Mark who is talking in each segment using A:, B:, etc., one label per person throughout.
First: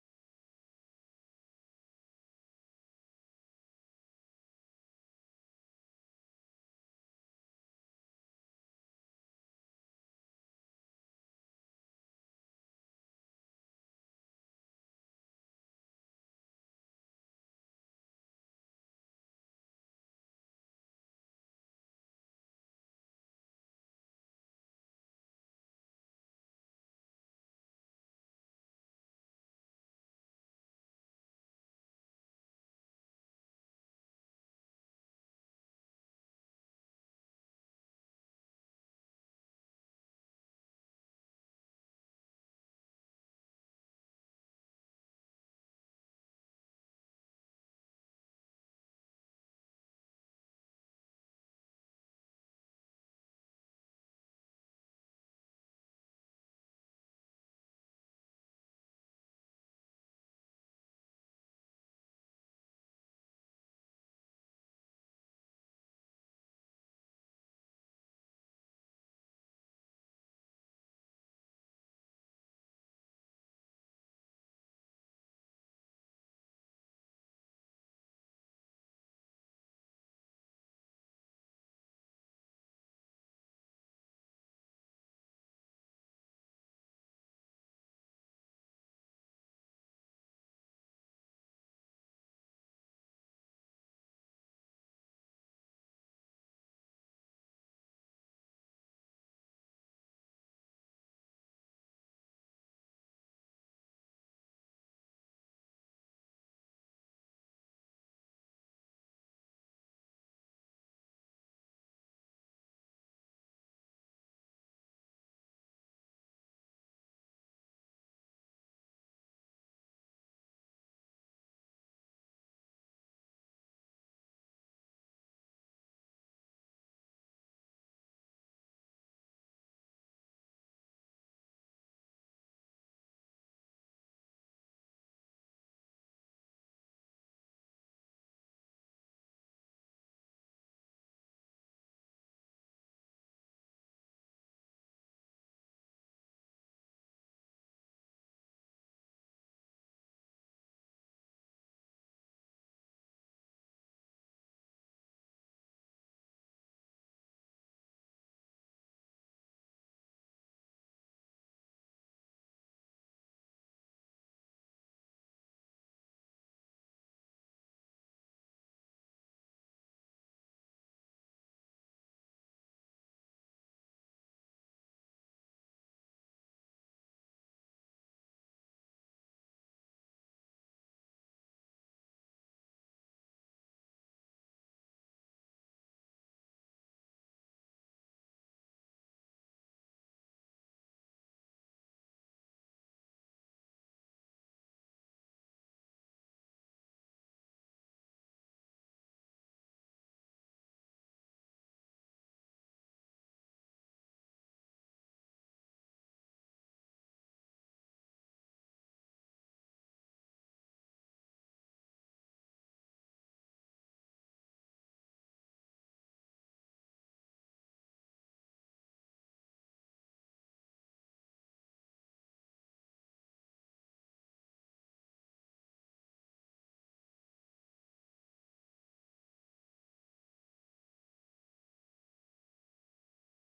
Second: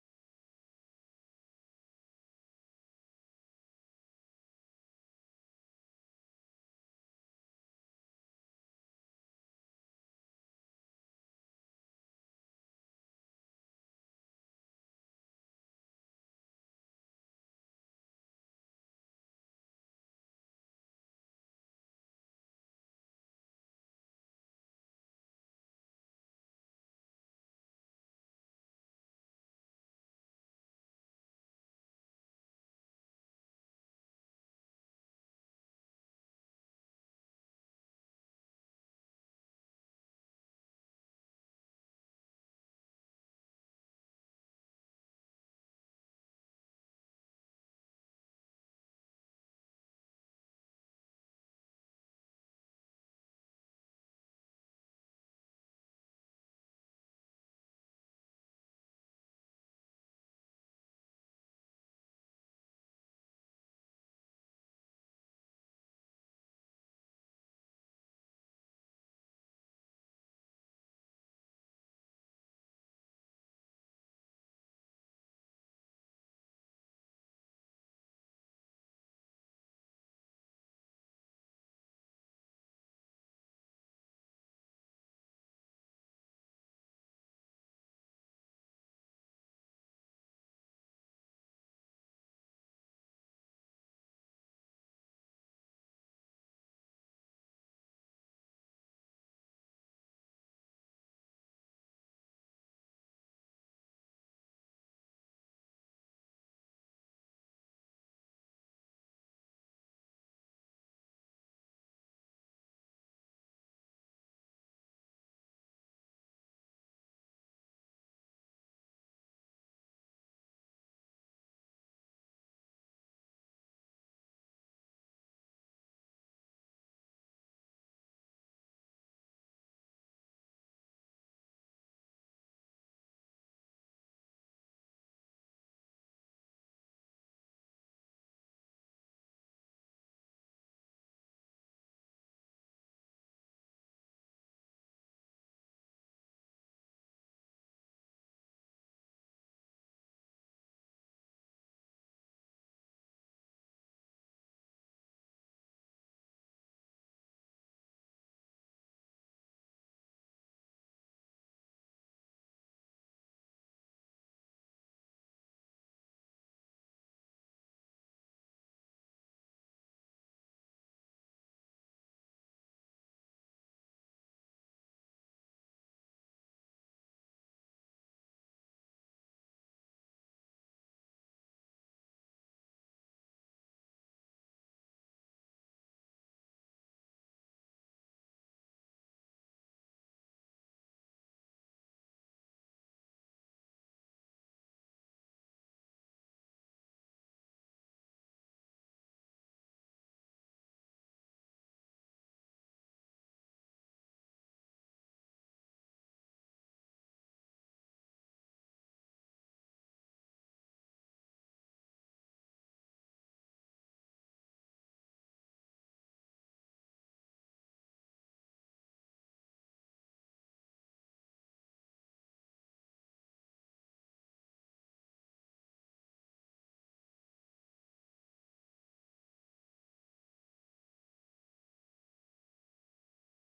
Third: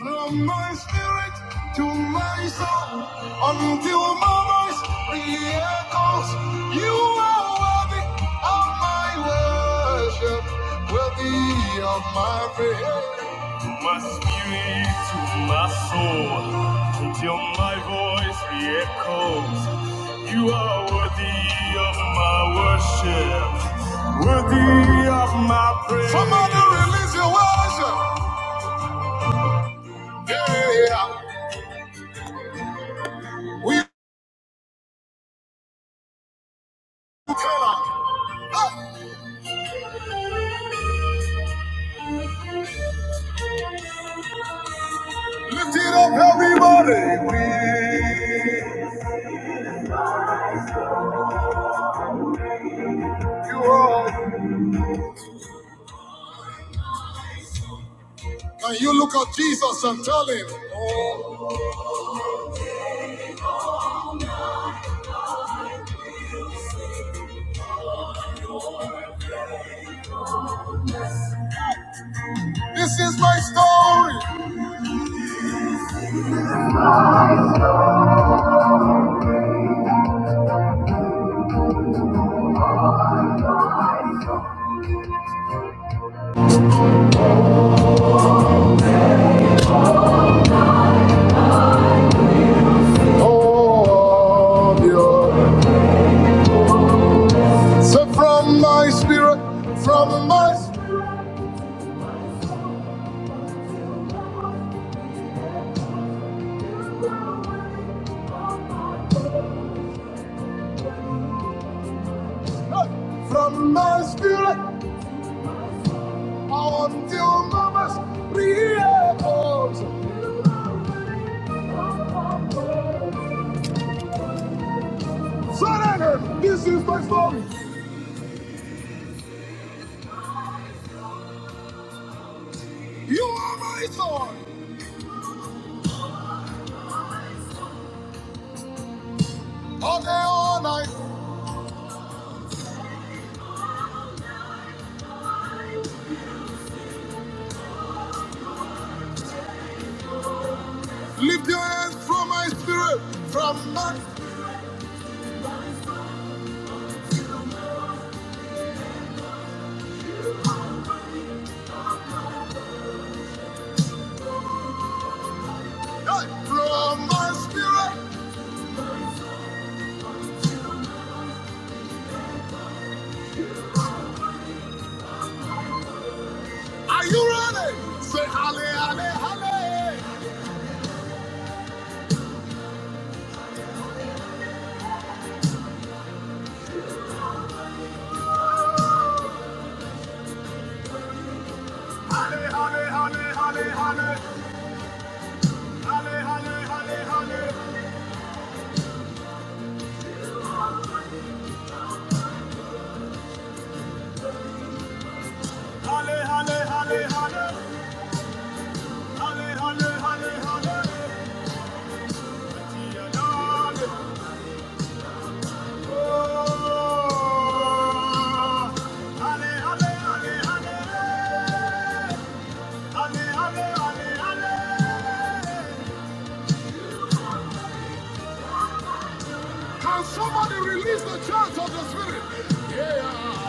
A: From my spirit to my soul, until my voice re-echoes, you are worthy of my worship, worthy of my praise. My spirit to my soul, until my voice re-echoes, you are worthy of my worship, worthy of my praise. Somebody release your worship. Yeah. yeah, yeah. We cannot lift it up, everybody. We, you are. Can you look at Jesus and tell him, oh, This is my story. Oh, dear. So from my spirit, from my spirit, hey, from my spirit, until mama's reactions. Surrender. This is my story. You are my story. All day, all night. Lift your hands from my spirit, from my, hey, from my spirit. Are you ready? Say halle, halle, halle. Halle, halle, halle, halle, halle. Halle, halle, halle, halle. Halle, halle, halle, halle. Halle, halle, halle, halle. To your God. Oh. Halle, halle, halle, halle. Halle, halle, halle, halle. Can somebody release the church of the spirit? Yeah.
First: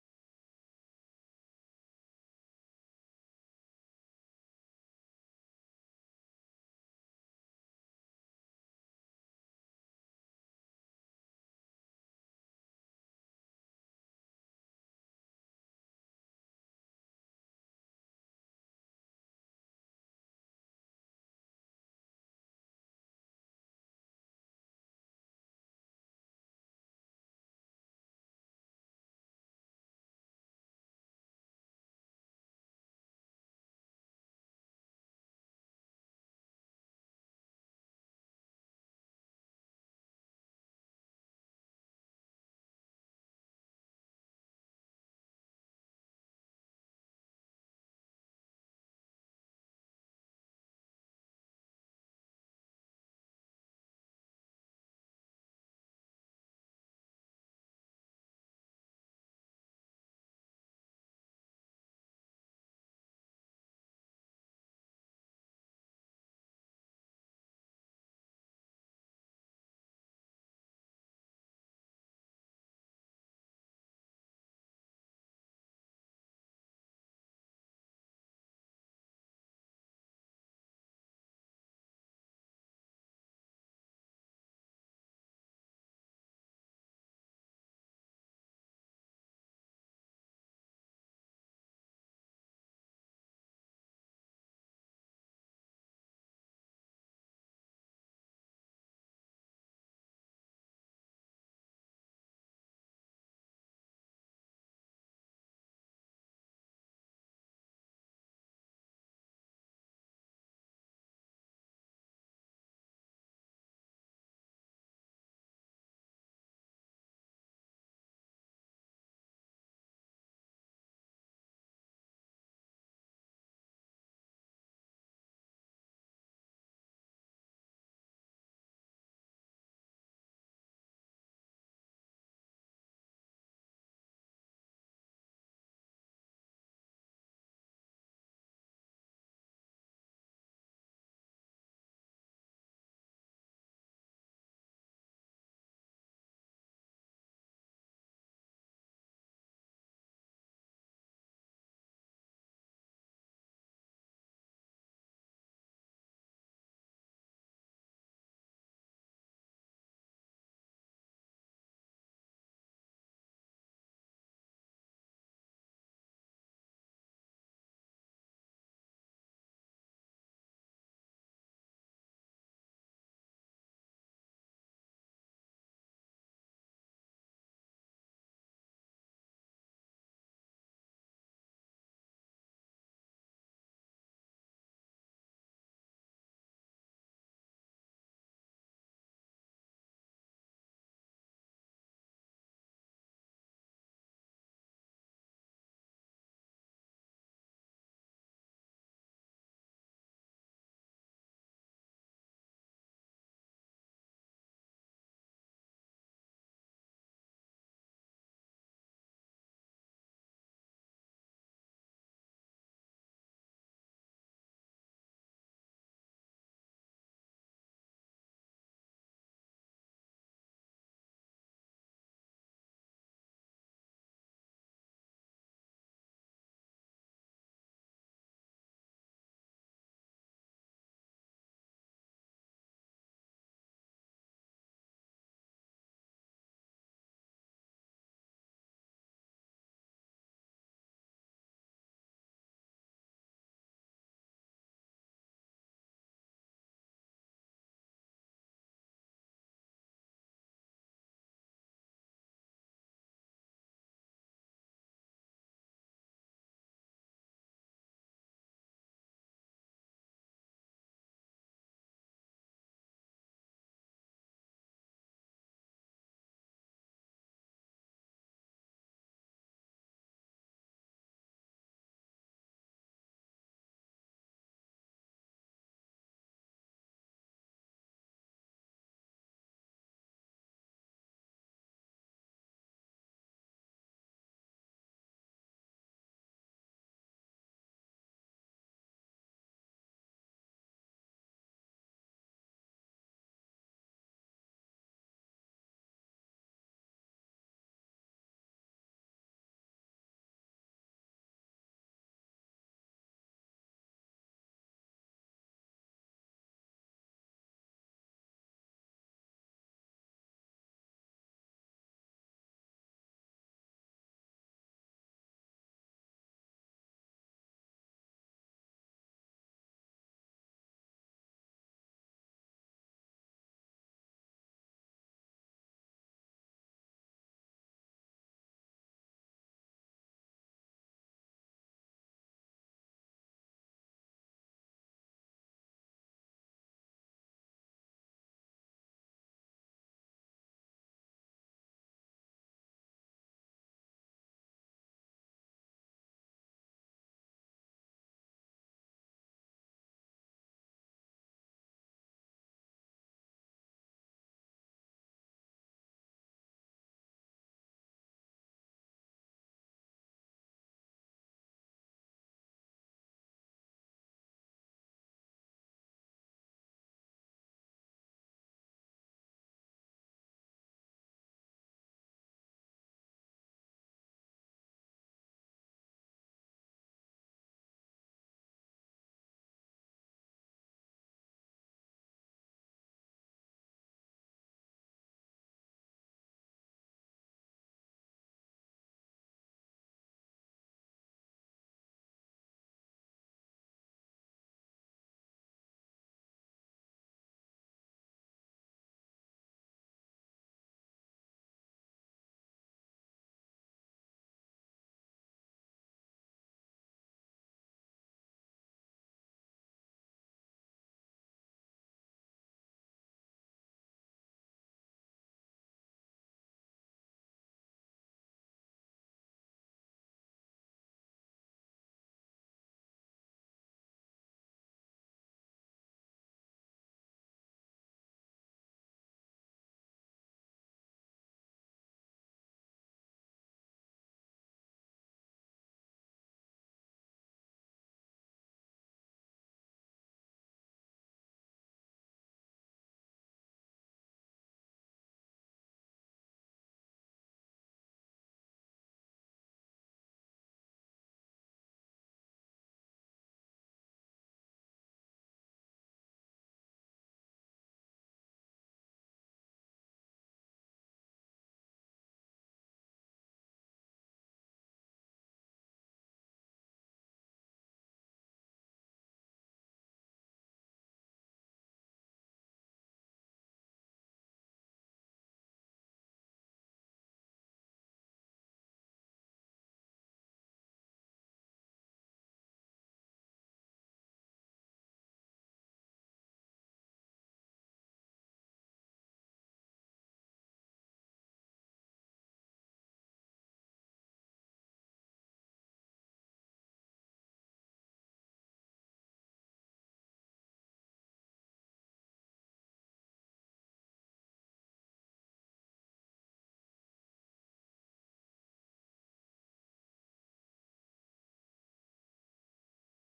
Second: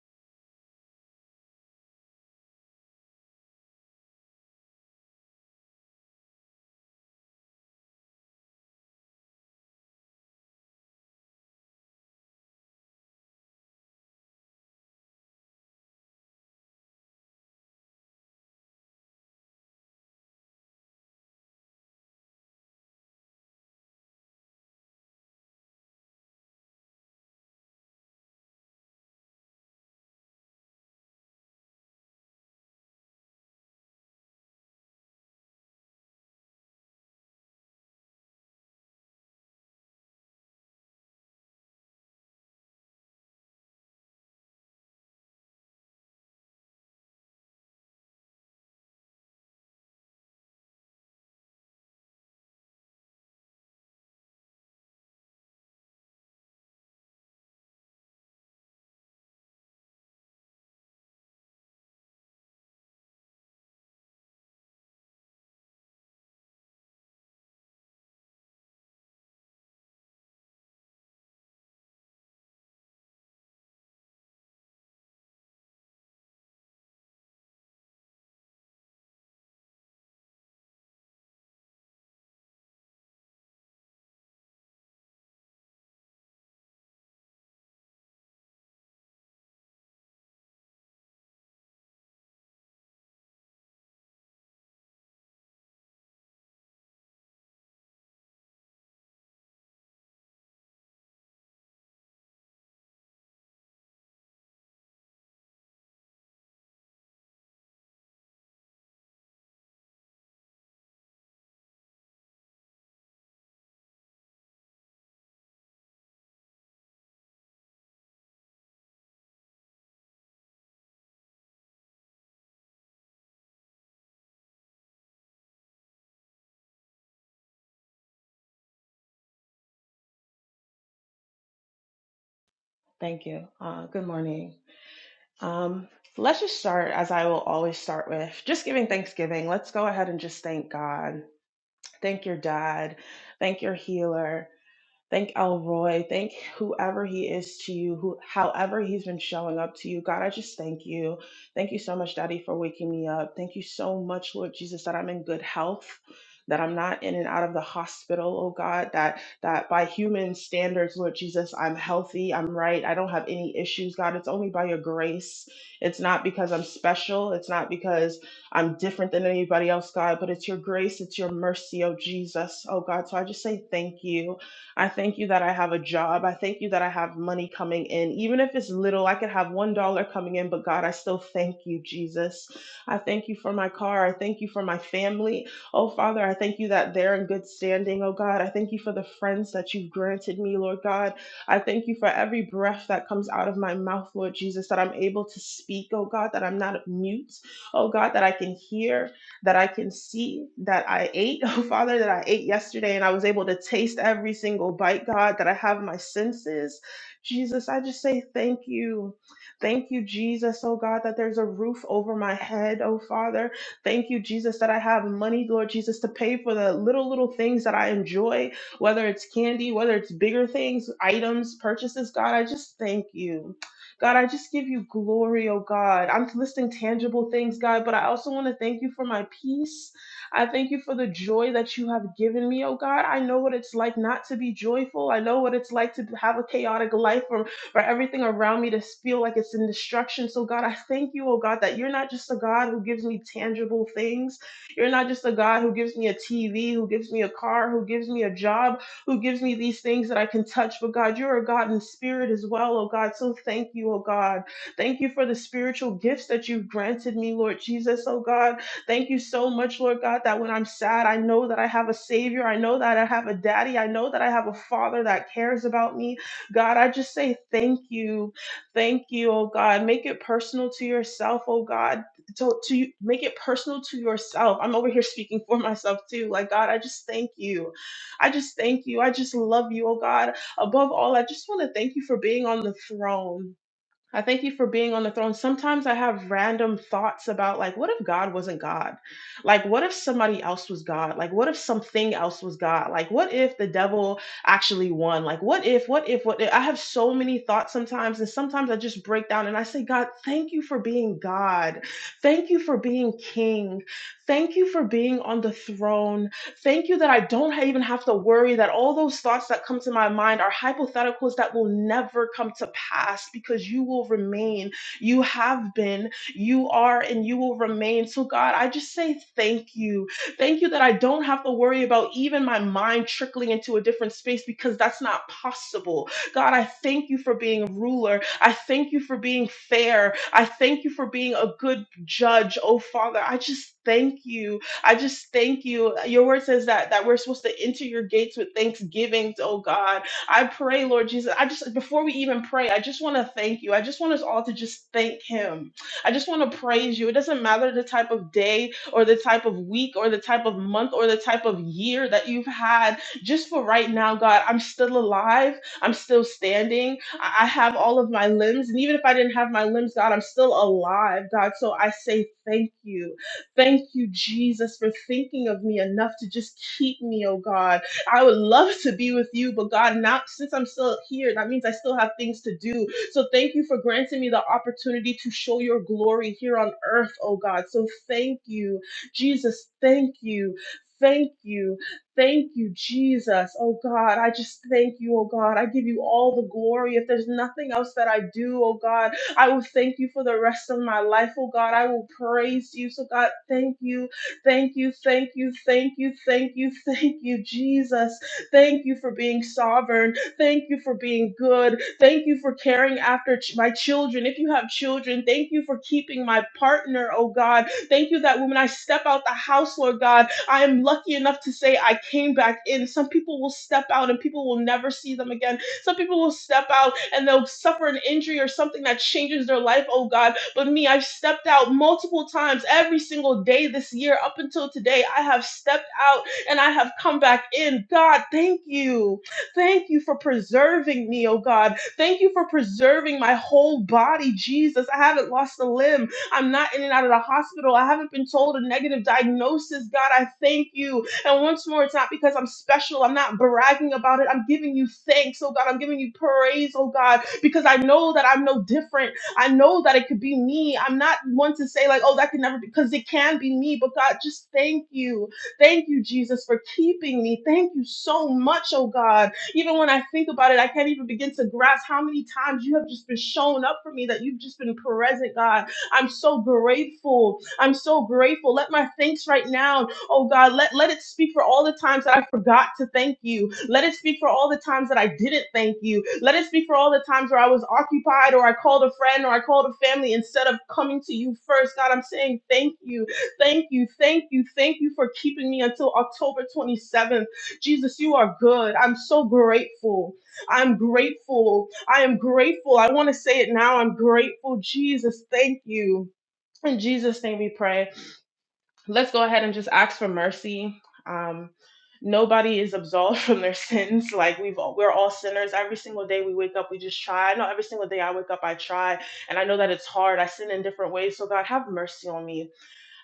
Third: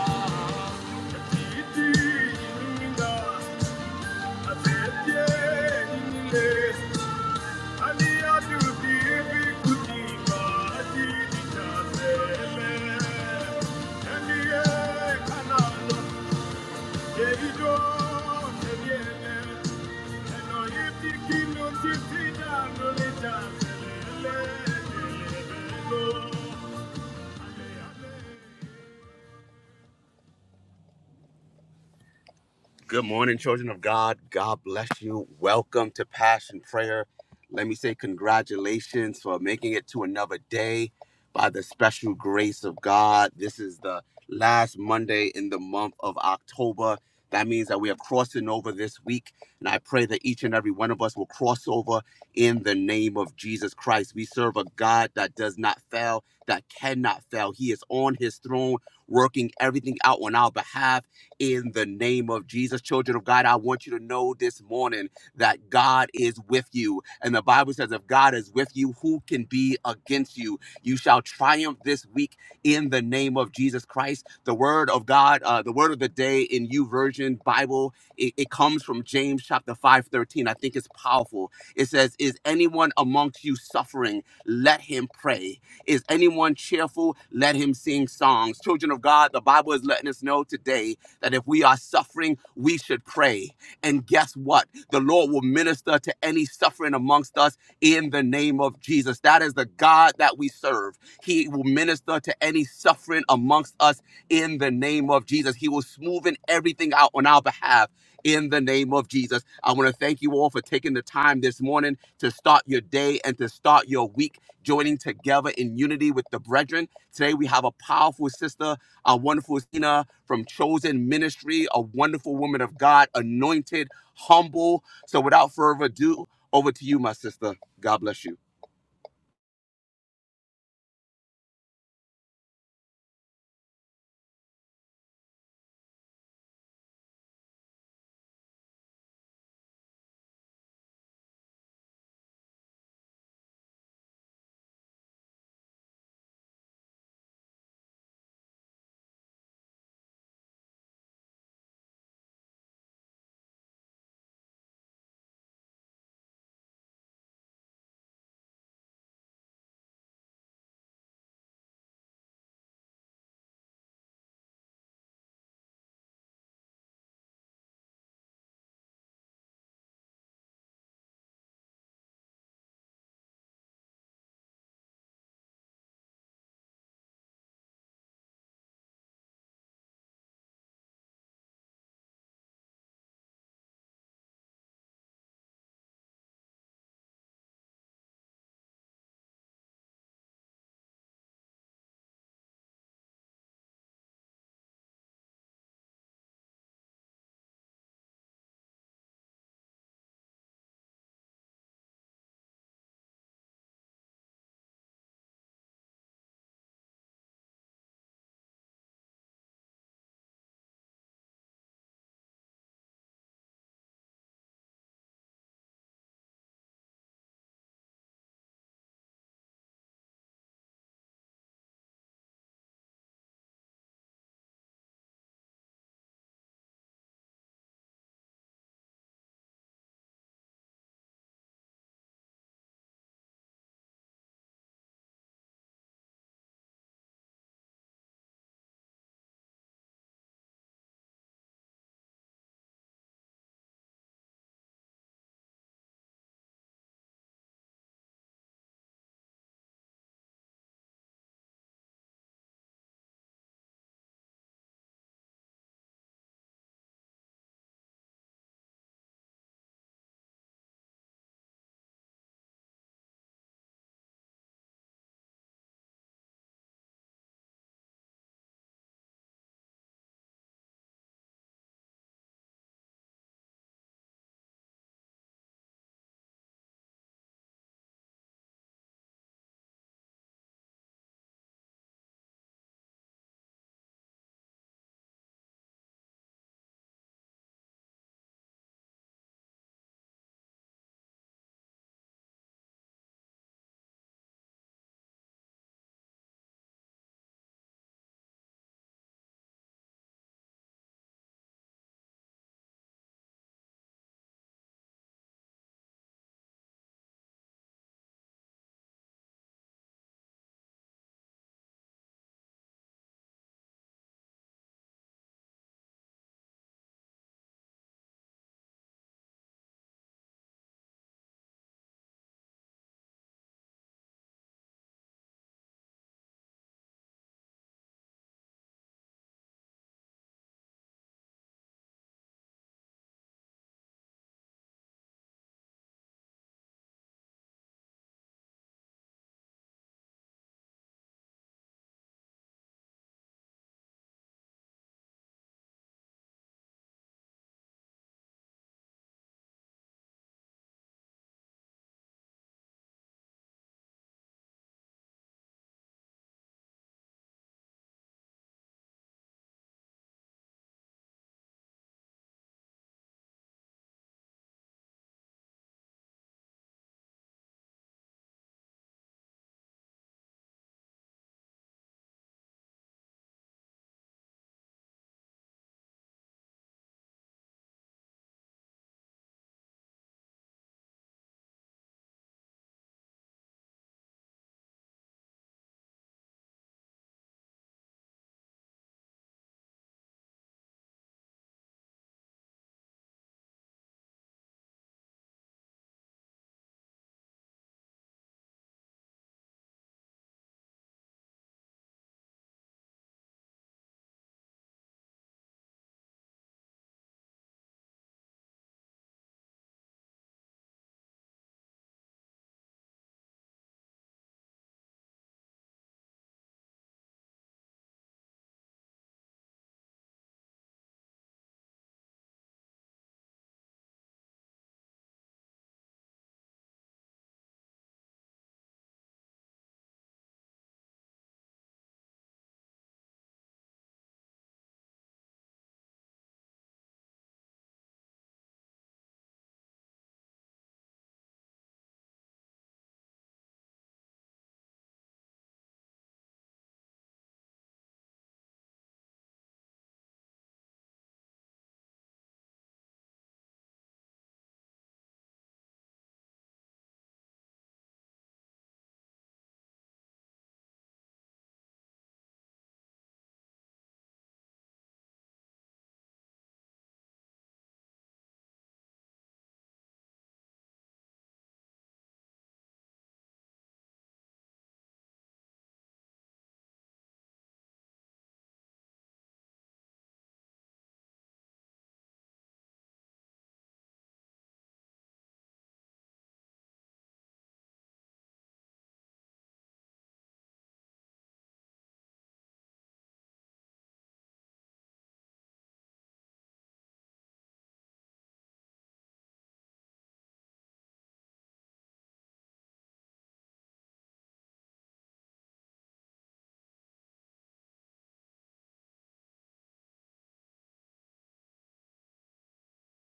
A: Good morning, children of God. God bless you. Welcome to Passion Prayer. Let me say congratulations for making it to another day by the special grace of God. This is the last Monday in the month of October. That means that we are crossing over this week. And I pray that each and every one of us will cross over in the name of Jesus Christ. We serve a God that does not fail, that cannot fail. He is on his throne, working everything out on our behalf in the name of Jesus. Children of God, I want you to know this morning that God is with you. And the Bible says, if God is with you, who can be against you? You shall triumph this week in the name of Jesus Christ. The word of God, uh, the word of the day in you version Bible, it, it comes from James chapter 5:13. I think it's powerful. It says, Is anyone amongst you suffering? Let him pray. Is anyone cheerful? Let him sing songs. Children of God, the Bible is letting us know today that if we are suffering, we should pray. And guess what? The Lord will minister to any suffering amongst us in the name of Jesus. That is the God that we serve. He will minister to any suffering amongst us in the name of Jesus. He will smoothen everything out on our behalf in the name of Jesus. I want to thank you all for taking the time this morning to start your day and to start your week joining together in unity with the brethren. Today we have a powerful sister our wonderful Zena from Chosen Ministry, a wonderful woman of God, anointed, humble. So without further ado, over to you, my sister. God bless you.
B: Thank you. Uh, good morning. Um, let's just start, as I will always start with, just giving Thanksgiving. Let's go ahead and just thank God. Thank your dad. Thank your healer. Thank Elroy. Thank whoever he is to you, who however he's been showing up to you. God, I just thank you. Thank you so much, Daddy, for waking me up. Thank you so much, Lord Jesus, that I'm in good health, that I'm not in and out of the hospital, oh God, that that by human standards, Lord Jesus, I'm healthy, I'm right, I don't have any issues, God. It's only by your grace. It's not because I'm special, it's not because I'm different than anybody else, God, but it's your grace, it's your mercy, oh Jesus, oh God. So I just say thank you. I thank you that I have a job. I thank you that I have money coming in. Even if it's little, I could have $1 coming in, but God, I still thank you, Jesus. I thank you for my car. I thank you for my family. Oh, Father, I thank you that they're in good standing. Oh, God, I thank you for the friends that you've granted me, Lord God. I thank you for every breath that comes out of my mouth, Lord Jesus, that I'm able to speak, oh, God, that I'm not mute, oh, God, that I can hear, that I can see that I ate, oh Father, that I ate yesterday and I was able to taste every single bite, God, that I have my senses. Jesus, I just say thank you. Thank you, Jesus, oh God, that there's a roof over my head, oh Father. Thank you, Jesus, that I have money, Lord Jesus, to pay for the little, little things that I enjoy, whether it's candy, whether it's bigger things, items, purchases, God, I just thank you. God, I just give you glory, oh God. I'm listing tangible things, God, but I also want to thank you for my peace. I thank you for the joy that you have given me, oh God. I know what it's like not to be joyful. I know what it's like to have a chaotic life or for everything around me to feel like it's in destruction. So, God, I thank you, oh God, that you're not just a God who gives me tangible things. You're not just a God who gives me a TV, who gives me a car, who gives me a job who gives me these things that I can touch. But God, you're a God in spirit as well, oh God. So thank you, oh God. Thank you for the spiritual gifts that you've granted me, Lord Jesus, oh God. Thank you so much, Lord God, that when I'm sad, I know that I have a Savior. I know that I have a daddy. I know that I have a Father that cares about me. God, I just say thank you. Thank you, oh God. Make it personal to yourself, oh God. To, to you- make it personal to yourself. I'm over here speaking for myself too. Like, God, I just thank you. I just thank you. I just love you, oh God. Above all, I just want to thank you for being on the throne. I thank you for being on the throne. Sometimes I have random thoughts about, like, what if God wasn't God? Like, what if somebody else was God? Like, what if something else was God? Like, what if the devil actually won? Like, what if, what if, what if? I have so many thoughts sometimes, and sometimes I just break down and I say, God, thank you for being God. Thank you for being King. Thank you for being on the throne. Thank you that I don't even have to worry that all those thoughts that come to my mind are hypotheticals that will never come to pass because you will remain. You have been, you are, and you will remain. So, God, I just say thank you. Thank you that I don't have to worry about even my mind trickling into a different space because that's not possible. God, I thank you for being a ruler. I thank you for being fair. I thank you for being a good judge. Oh, Father, I just thank you I just thank you. Your word says that that we're supposed to enter your gates with thanksgiving, oh God. I pray, Lord Jesus. I just before we even pray, I just want to thank you. I just want us all to just thank him. I just want to praise you. It doesn't matter the type of day or the type of week or the type of month or the type of year that you've had. Just for right now, God, I'm still alive. I'm still standing. I I have all of my limbs. And even if I didn't have my limbs, God, I'm still alive, God. So I say thank you. Thank you, Jesus, for thinking of me enough to just keep me, oh God. I would love to be with you, but God, not since I'm still here, that means I still have things to do. So thank you for granting me the opportunity to show your glory here on earth, oh God. So thank you, Jesus. Thank you. Thank you. Thank you, Jesus. Oh God, I just thank you, oh God. I give you all the glory. If there's nothing else that I do, oh God, I will thank you for the rest of my life, oh God. I will praise you. So, God, thank you, thank you, thank you, thank you, thank you, thank you, Jesus. Thank you for being sovereign. Thank you for being good. Thank you for caring after ch- my children. If you have children, thank you for keeping my partner, oh God. Thank you that when I step out the house, Lord God, I am lucky enough to say I came back in. Some people will step out and people will never see them again some people will step out and they'll suffer an injury or something that changes their life, oh God. But me, I've stepped out multiple times every single day this year up until today. I have stepped out and I have come back in. God, thank you. Thank you for preserving me, oh God. Thank you for preserving my whole body, Jesus. I haven't lost a limb. I'm not in and out of the hospital. I haven't been told a negative diagnosis. God, I thank you and once more, it's not because I'm special. I'm not bragging about it. I'm giving you thanks, oh God. I'm giving you praise, oh God, because I know that I'm no different. I know that it could be me. I'm not one to say, like, oh, that could never be, because it can be me. But God, just thank you. Thank you, Jesus, for keeping me. Thank you so much, oh God. Even when I think about it, I can't even begin to grasp how many times you have just been showing up for me, that you've just been present, God. I'm so grateful. I'm so grateful. Let my thanks right now Oh God, let, let it speak for all the times that I forgot to thank you. Let it speak for all the times that I didn't thank you. Let it speak for all the times where I was occupied or I called a friend or I called a family instead of coming to you first. God, I'm saying thank you, thank you, thank you, thank you for keeping me until October 27th. Jesus, you are good. I'm so grateful. I'm grateful. I am grateful. I want to say it now. I'm grateful. Jesus, thank you. In Jesus' name we pray let's go ahead and just ask for mercy. Um, nobody is absolved from their sins. Like we've all, we're all sinners. Every single day we wake up, we just try. I know every single day I wake up, I try, and I know that it's hard. I sin in different ways. So God, have mercy on me.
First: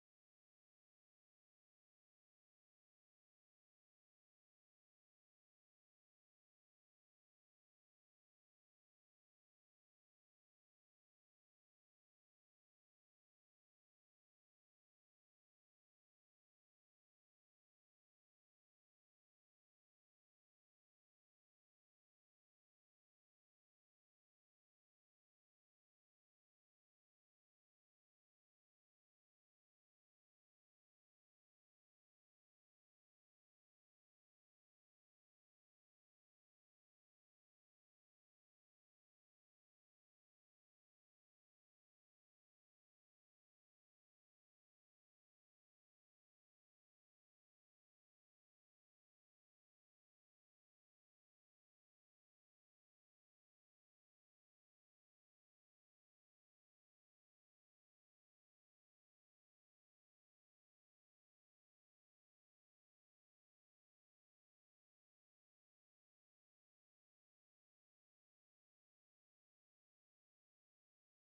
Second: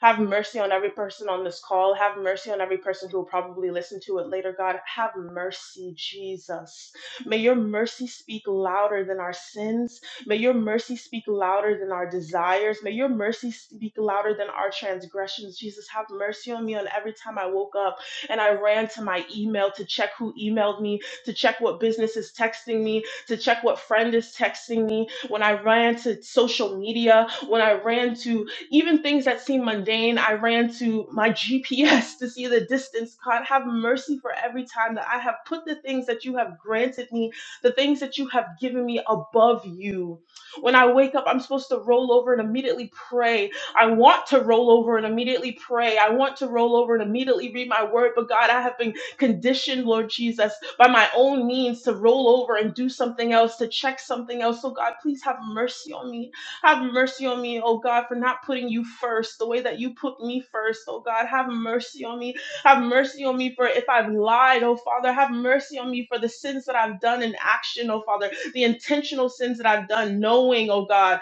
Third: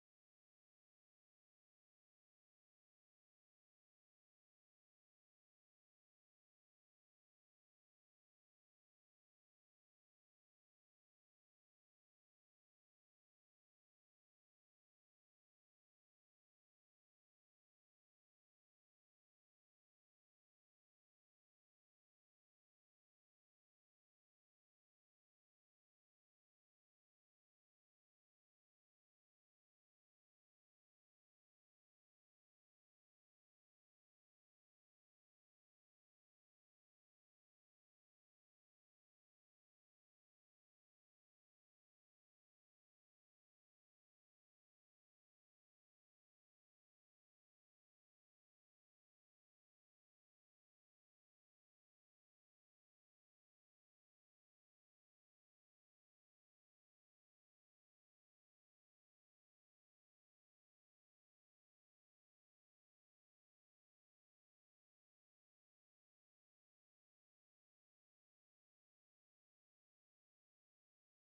B: Have mercy on every person on this call. Have mercy on every person who will probably listen to it later, God. Have mercy, Jesus. May your mercy speak louder than our sins. May your mercy speak louder than our desires. May your mercy speak louder than our transgressions. Jesus, have mercy on me on every time I woke up and I ran to my email to check who emailed me, to check what business is texting me, to check what friend is texting me, when I ran to social media, when I ran to even things that seem mundane, I ran to my GPS to see the distance. God, have mercy for every time that I have put the things that you have granted me, the things that you have given me above you. When I wake up, I'm supposed to roll over and immediately pray. I want to roll over and immediately pray. I want to roll over and immediately read my word, but God, I have been conditioned, Lord Jesus, by my own means to roll over and do something else, to check something else. So, God, please have mercy on me have mercy on me, oh God, for not putting you first the way that you put me first, oh God. Have mercy on me. Have mercy on me for if I've lied, oh Father. Have mercy on me for the sins that I've done in action, oh Father. The intentional sins that I've done, knowing, oh God.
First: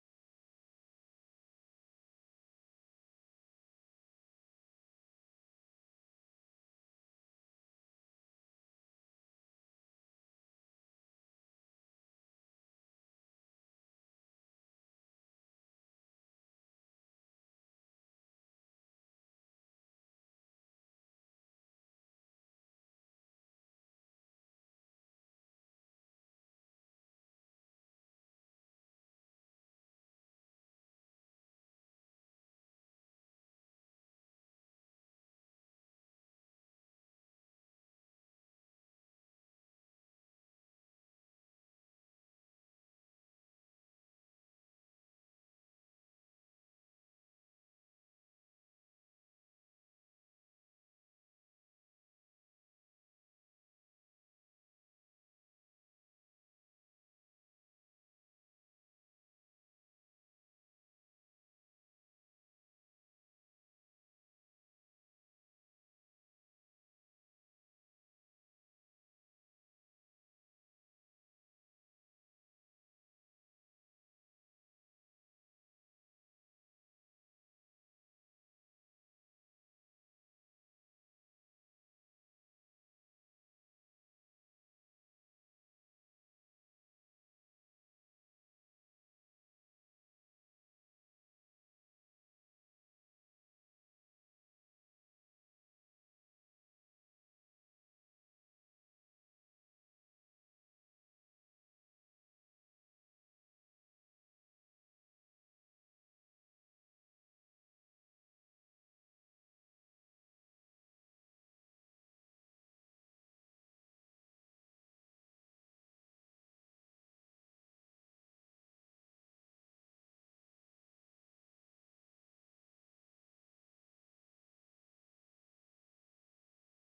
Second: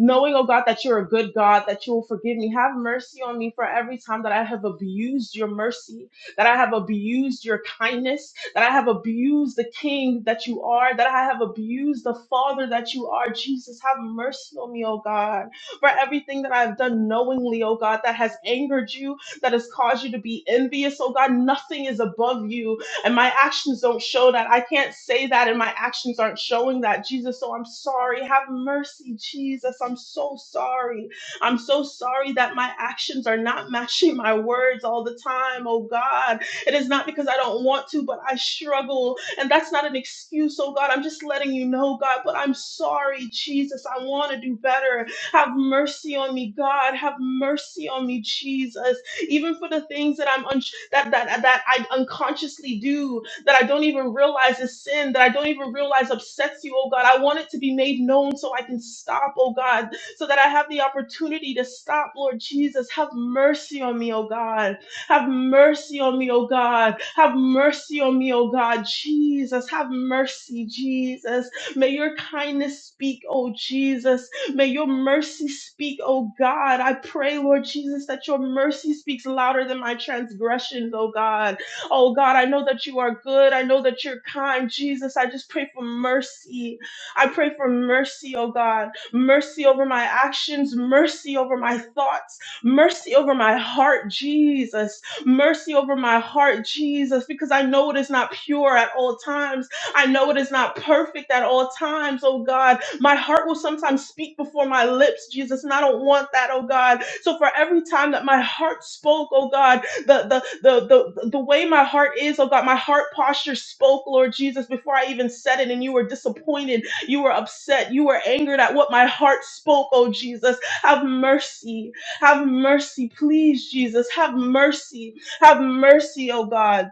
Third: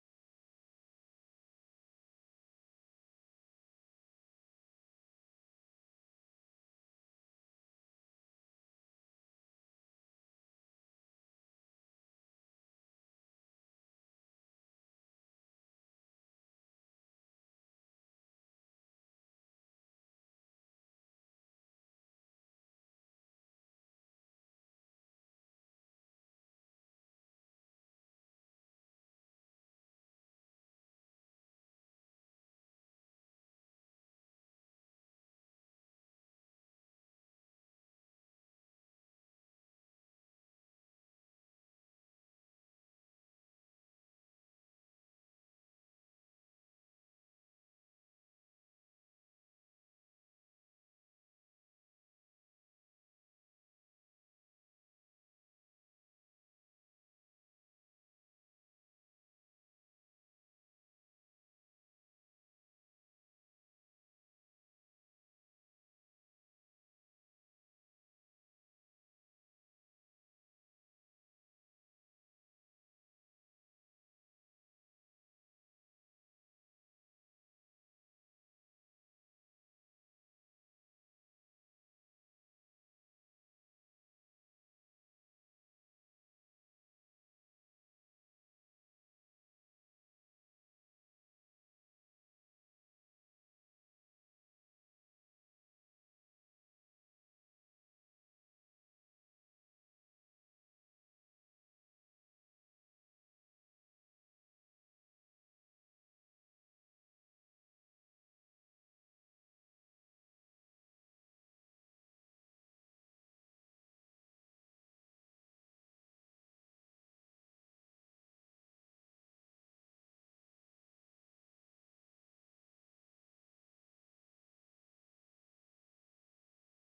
B: Knowing, oh God, that you're a good God, that you will forgive me. Have mercy on me for every time that I have abused your mercy that I have abused your kindness, that I have abused the king that you are, that I have abused the father that you are. Jesus, have mercy on me, oh God, for everything that I've done knowingly, oh God, that has angered you, that has caused you to be envious, oh God. Nothing is above you, and my actions don't show that. I can't say that, and my actions aren't showing that, Jesus. So I'm sorry. Have mercy, Jesus. I'm so sorry. I'm so sorry that my actions are not matching my words all the time, oh God. It is not because I don't want to, but I struggle. And that's not an excuse, oh God. I'm just letting you know, God, but I'm sorry, Jesus. I want to do better. Have mercy on me, God. Have mercy on me, Jesus. Even for the things that I'm un- that, that that I unconsciously do, that I don't even realize is sin, that I don't even realize upsets you, oh God. I want it to be made known so I can stop, oh God so that I have the opportunity to stop. Lord Jesus, have mercy on me, oh God. Have mercy on me, oh God. Have mercy on me, oh God. Jesus, have mercy, Jesus. May your kindness speak, oh Jesus. May your mercy speak, oh God. I pray, Lord Jesus, that your mercy speaks louder than my transgressions, oh God. Oh God, I know that you are good. I know that you're kind, Jesus. I just pray for mercy. I pray for mercy, oh God mercy over my actions, mercy over my thoughts, mercy over my heart, Jesus, mercy over my heart, Jesus, because I know it is not pure at all times. I know it is not perfect at all times, oh God. My heart will sometimes speak before my lips, Jesus, and I don't want that, oh God. So for every time that my heart spoke, oh God, the the the the, the way my heart is, oh God, my heart posture spoke, Lord Jesus, before I even said it, and you were disappointed you were upset. You were angered at what my heart spoke, oh Jesus. Have mercy. Have mercy. Please, Jesus. Have mercy. Have mercy, oh God.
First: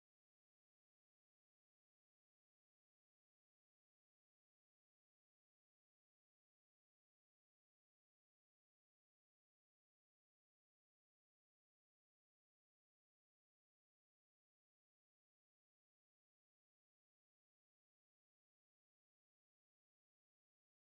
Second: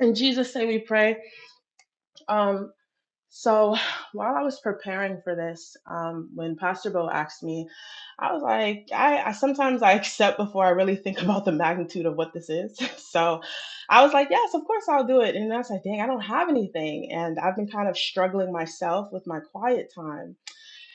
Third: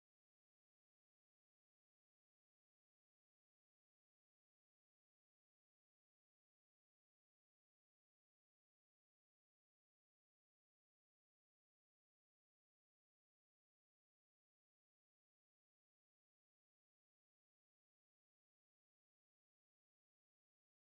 B: In Jesus' name we pray. Um, so while I was preparing for this, um, when Pastor Bo asked me, I was like, I, I sometimes I accept before I really think about the magnitude of what this is. So I was like, yes, of course I'll do it. And I was like, dang, I don't have anything. And I've been kind of struggling myself with my quiet time.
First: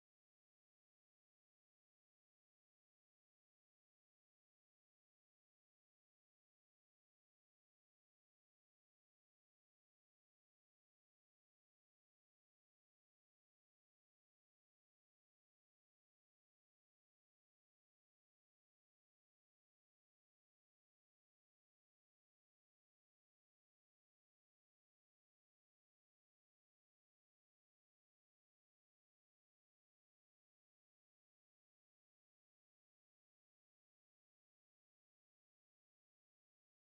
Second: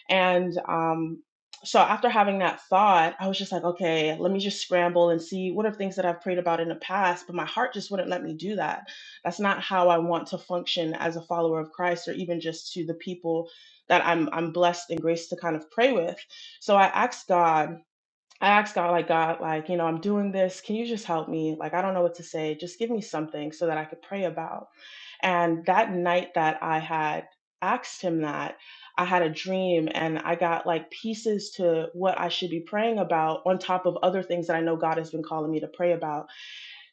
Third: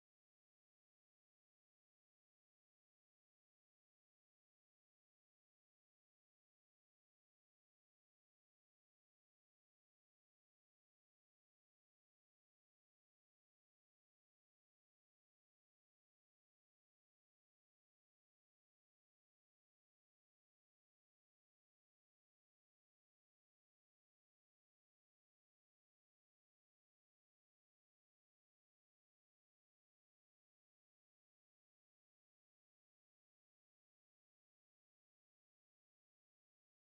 B: And um, so after having that thought, I was just like, okay, let me just scramble and see what are things that I've prayed about in the past, but my heart just wouldn't let me do that. That's not how I want to function as a follower of Christ or even just to the people that I'm I'm blessed and graced to kind of pray with. So I asked God I asked God, like, God, like, you know, I'm doing this. Can you just help me? Like, I don't know what to say. Just give me something so that I could pray about. And that night that I had asked him that, I had a dream and I got like pieces to what I should be praying about on top of other things that I know God has been calling me to pray about.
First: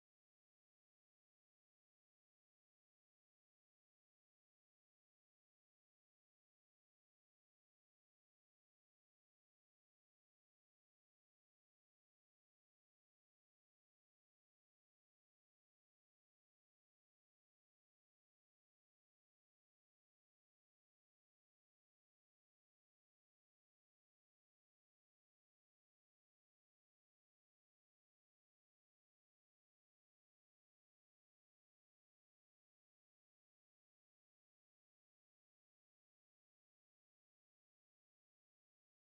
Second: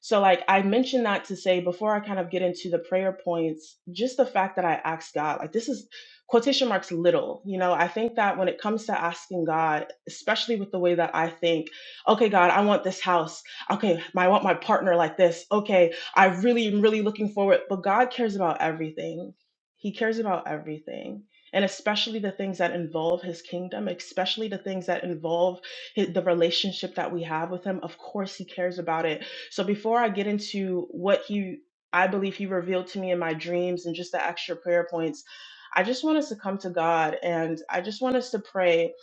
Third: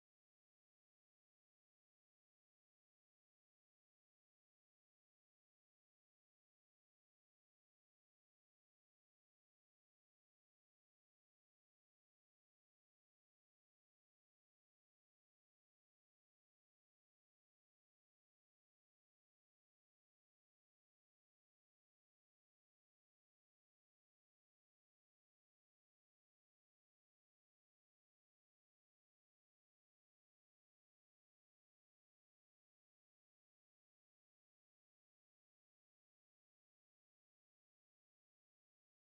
B: So, like, I mentioned that to say before I kind of get into the prayer points, just the fact that I asked God, like, this is quotation marks little. You know, I think that when it comes to asking God, especially with the way that I think, okay, God, I want this house. Okay, my- I want my partner like this. Okay, I really am really looking forward. But God cares about everything, He cares about everything. And especially the things that involve his kingdom, especially the things that involve hi- the relationship that we have with him. Of course, he cares about it so before I get into what he I believe he revealed to me in my dreams and just the extra prayer points, I just want us to come to God and I just want us to pray.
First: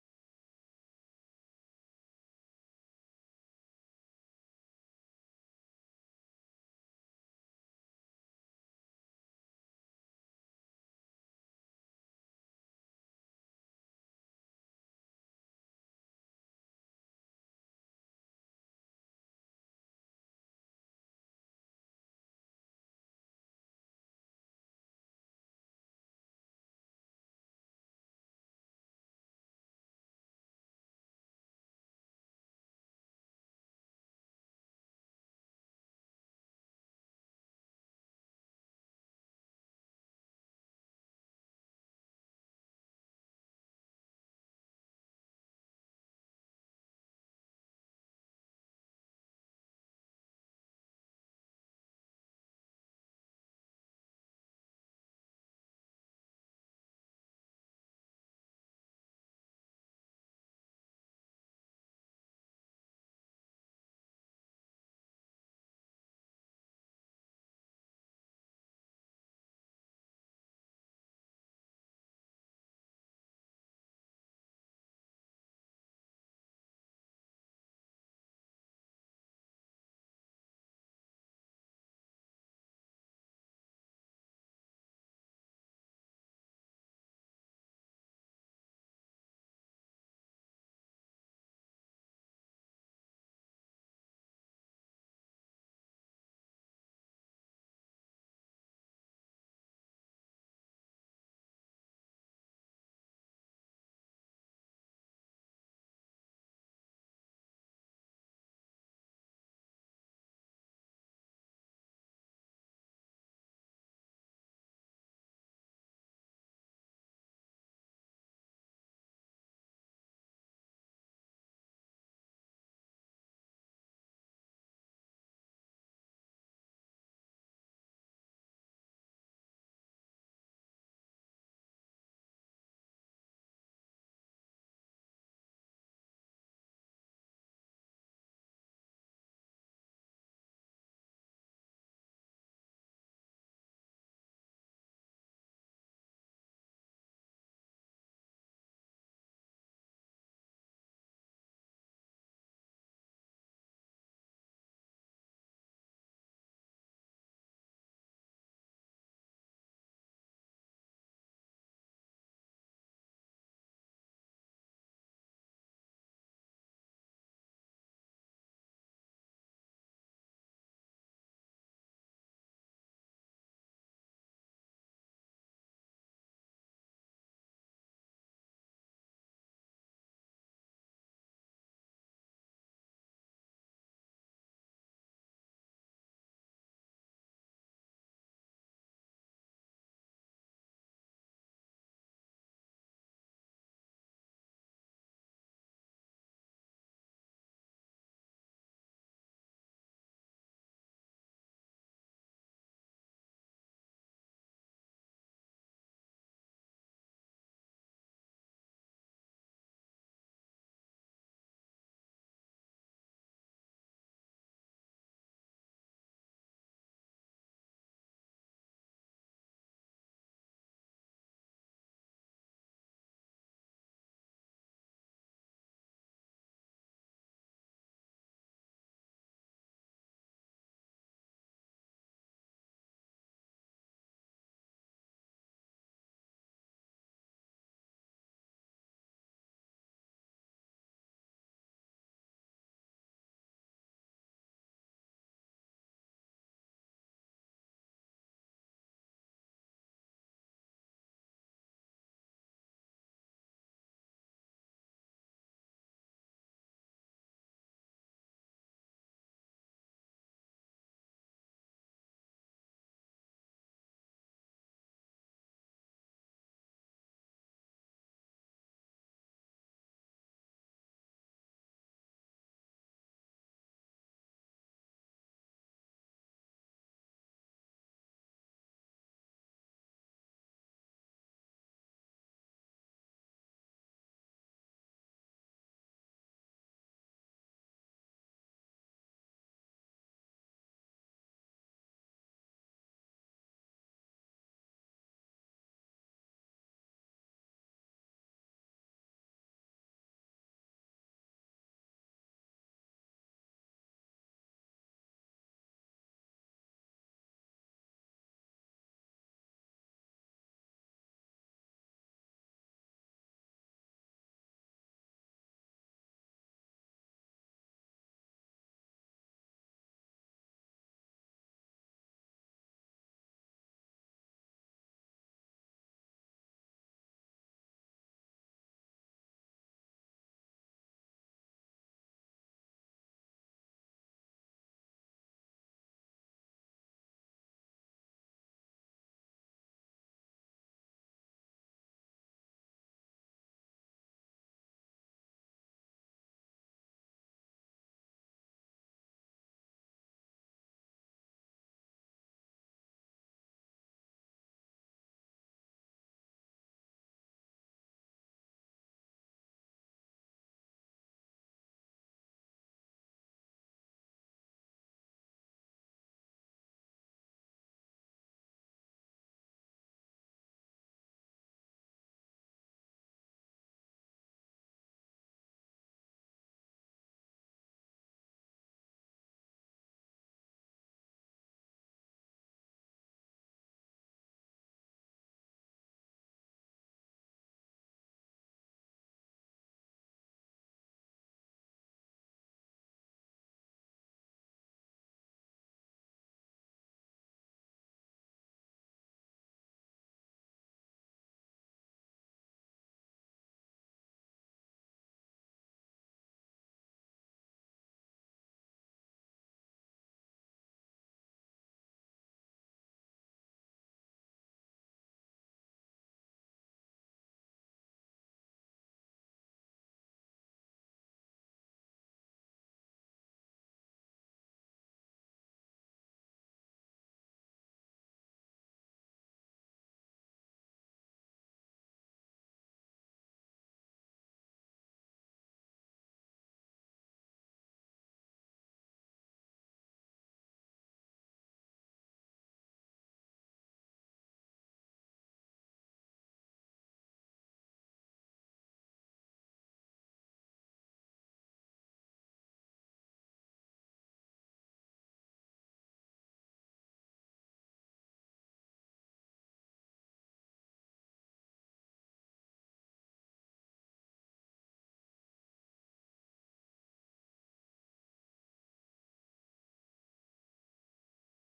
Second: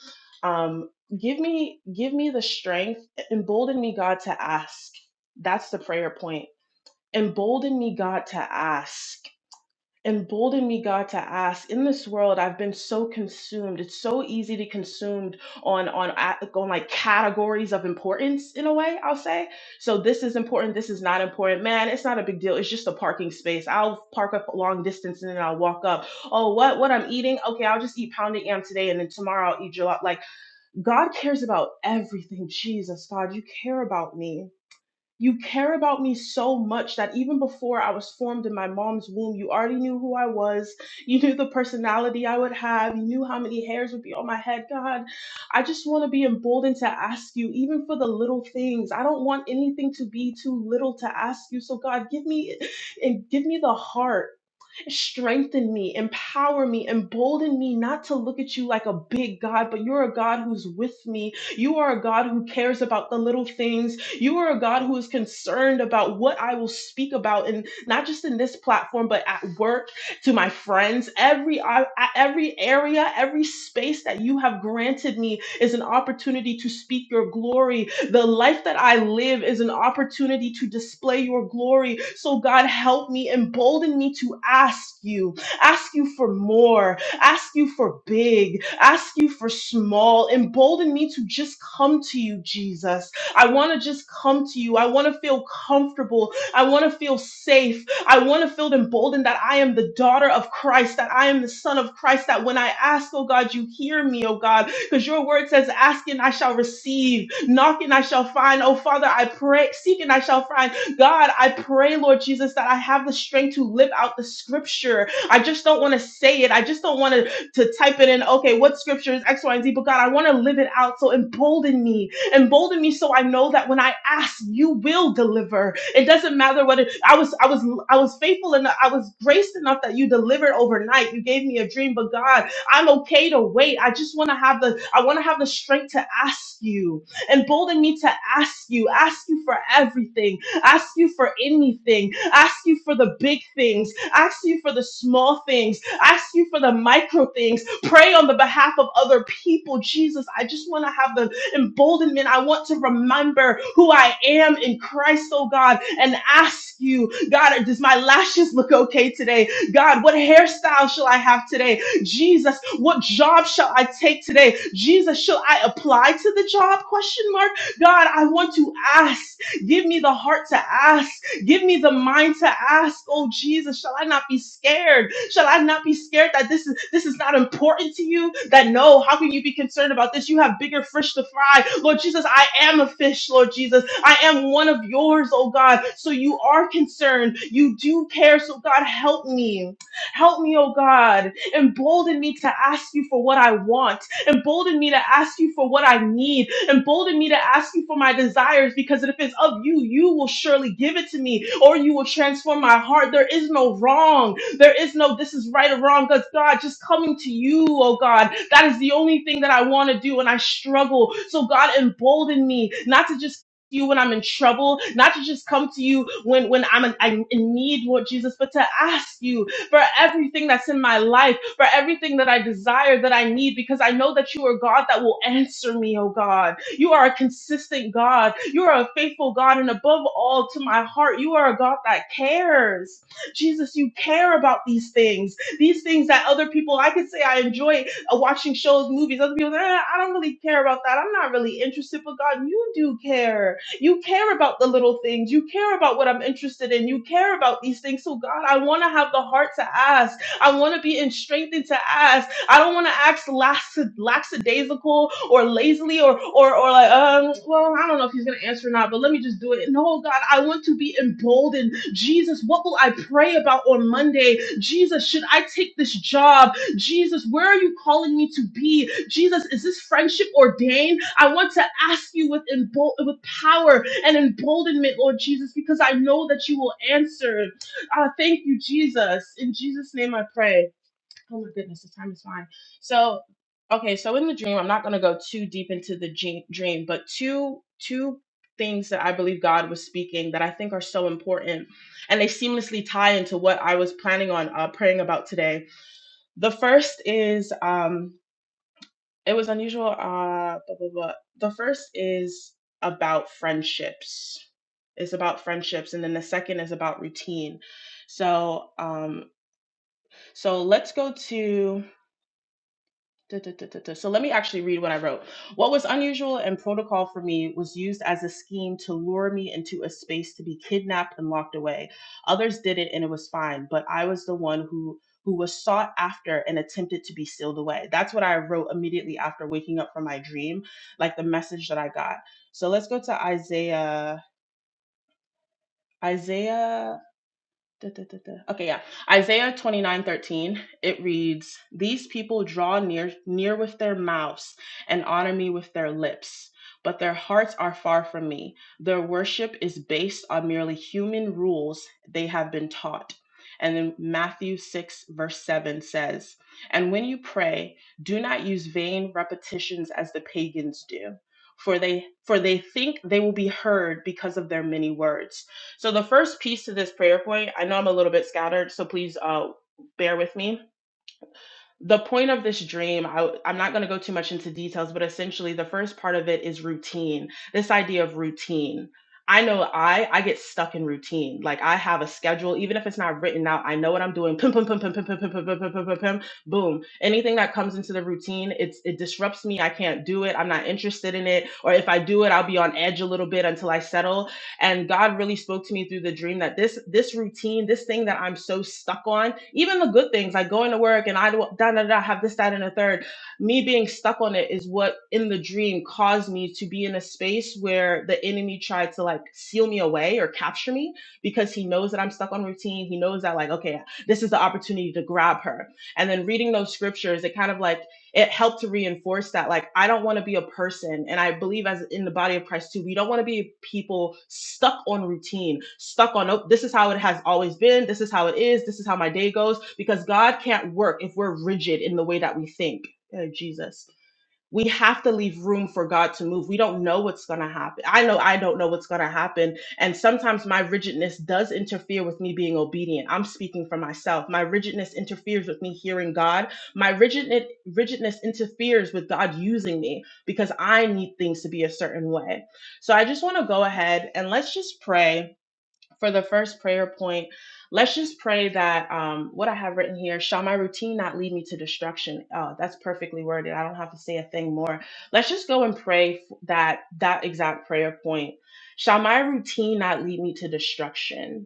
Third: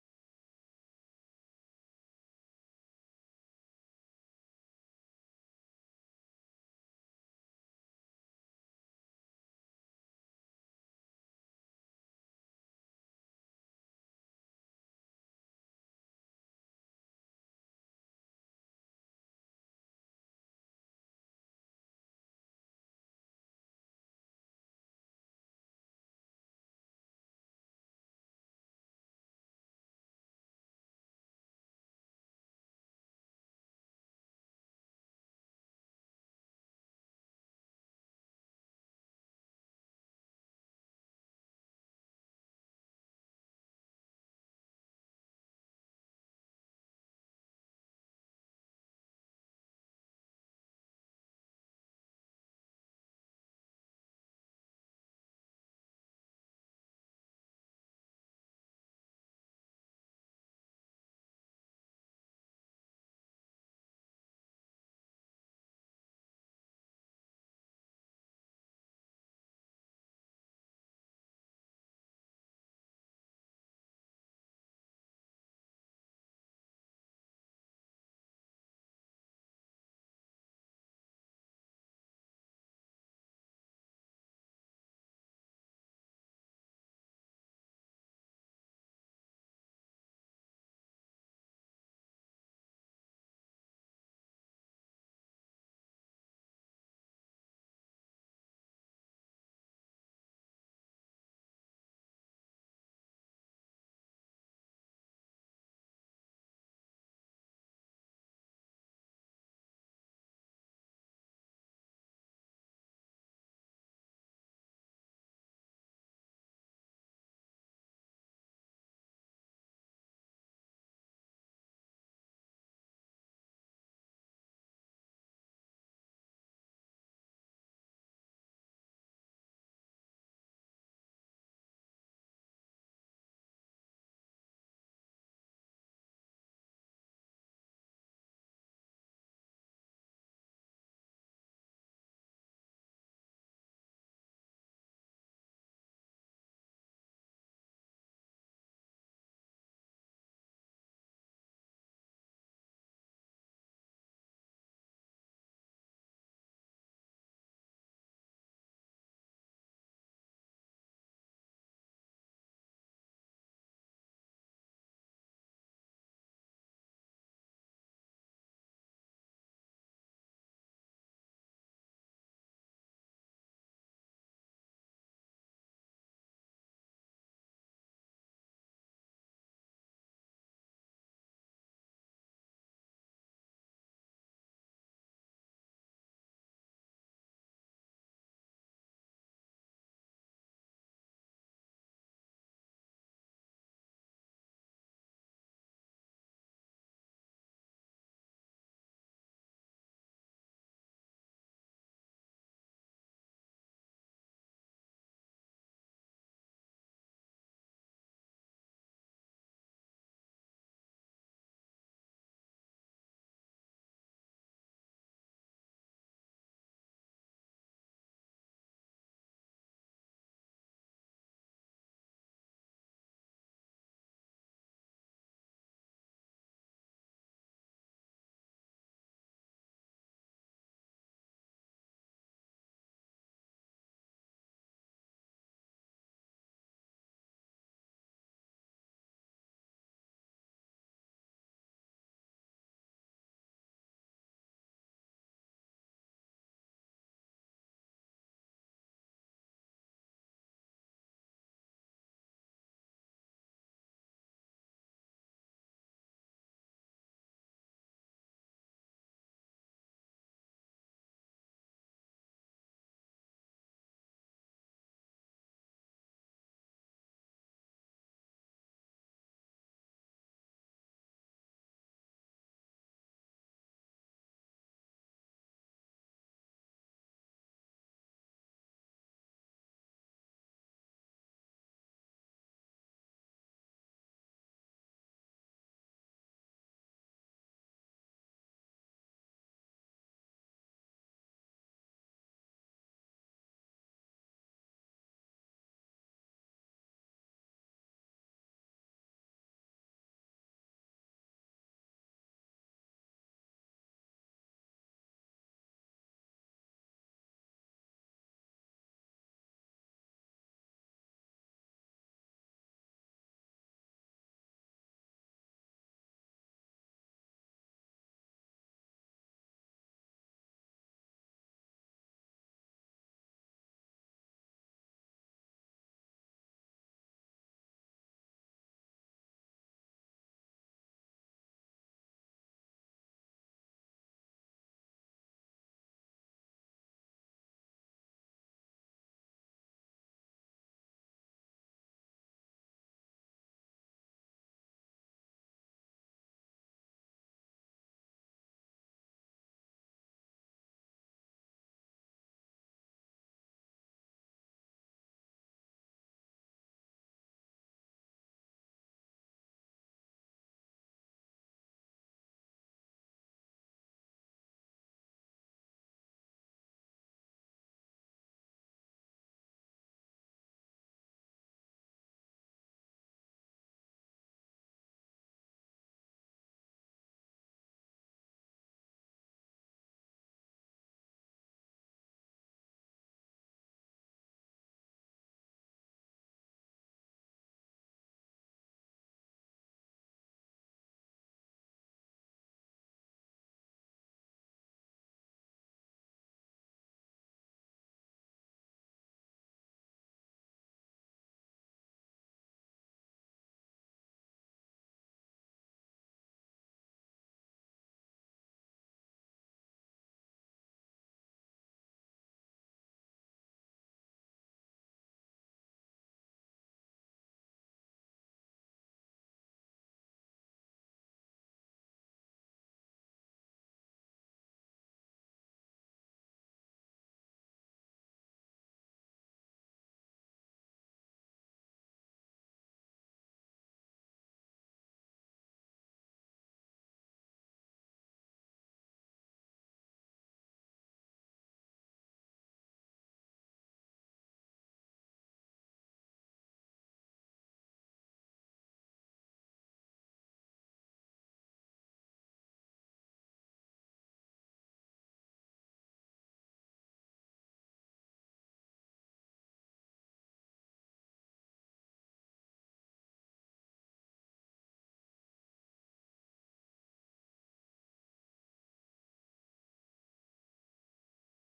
B: Um, give me give me the strength, embolden me, God, to ask. That's the prayer point. Embolden me, God, to ask embolden me god to ask in this world i've been so consumed it's so easy to consumed on on a- on like categories of importance in a way i'll say so this is important this is not important man it's not a big deal it's just a parking space i'll park up long distance and then i'll walk up oh what what i'm eating okay i'll just eat pounded yam today and then tomorrow i'll eat gelato like god cares about everything jesus god you care about me you care about me so much that even before I was formed in my mom's womb, you already knew who I was. You knew the personality I would have. You knew how many hairs would be on my head. God, I just want to be emboldened to ask you, even for the little things. I don't want anything to be too little to ask you. So, God, give me and give me the heart. Strengthen me, empower me, embolden me not to look at you like a big God, but you're a God who's with me. You are a God who cares about the little things. You are a God who is concerned about what I will speak about, and not just in this platform, but at work, to my friends. Every uh, every area, every space that you have granted me is an opportunity to speak your glory the life that I live is an opportunity to display your glory. So, God, help me, embolden me to ask you, ask you for more, ask you for big, ask you for small. Embolden me to just come to you, Jesus. I want to just come to you. I want to feel comfortable. I want to feel safe. I want to feel emboldened that I am the daughter of Christ, that I am the son of Christ, that when I ask, oh God, you hear me, oh God, because your word says, ask and I shall receive. Knock and I shall find. Oh, Father, I pray. Seek and I shall find. God, I pray, Lord Jesus, that I have the strength to live out the scripture. I just don't want to say it. I just don't want to to type it in. Okay, what scripture is X, Y, and Z? But God, I want to live it out. So embolden me, embolden me, so I know that when I ask, you will deliver. It doesn't matter what it, I was. I was. I was faithful enough. I was graced enough that you delivered overnight. You gave me a dream, but God, I'm okay to wait. I just want to have the. I want to have the strength to ask you embolden me to ask you, ask you for everything, ask you for anything, ask you for the big things, ask you for the small things, ask you for the micro things, pray on the behalf of other people. Jesus, I just want to have the emboldenment. I want to remember who I am in Christ, oh God, and ask you, God, does my lashes look okay today? God, what hairstyle shall I have today? Jesus, what job shall I take today? Jesus, shall I apply to the job? Question mark. God, I want to ask. Give me the heart to ask. Give me the mind to ask. Oh Jesus, shall I not be scared? Shall I not be scared that this is this is not important to you? That no, how can you be concerned about this? You have bigger fish to fry. Lord Jesus, I am a fish, Lord Jesus. I am one of yours, oh God. So you are concerned. You do care. So God, help me. Help me, oh God embolden me to ask you for what I want, embolden me to ask you for what I need, embolden me to ask you for my desires because if it's of you, you will surely give it to me or you will transform my heart. There is no wrong. There is no this is right or wrong because God, just coming to you, oh God, that is the only thing that I want to do and I struggle. So God, embolden me not to just you when I'm in trouble, not to just come to you when when I'm, in, I'm in need, Lord Jesus, but to ask you for everything that's in my life, for everything that I desire, that I need, because I know that you are God that will answer me, oh God. You are a consistent God. You are a faithful God. And above all, to my heart, you are a God that cares. Jesus, you care about these things. These things that other people, I could say I enjoy uh, watching shows, movies. Other people, eh, I don't really care about that. I'm not really interested, but God, you do care you care about the little things. You care about what I'm interested in. You care about these things. So, God, I want to have the heart to ask. I want to be in strengthened to ask. I don't want to ask lax, lackadaisical or lazily or, or, or like, um, well, I don't know if he's going to answer or not, but let me just do it. No, God, I want to be emboldened. Jesus, what will I pray about on Monday? Jesus, should I take this job? Jesus, where are you calling me to be? Jesus, is this friendship ordained? I want to ask you with, embo- with power and emboldenment, Lord Jesus, because I know that you will answer. Uh, thank you, Jesus. In Jesus' name I pray. Oh my goodness, the time is fine. So, okay, so in the dream, I'm not going to go too deep into the ge- dream, but two, two things that I believe God was speaking that I think are so important and they seamlessly tie into what I was planning on uh, praying about today the first is um, it was unusual. Uh, blah, blah, blah. The first is about friendships. It's about friendships, and then the second is about routine. So, um, so let's go to Duh, duh, duh, duh, duh. So let me actually read what I wrote. What was unusual and protocol for me was used as a scheme to lure me into a space to be kidnapped and locked away. Others did it and it was fine, but I was the one who who was sought after and attempted to be sealed away. That's what I wrote immediately after waking up from my dream, like the message that I got. So let's go to Isaiah. Isaiah. Da, da, da, da. Okay, yeah. Isaiah twenty nine thirteen. it reads, These people draw near, near with their mouths and honor me with their lips, but their hearts are far from me. Their worship is based on merely human rules they have been taught. And then Matthew 6, verse 7 says, And when you pray, do not use vain repetitions as the pagans do. For they for they think they will be heard because of their many words. So the first piece to this prayer point, I know I'm a little bit scattered, so please uh, bear with me. The point of this dream, I, I'm not going to go too much into details, but essentially the first part of it is routine. This idea of routine. I know I I get stuck in routine. Like I have a schedule, even if it's not written out. I know what I'm doing. Pim pim pim pim pim pim pim pim pim pim pim. pim, pim, Boom. Anything that comes into the routine, it's it disrupts me. I can't do it. I'm not interested in it. Or if I do it, I'll be on edge a little bit until I settle and god really spoke to me through the dream that this this routine this thing that i'm so stuck on even the good things like going to work and i do da, da, da, have this that and a third me being stuck on it is what in the dream caused me to be in a space where the enemy tried to like seal me away or capture me because he knows that i'm stuck on routine he knows that like okay this is the opportunity to grab her and then reading those scriptures it kind of like it helped to reinforce that like i don't want to be a person and i believe as in the body of christ too we don't want to be people stuck on routine stuck on oh this is how it has always been this is how it is this is how my day goes because god can't work if we're rigid in the way that we think Oh, jesus we have to leave room for God to move. We don't know what's going to happen. I know I don't know what's going to happen. And sometimes my rigidness does interfere with me being obedient. I'm speaking for myself. My rigidness interferes with me hearing God. My rigidness, rigidness interferes with God using me because I need things to be a certain way. So I just want to go ahead and let's just pray for the first prayer point, let's just pray that um, what I have written here shall my routine not lead me to destruction. Oh, that's perfectly worded. I don't have to say a thing more. Let's just go and pray f- that that exact prayer point. Shall my routine not lead me to destruction?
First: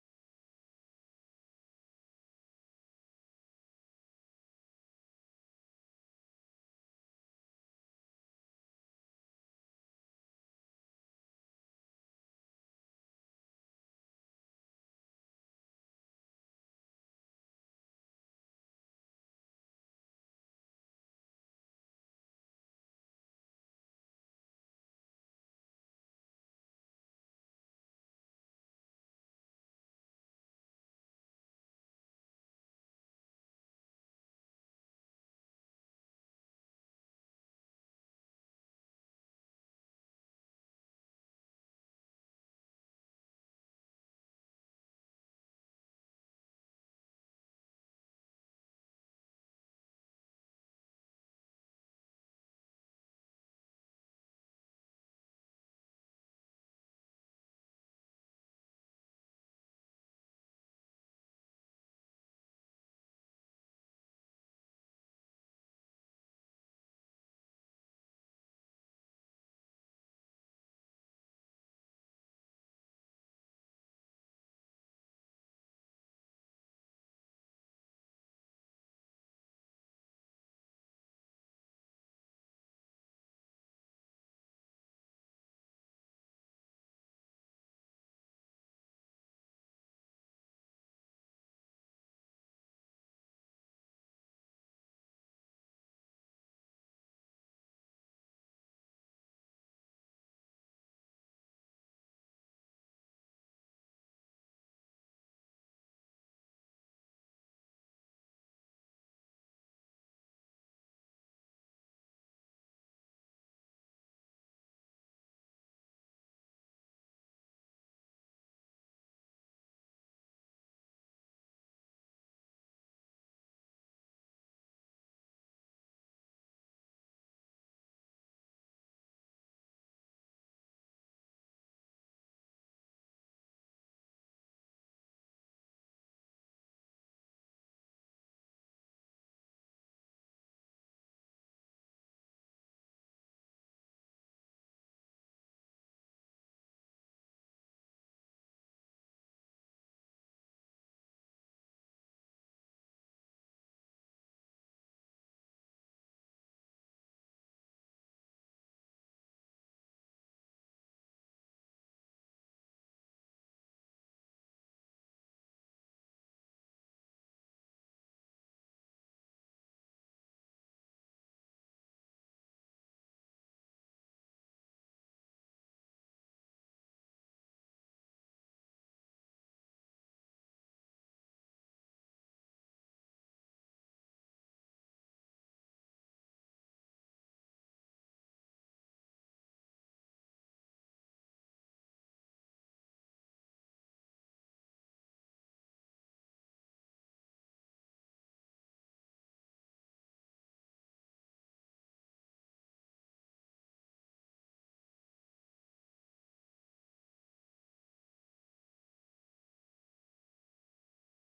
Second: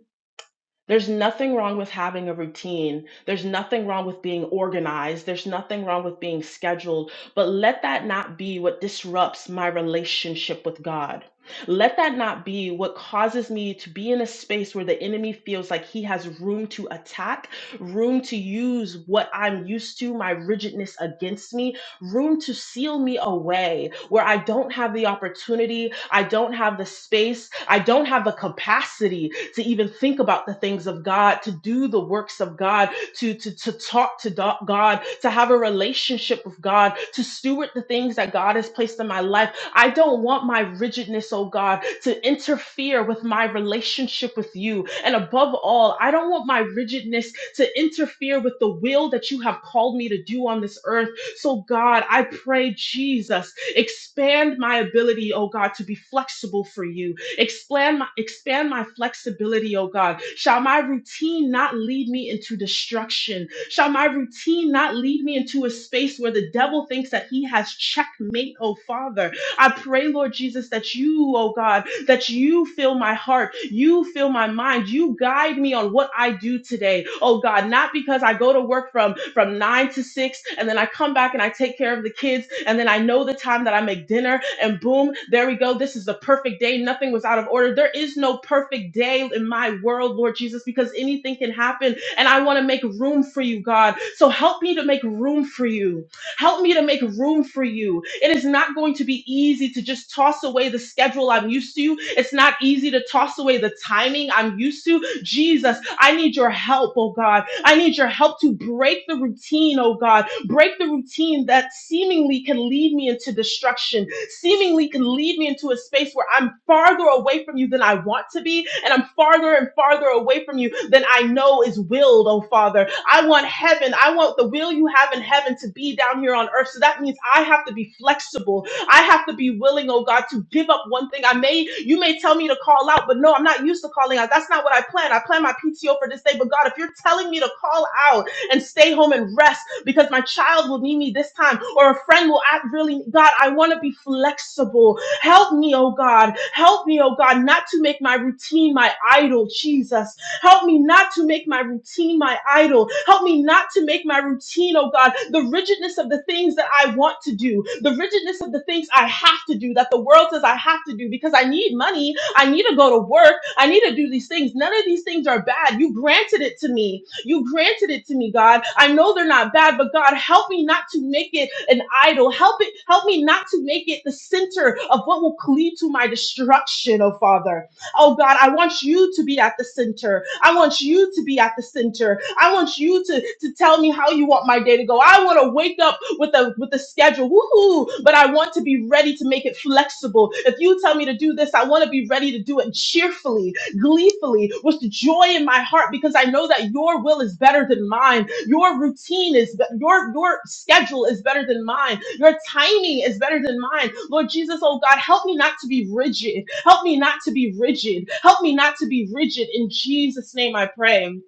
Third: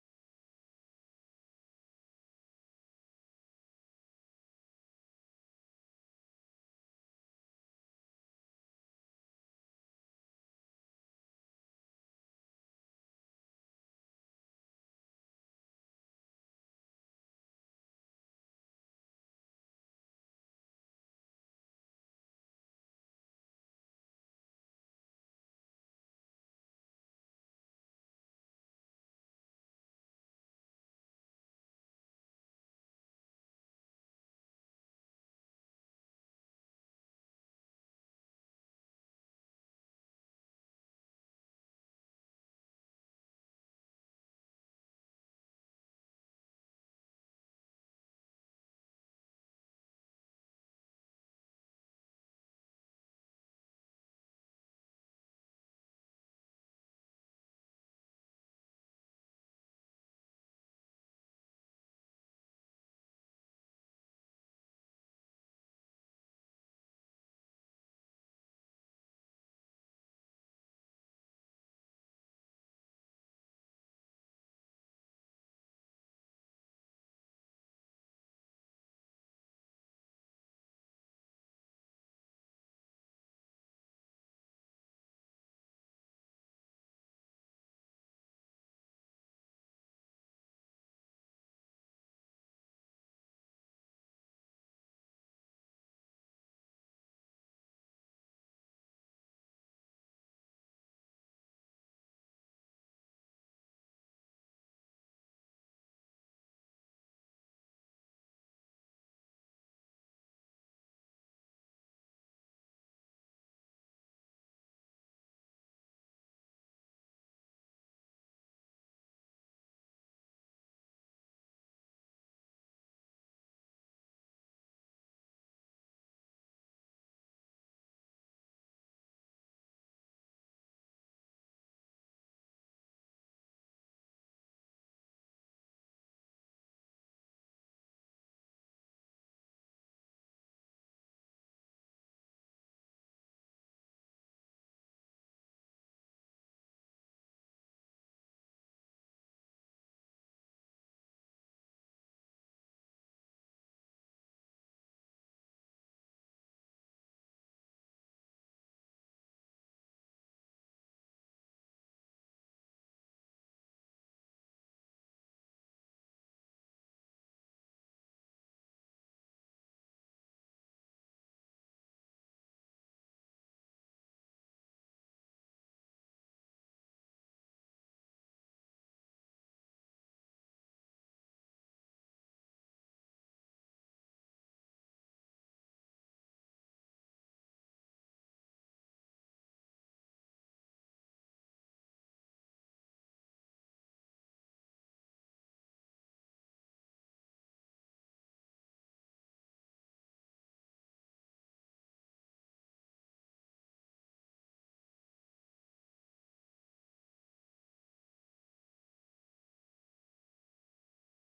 B: There's nothing wrong with having a routine. There's nothing wrong with being organized. There's nothing wrong with being scheduled. But let that not be what disrupts my relationship with God. Let that not be what causes me to be in a space where the enemy feels like he has room to attack, room to use what I'm used to, my rigidness against me, room to seal me away where I don't have the opportunity, I don't have the space, I don't have the capacity to even think about the things of God, to do the works of God, to, to, to talk to do- God, to have a relationship with God, to steward the things that God has placed in my life. I don't want my rigidness, oh God, to interfere with my relationship with you. And above all, I don't want my rigidness to interfere with the will that you have called me to do on this earth so, God, I pray, Jesus, expand my ability, oh God, to be flexible for you. Expand my, expand my flexibility, oh God. Shall my routine not lead me into destruction? Shall my routine not lead me into a space where the devil thinks that he has checkmate, oh Father? I pray, Lord Jesus, that you, oh God, that you fill my heart, you fill my mind, you guide me on what I do today. Oh God, not because I go to work from from 9 to 6 and then I come back and I take care of the kids and then I know the time that I make dinner and boom, there we go. This is the perfect day. Nothing was out of order. There is no perfect day in my world, Lord Jesus, because anything can happen and I want to make room for you, God. So help me to make room for you. Help me to make room for you. It is not going to be easy to just toss away the schedule I'm used to. It's not easy to toss away the timing I'm used to. Jesus, I need your help, oh God. I need your help to break the routine, oh God. Break the routine that seemingly can lead me into destruction, seemingly can lead me into a space where I'm farther away from you than I want to be, and I'm farther and farther away from you than I know is willed, oh Father. I want heaven. I want the will you have in heaven to be down here on earth. So that means I have to be flexible. I have to be willing, oh God, to give up one thing. I may, you may tell me to call out, but no, I'm not used to calling out. That's not what I plan. I plan my PTO for this day. But God, if you're telling me to call out, and stay home and rest because my child will need me this time or a friend will act really God, I want to be flexible. Help me, oh God. Help me, oh God, not to make my routine my idol, Jesus. Help me not to make my routine my idol. Help me not to make my routine, oh God, the rigidness of the things that I want to do, the rigidness of the things I have to do that the world says I have to do because I need money. I need to go to work. I need to do these things. None of these things are bad. You granted it to me. You granted it to me, God. I know they're not bad, but God, help me not to make it an idol. Help it, help me not to make it the center of what will lead to my destruction, oh Father. Oh God, I want you to be at the center. I want you to be at the center. I want you to, to tell me how you want my day to go. I want to wake up with a with a schedule. Woohoo! But I want to be ready to make it flexible. If you tell me to do this, I want to be ready to do it cheerfully gleefully with the joy in my heart because I know that your will is better than mine. Your routine is your your schedule is better than mine. Your timing is better than mine. Lord Jesus, oh God, help me not to be rigid. Help me not to be rigid. Help me not to be rigid in Jesus name I pray.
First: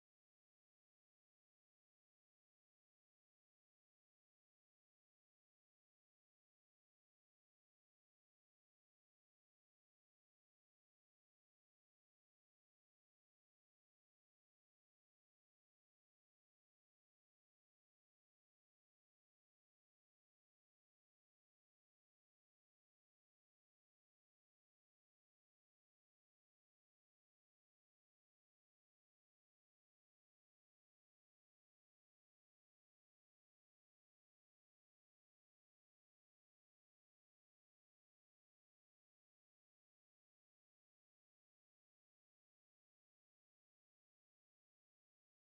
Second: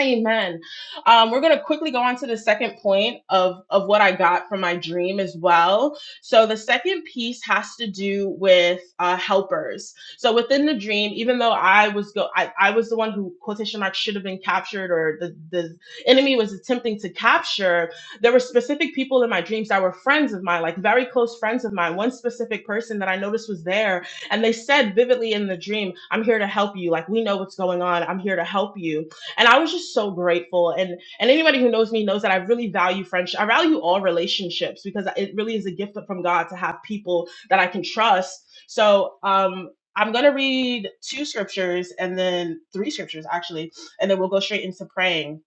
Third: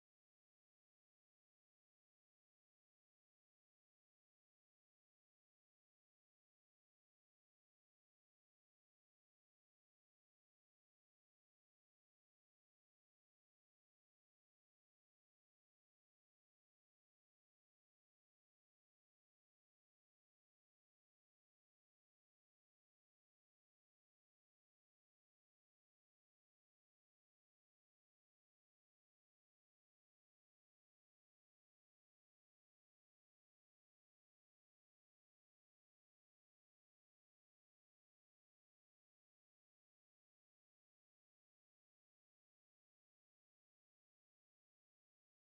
B: Amen. Um, we're going to quickly go on to the second point of, of what I got from my dream as well. So, the second piece has to do with uh, helpers. So, within the dream, even though I was go, I, I was the one who quotation mark should have been captured, or the, the enemy was attempting to capture. There were specific people in my dreams that were friends of mine, like very close friends of mine. One specific person that I noticed was there, and they said vividly in the dream, "I'm here to help you. Like we know what's going on. I'm here to help you." and i was just so grateful and and anybody who knows me knows that i really value friendship i value all relationships because it really is a gift from god to have people that i can trust so um i'm going to read two scriptures and then three scriptures actually and then we'll go straight into praying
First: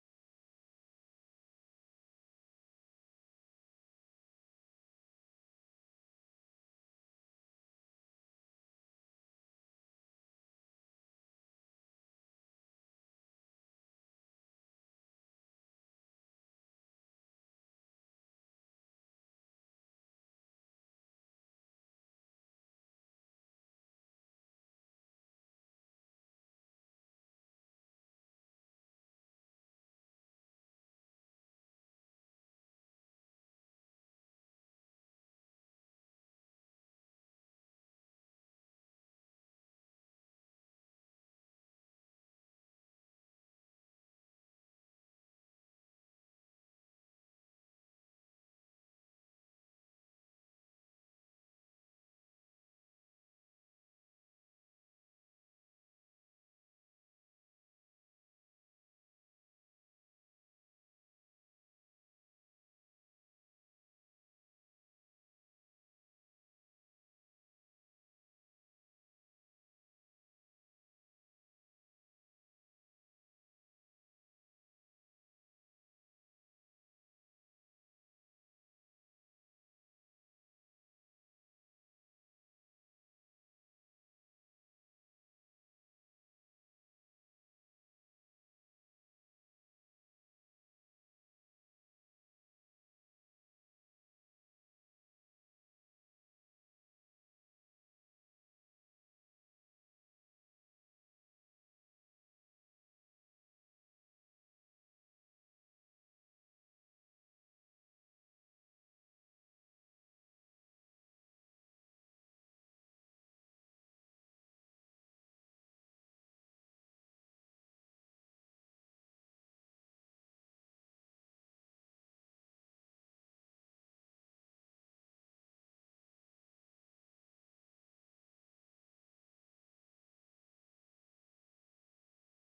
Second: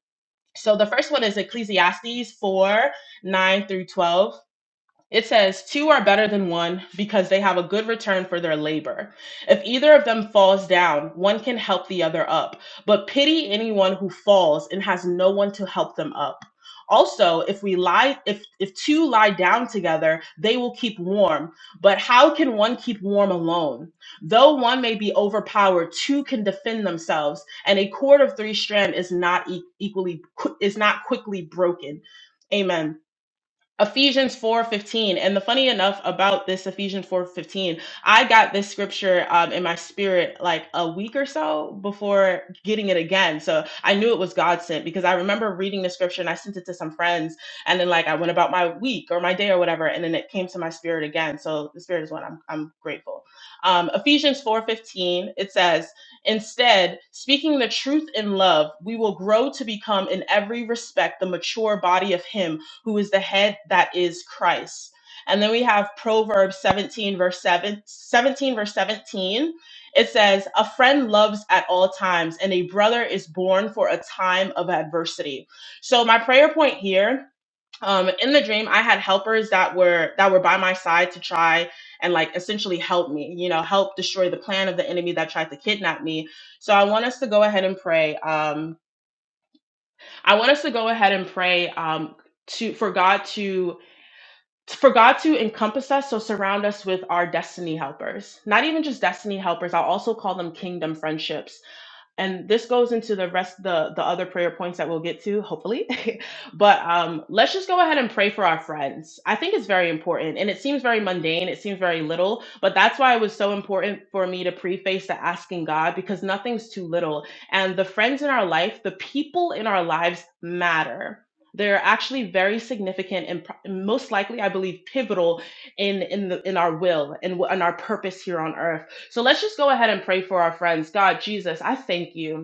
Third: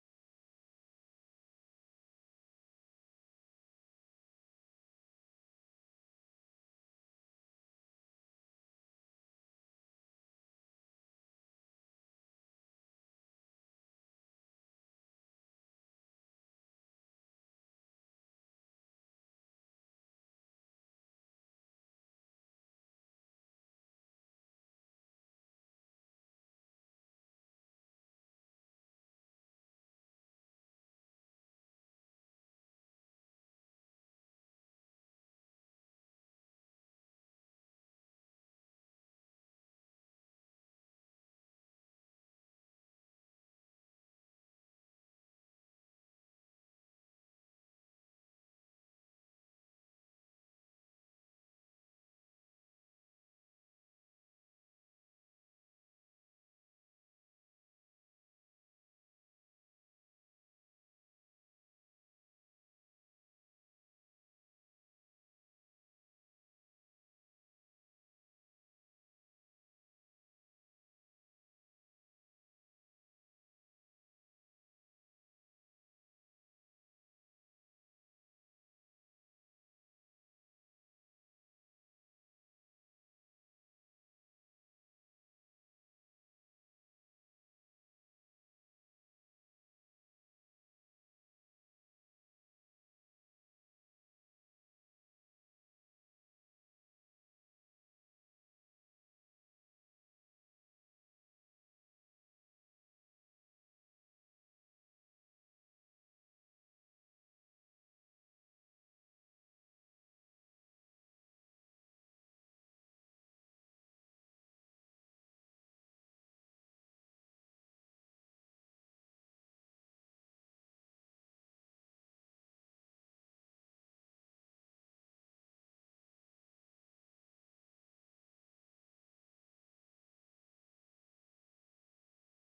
B: so the first one is ecclesiastes 4 9 through 12 it says, Two are better than one because they have a good return for their labor. If either of them falls down, one can help the other up. But pity anyone who falls and has no one to help them up. Also, if we lie if if two lie down together, they will keep warm. But how can one keep warm alone? Though one may be overpowered, two can defend themselves, and a cord of three strand is not e- equally is not quickly broken. Amen. Ephesians 4:15 and the funny enough about this Ephesians 4:15 I got this scripture um, in my spirit like a week or so before getting it again so I knew it was God sent because I remember reading the scripture and I sent it to some friends and then like I went about my week or my day or whatever and then it came to my spirit again so the spirit is one I'm I'm grateful um, Ephesians 4:15 it says Instead, speaking the truth in love, we will grow to become in every respect the mature body of Him who is the head that is Christ. And then we have Proverbs 17, verse 7 17 verse 17. It says, A friend loves at all times, and a brother is born for a time of adversity. So my prayer point here. Um, in the dream, I had helpers that were that were by my side to try and like essentially help me, you know, help destroy the plan of the enemy that tried to kidnap me. So I want us to go ahead and pray. Um, I want us to go ahead and pray um, to for God to for God to encompass us, so surround us with our destiny helpers. Not even just destiny helpers, I'll also call them kingdom friendships and this goes into the rest the the other prayer points that we'll get to hopefully but um let's just go ahead and pray for our friends i think it's very important and it seems very mundane it seems very little but that's why it was so important for me to preface the asking god because nothing's too little and the friends in our life the people in our lives matter they're actually very significant and pro- most likely i believe pivotal in in the in our will and in, in our purpose here on earth so let's just go ahead and pray for our friends. God, Jesus, I thank you.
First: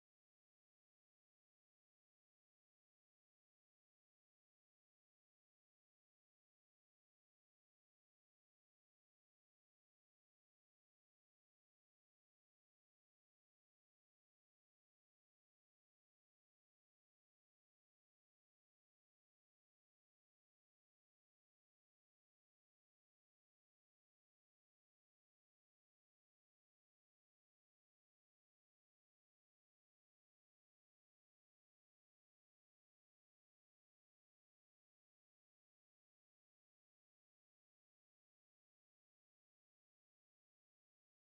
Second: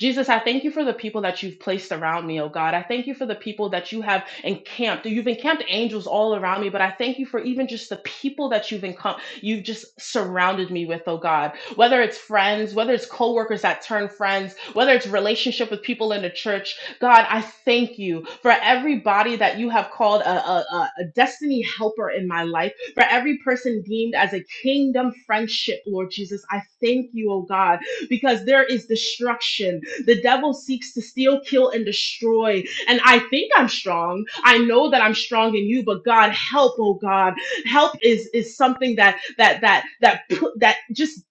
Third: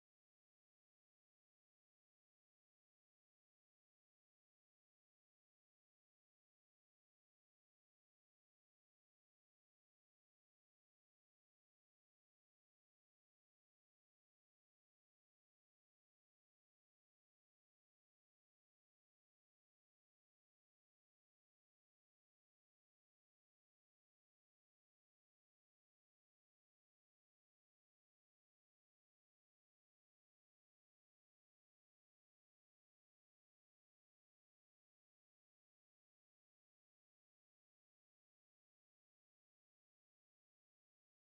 B: Jesus, I thank you for the people that you've placed around me, oh God. I thank you for the people that you have encamped. You've encamped angels all around me, but I thank you for even just the people that you've encom- you've just surrounded me with, oh God. Whether it's friends, whether it's coworkers that turn friends, whether it's relationship with people in the church, God, I thank you for everybody that you have called a, a, a a destiny helper in my life, for every person deemed as a kingdom friendship, Lord Jesus. I thank you, oh God, because there is destruction the devil seeks to steal, kill, and destroy. And I think I'm strong. I know that I'm strong in you, but God, help, oh God. Help is is something that that that that put that just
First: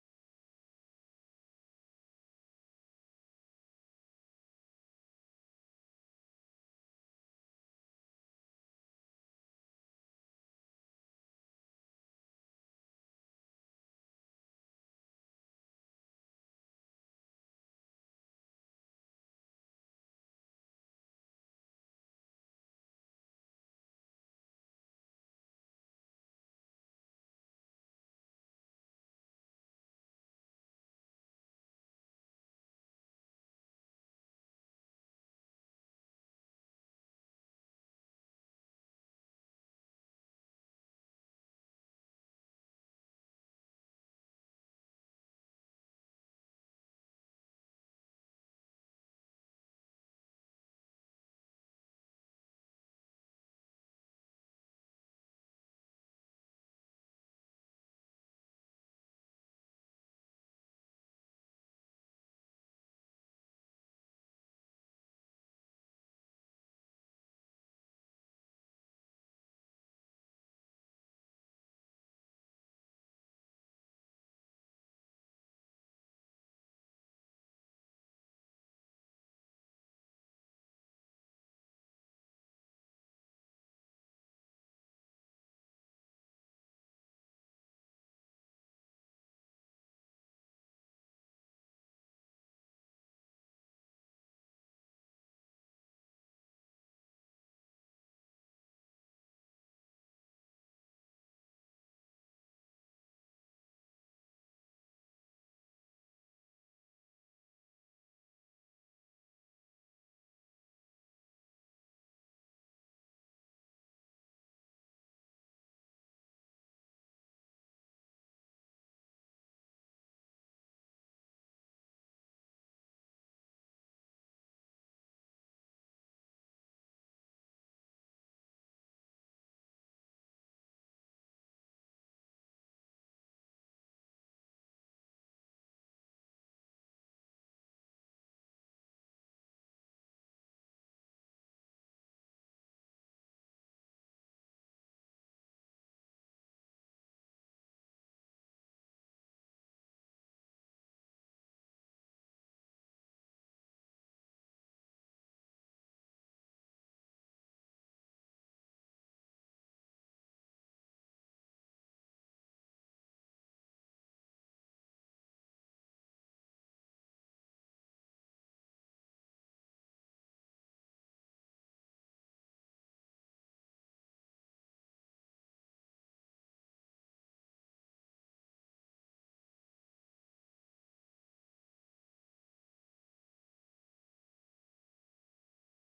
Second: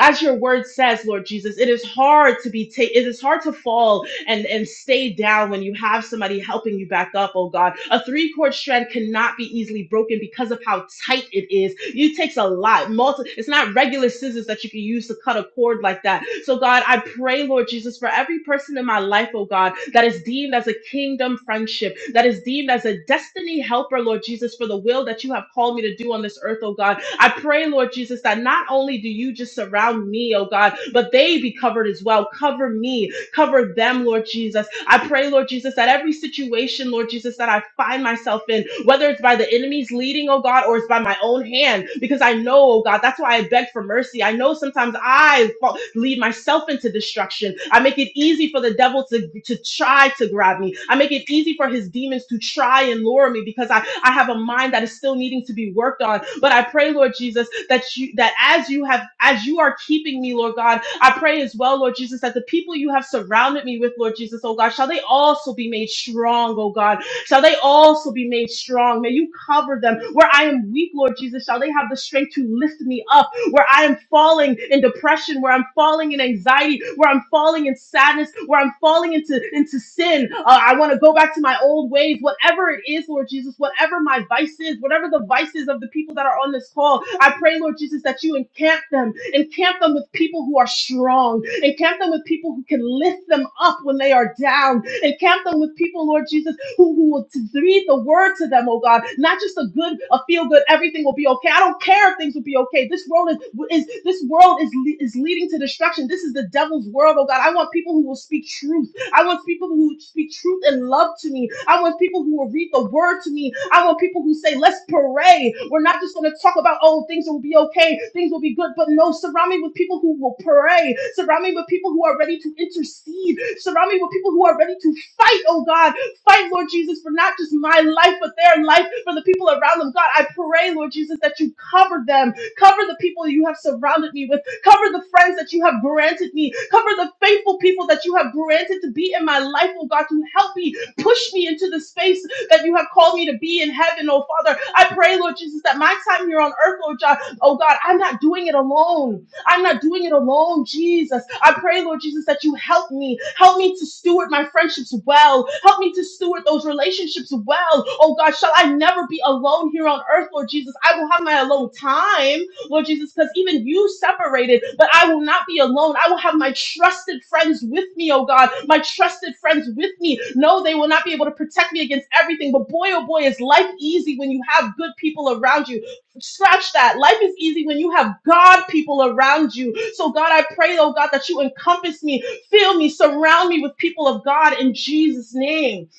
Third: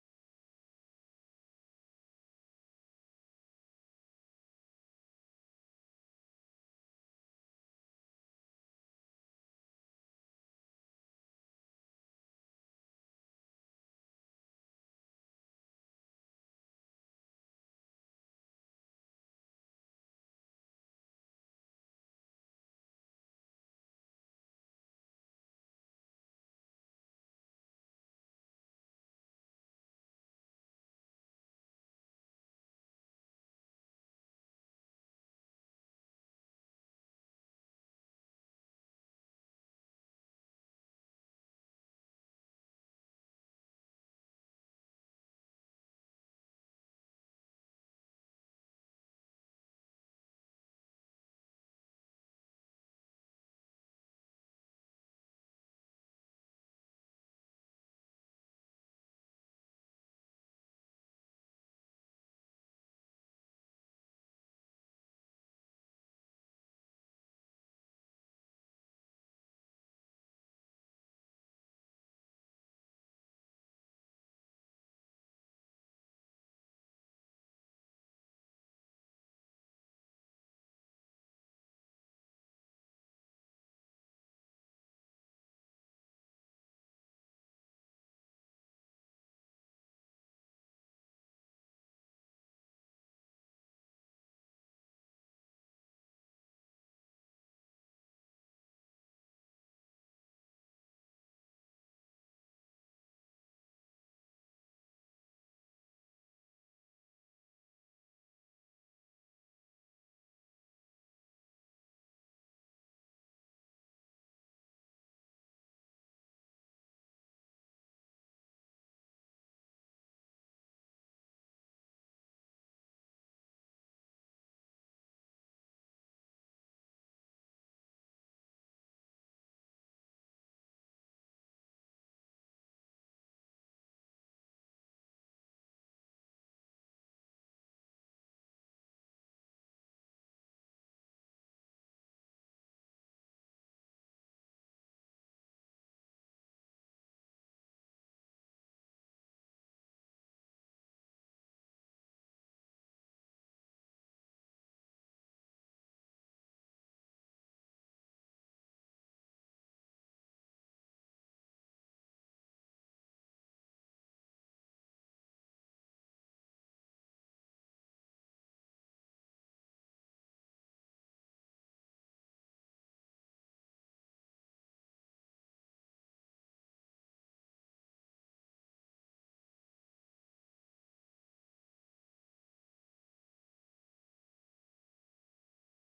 B: as your word says, Lord Jesus, it is hard to be taken. It is hard to fall and and stay down when you have somebody helping you back up oh god a three chord strand cannot be easily broken because of how tight it is it takes a lot multi it's not regular scissors that you can use to cut a cord like that so god i pray lord jesus for every person in my life oh god that is deemed as a kingdom friendship that is deemed as a destiny helper lord jesus for the will that you have called me to do on this earth oh god i pray lord jesus that not only do you just surround me oh god but they be covered as well cover me Cover them, Lord Jesus. I pray, Lord Jesus, that every situation, Lord Jesus, that I find myself in, whether it's by the enemy's leading, oh God, or it's by my own hand, because I know, oh God, that's why I beg for mercy. I know sometimes I fall, lead myself into destruction. I make it easy for the devil to, to try to grab me. I make it easy for his demons to try and lure me because I, I have a mind that is still needing to be worked on. But I pray, Lord Jesus, that you that as you have as you are keeping me, Lord God, I pray as well, Lord Jesus, that the people you have surrounded me with, Lord Jesus, oh God, shall they also be made strong, oh God, shall they also be made strong. May you cover them where I am weak, Lord Jesus. Shall they have the strength to lift me up? where I am falling in depression, where I'm falling in anxiety, where I'm falling in sadness, where I'm falling into, into sin. Uh, I want to go back to my old ways, whatever it is, Lord Jesus, whatever my vice is, whatever the vices of the people that are on this call. I pray, Lord Jesus, that you encamp them, encamp them with people who are strong, encamp them with people who can lift them up when they are down, encamp them with people, Lord Jesus who, who will t- read the word to them, oh God. Not just a good, a feel good, everything will be okay. I don't care if things will be okay. This world is, is this world is, le- is leading to destruction. This is the devil's world, oh God. I want people who will speak truth. I want people who speak truth and love to me. I want people who will read the word to me. I want people who say, let's pray. We're not just going to talk about, oh, things will be okay, things will be good. But no, surround me with people who will pray. Surround me with people who are ready to intercede. Surround me with people who are ready to fight, oh God fight, Lord Jesus, for not just my life, but their life, for the people around them. God, I pray, Lord Jesus, that you cover them. Cover the people you have surrounded me with. Cover the friends that you have granted me. Cover the faithful people that you have granted to be in my life, oh God, to help me, push me into the space that you have called me to be in heaven, oh Father. I pray, Lord Jesus, that my time here on earth, Lord God, oh God, I'm not doing it alone. I'm not doing it alone, Jesus. I pray, Lord Jesus, that you help me. Help me to steward my friendships well. Help me to steward those relationships well. Oh God, shall I never be alone here on earth, Lord Jesus? I will have my alone time, Lord Jesus, because even you separated, but I will not be alone. I will have my trusted friends with me, oh God. My trusted friends with me. No, they will not be able to protect me against everything, but boy, oh boy, is life easy when you have good people around you Scratch that. Life is easy when you have God people around you. So, God, I pray, oh God, that you encompass me, fill me, surround me with people of God in Jesus' name.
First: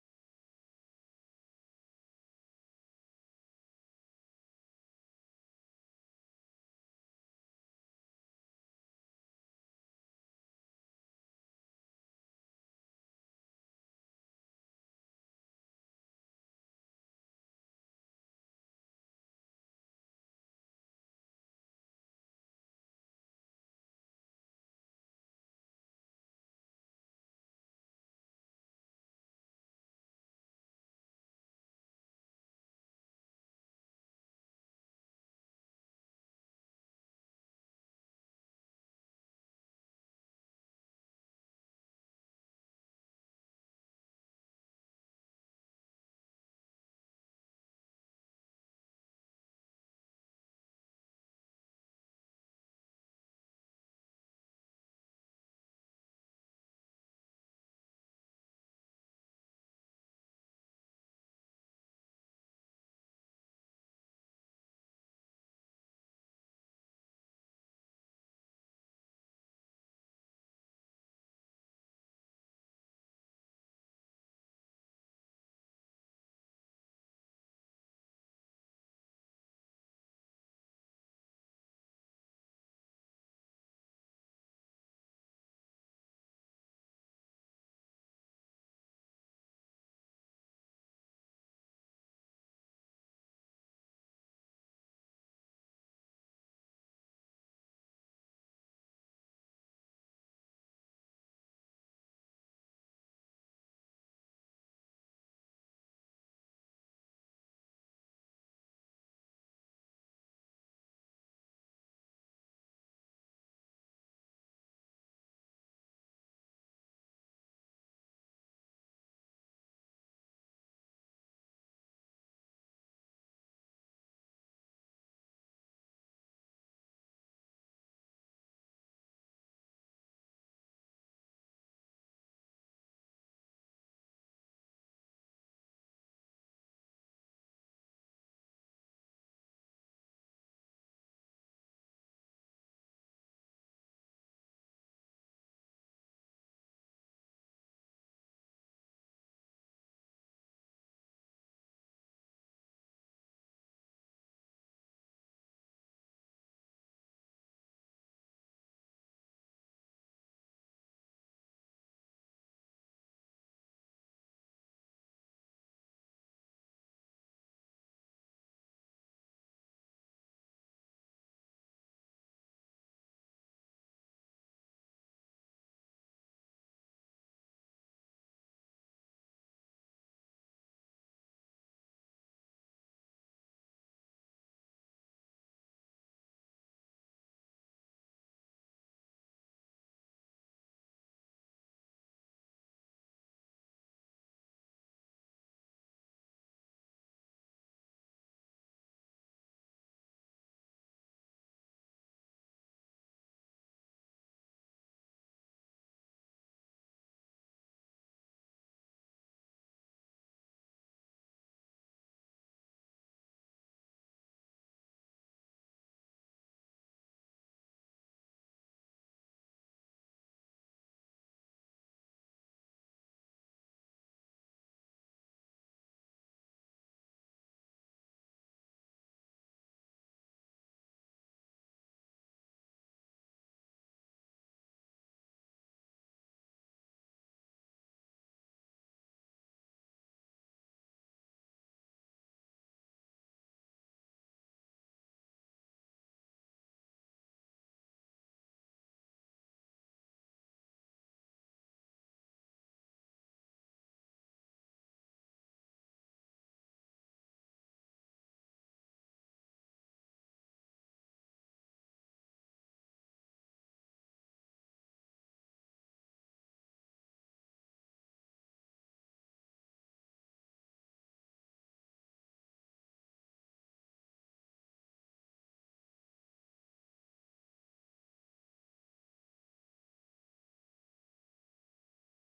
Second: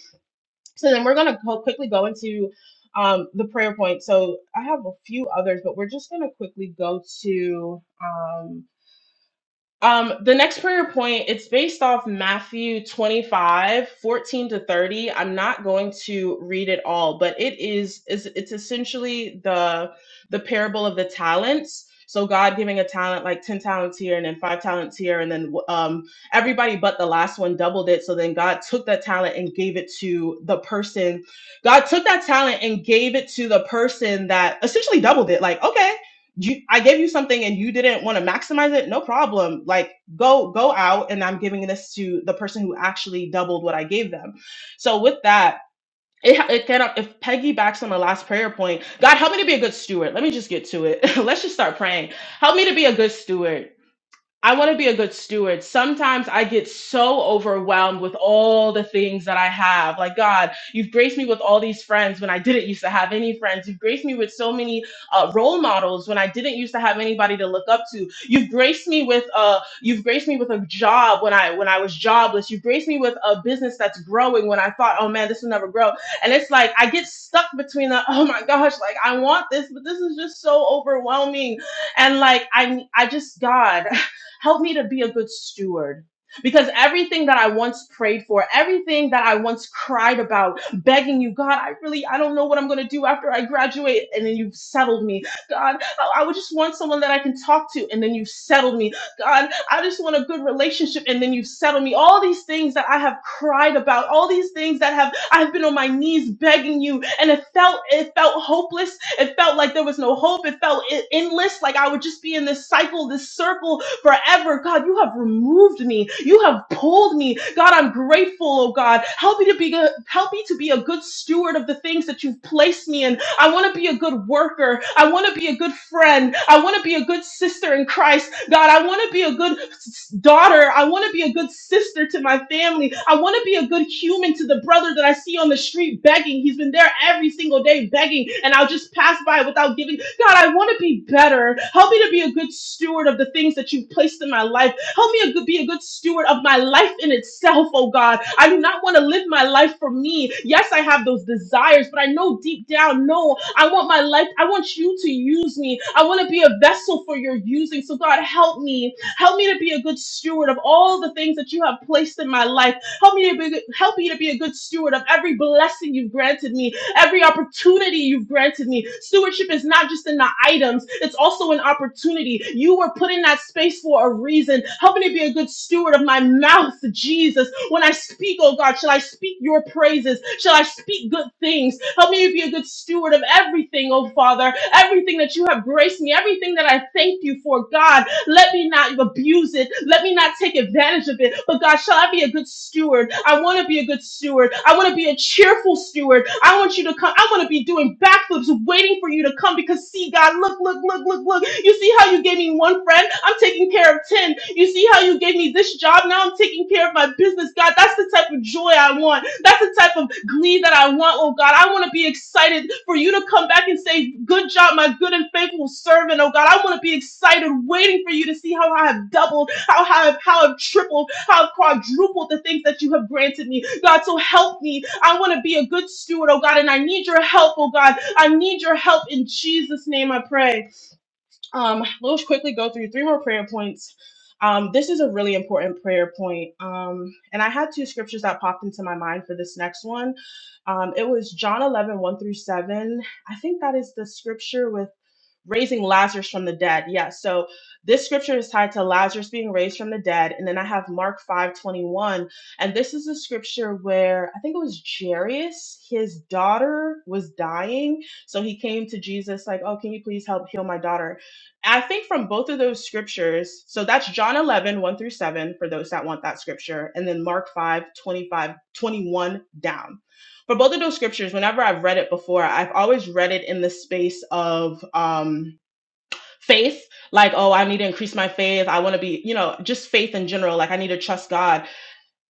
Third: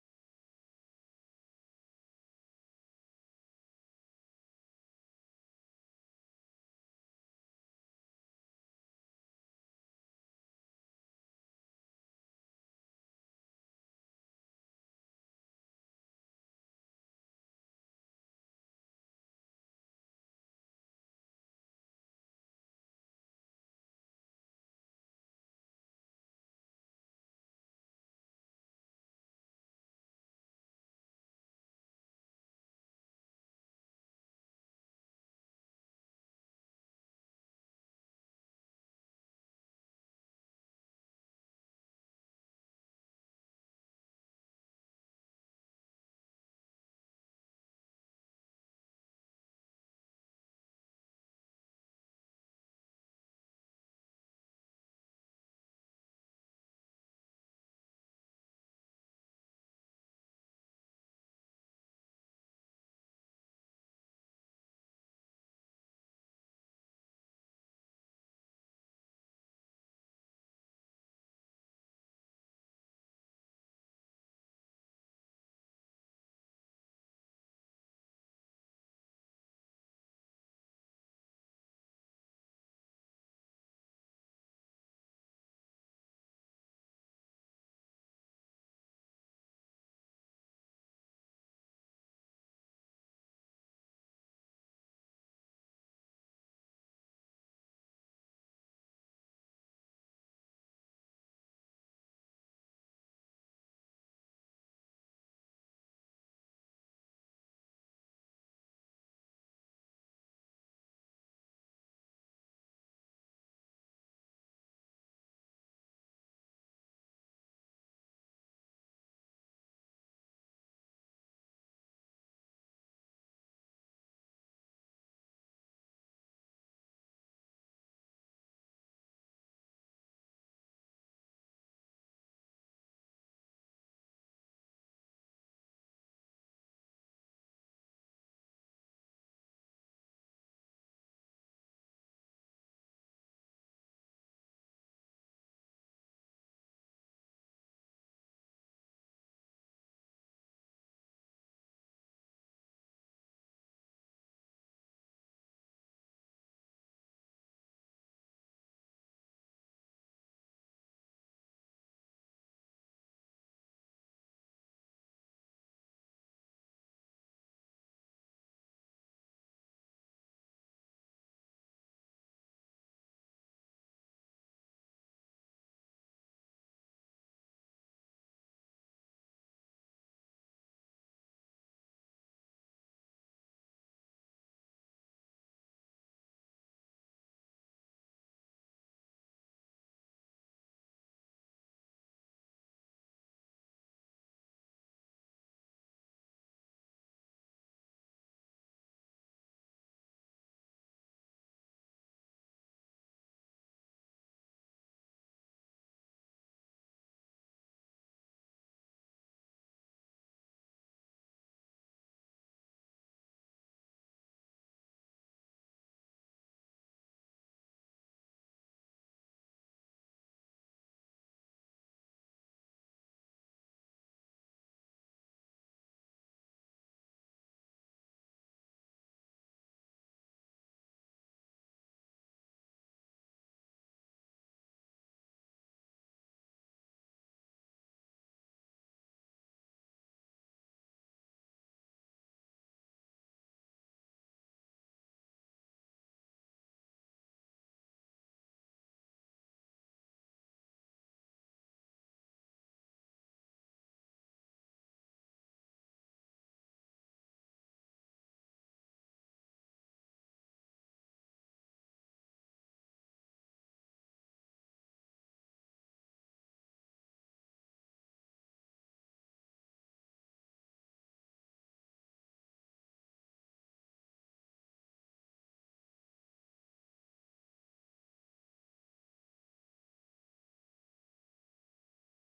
B: So, then we're going to go, quickly go into um, the prayer point. So, I have a few others, but we're just going to quickly go to. um, um, the next prayer point, it's based off Matthew 25 14 to 30. I'm not going to read it all, but it is is it's essentially the the parable of the talents. So God giving a talent like 10 talents here and then five talents here, and then um everybody but the last one doubled it. So then God took that talent and gave it to the person. God took that talent and gave it to the person that essentially doubled it. Like, okay, you I gave you something and you didn't want to maximize it, no problem. Like go go out and I'm giving this to the person who actually doubled what I gave them. So with that, it it cannot if Peggy backs on the last prayer point, God help me to be a good steward. Let me just get to it. Let's just start praying. Help me to be a good steward. I want to be a good steward. Sometimes I get so overwhelmed with all the things that I have. Like, God, you've graced me with all these friends when I didn't used to have any friends. You've graced me with so many uh, role models when I didn't used to have anybody to look up to. You've graced me with a you've graced me with a job when I when I was jobless. You've graced me with a business that's growing when I thought, oh man, this will never grow. And it's like I get stuck between the oh my gosh, like I want this, but this is just so overwhelming. And like I I just God. Help me to be a good steward. Because everything that I once prayed for, everything that I once cried about, begging you, God, I really, I don't know what I'm going to do after I graduate. And then you've settled me. God, I I would just want someone that I can talk to. And then you've settled me. God, I just want a good relationship. And then you've settled me. All these things that I have cried about, all these things that have, I've been on my knees begging you. And it felt, it felt hopeless. It felt like there was no hope. It felt e- endless. Like I would just be in this cycle, this circle forever. God, you have removed me. You have pulled me. God, I'm grateful, oh God. Help me to be good, help me to be a good steward of the things that you've placed me in I want to be a good worker. I want to be a good friend. I want to be a good sister in Christ. God, I want to be a good s- daughter. I want to be a good sister to my family. I want to be a good human to the brother that I see on the street begging. He's been there every single day begging, and I'll just pass by without giving. God, I want to be better. Help me to be a good steward of the things that you've placed in my life. Help me a be a good steward of my life in itself, oh God. I do not want to live my life for me. Yes, I have those desires, but I know deep down, no, I want my life. I want you to use me. I want to be a vessel for your using. So, God, help me. Help me to be a good steward of all the things that you have placed in my life. Help me to be, help me to be a good steward of every blessing you've granted me every opportunity you've granted me. Stewardship is not just in the items, it's also an opportunity. You were put in that space for a reason. Help me to be a good steward of my mouth, Jesus. When I speak, oh God, shall I speak your praises? Shall I speak good things? Help me to be a good steward of everything, oh Father, everything that you have graced me, everything that I thank you for, God. Let me not abuse it. Let me not take advantage of it. But God, shall I be a good steward? I want to be a good steward. I want to be a cheerful steward. I want you to come. I want to be doing backflips, waiting for you to come because see, God, look, look, look, look, look. You see how you gave me one friend? I'm taking care care of 10. You see how you gave me this job? Now I'm taking care of my business. God, that's the type of joy I want. That's the type of glee that I want, oh God. I want to be excited for you to come back and say, Good job, my good and faithful servant, oh God. I want to be excited, waiting for you to see how I have doubled, how I have how I've tripled, how I've quadrupled the things that you have granted me. God, so help me. I want to be a good steward, oh God, and I need your help, oh God. I need your help in Jesus' name, I pray. Um, we'll quickly go through three more prayer points. Um, this is a really important prayer point. Um, and I had two scriptures that popped into my mind for this next one. Um, it was John eleven one through 7. I think that is the scripture with raising Lazarus from the dead. Yes. Yeah, So this scripture is tied to Lazarus being raised from the dead. And then I have Mark 5 21, And this is a scripture where I think it was Jairus, his daughter was dying. So he came to Jesus, like, Oh, can you please help heal my daughter? I think from both of those scriptures, so that's John eleven one through 7, for those that want that scripture, and then Mark 5 25 21 down for both of those scriptures, whenever I've read it before, I've always read it in the space of um faith like oh i need to increase my faith i want to be you know just faith in general like i need to trust god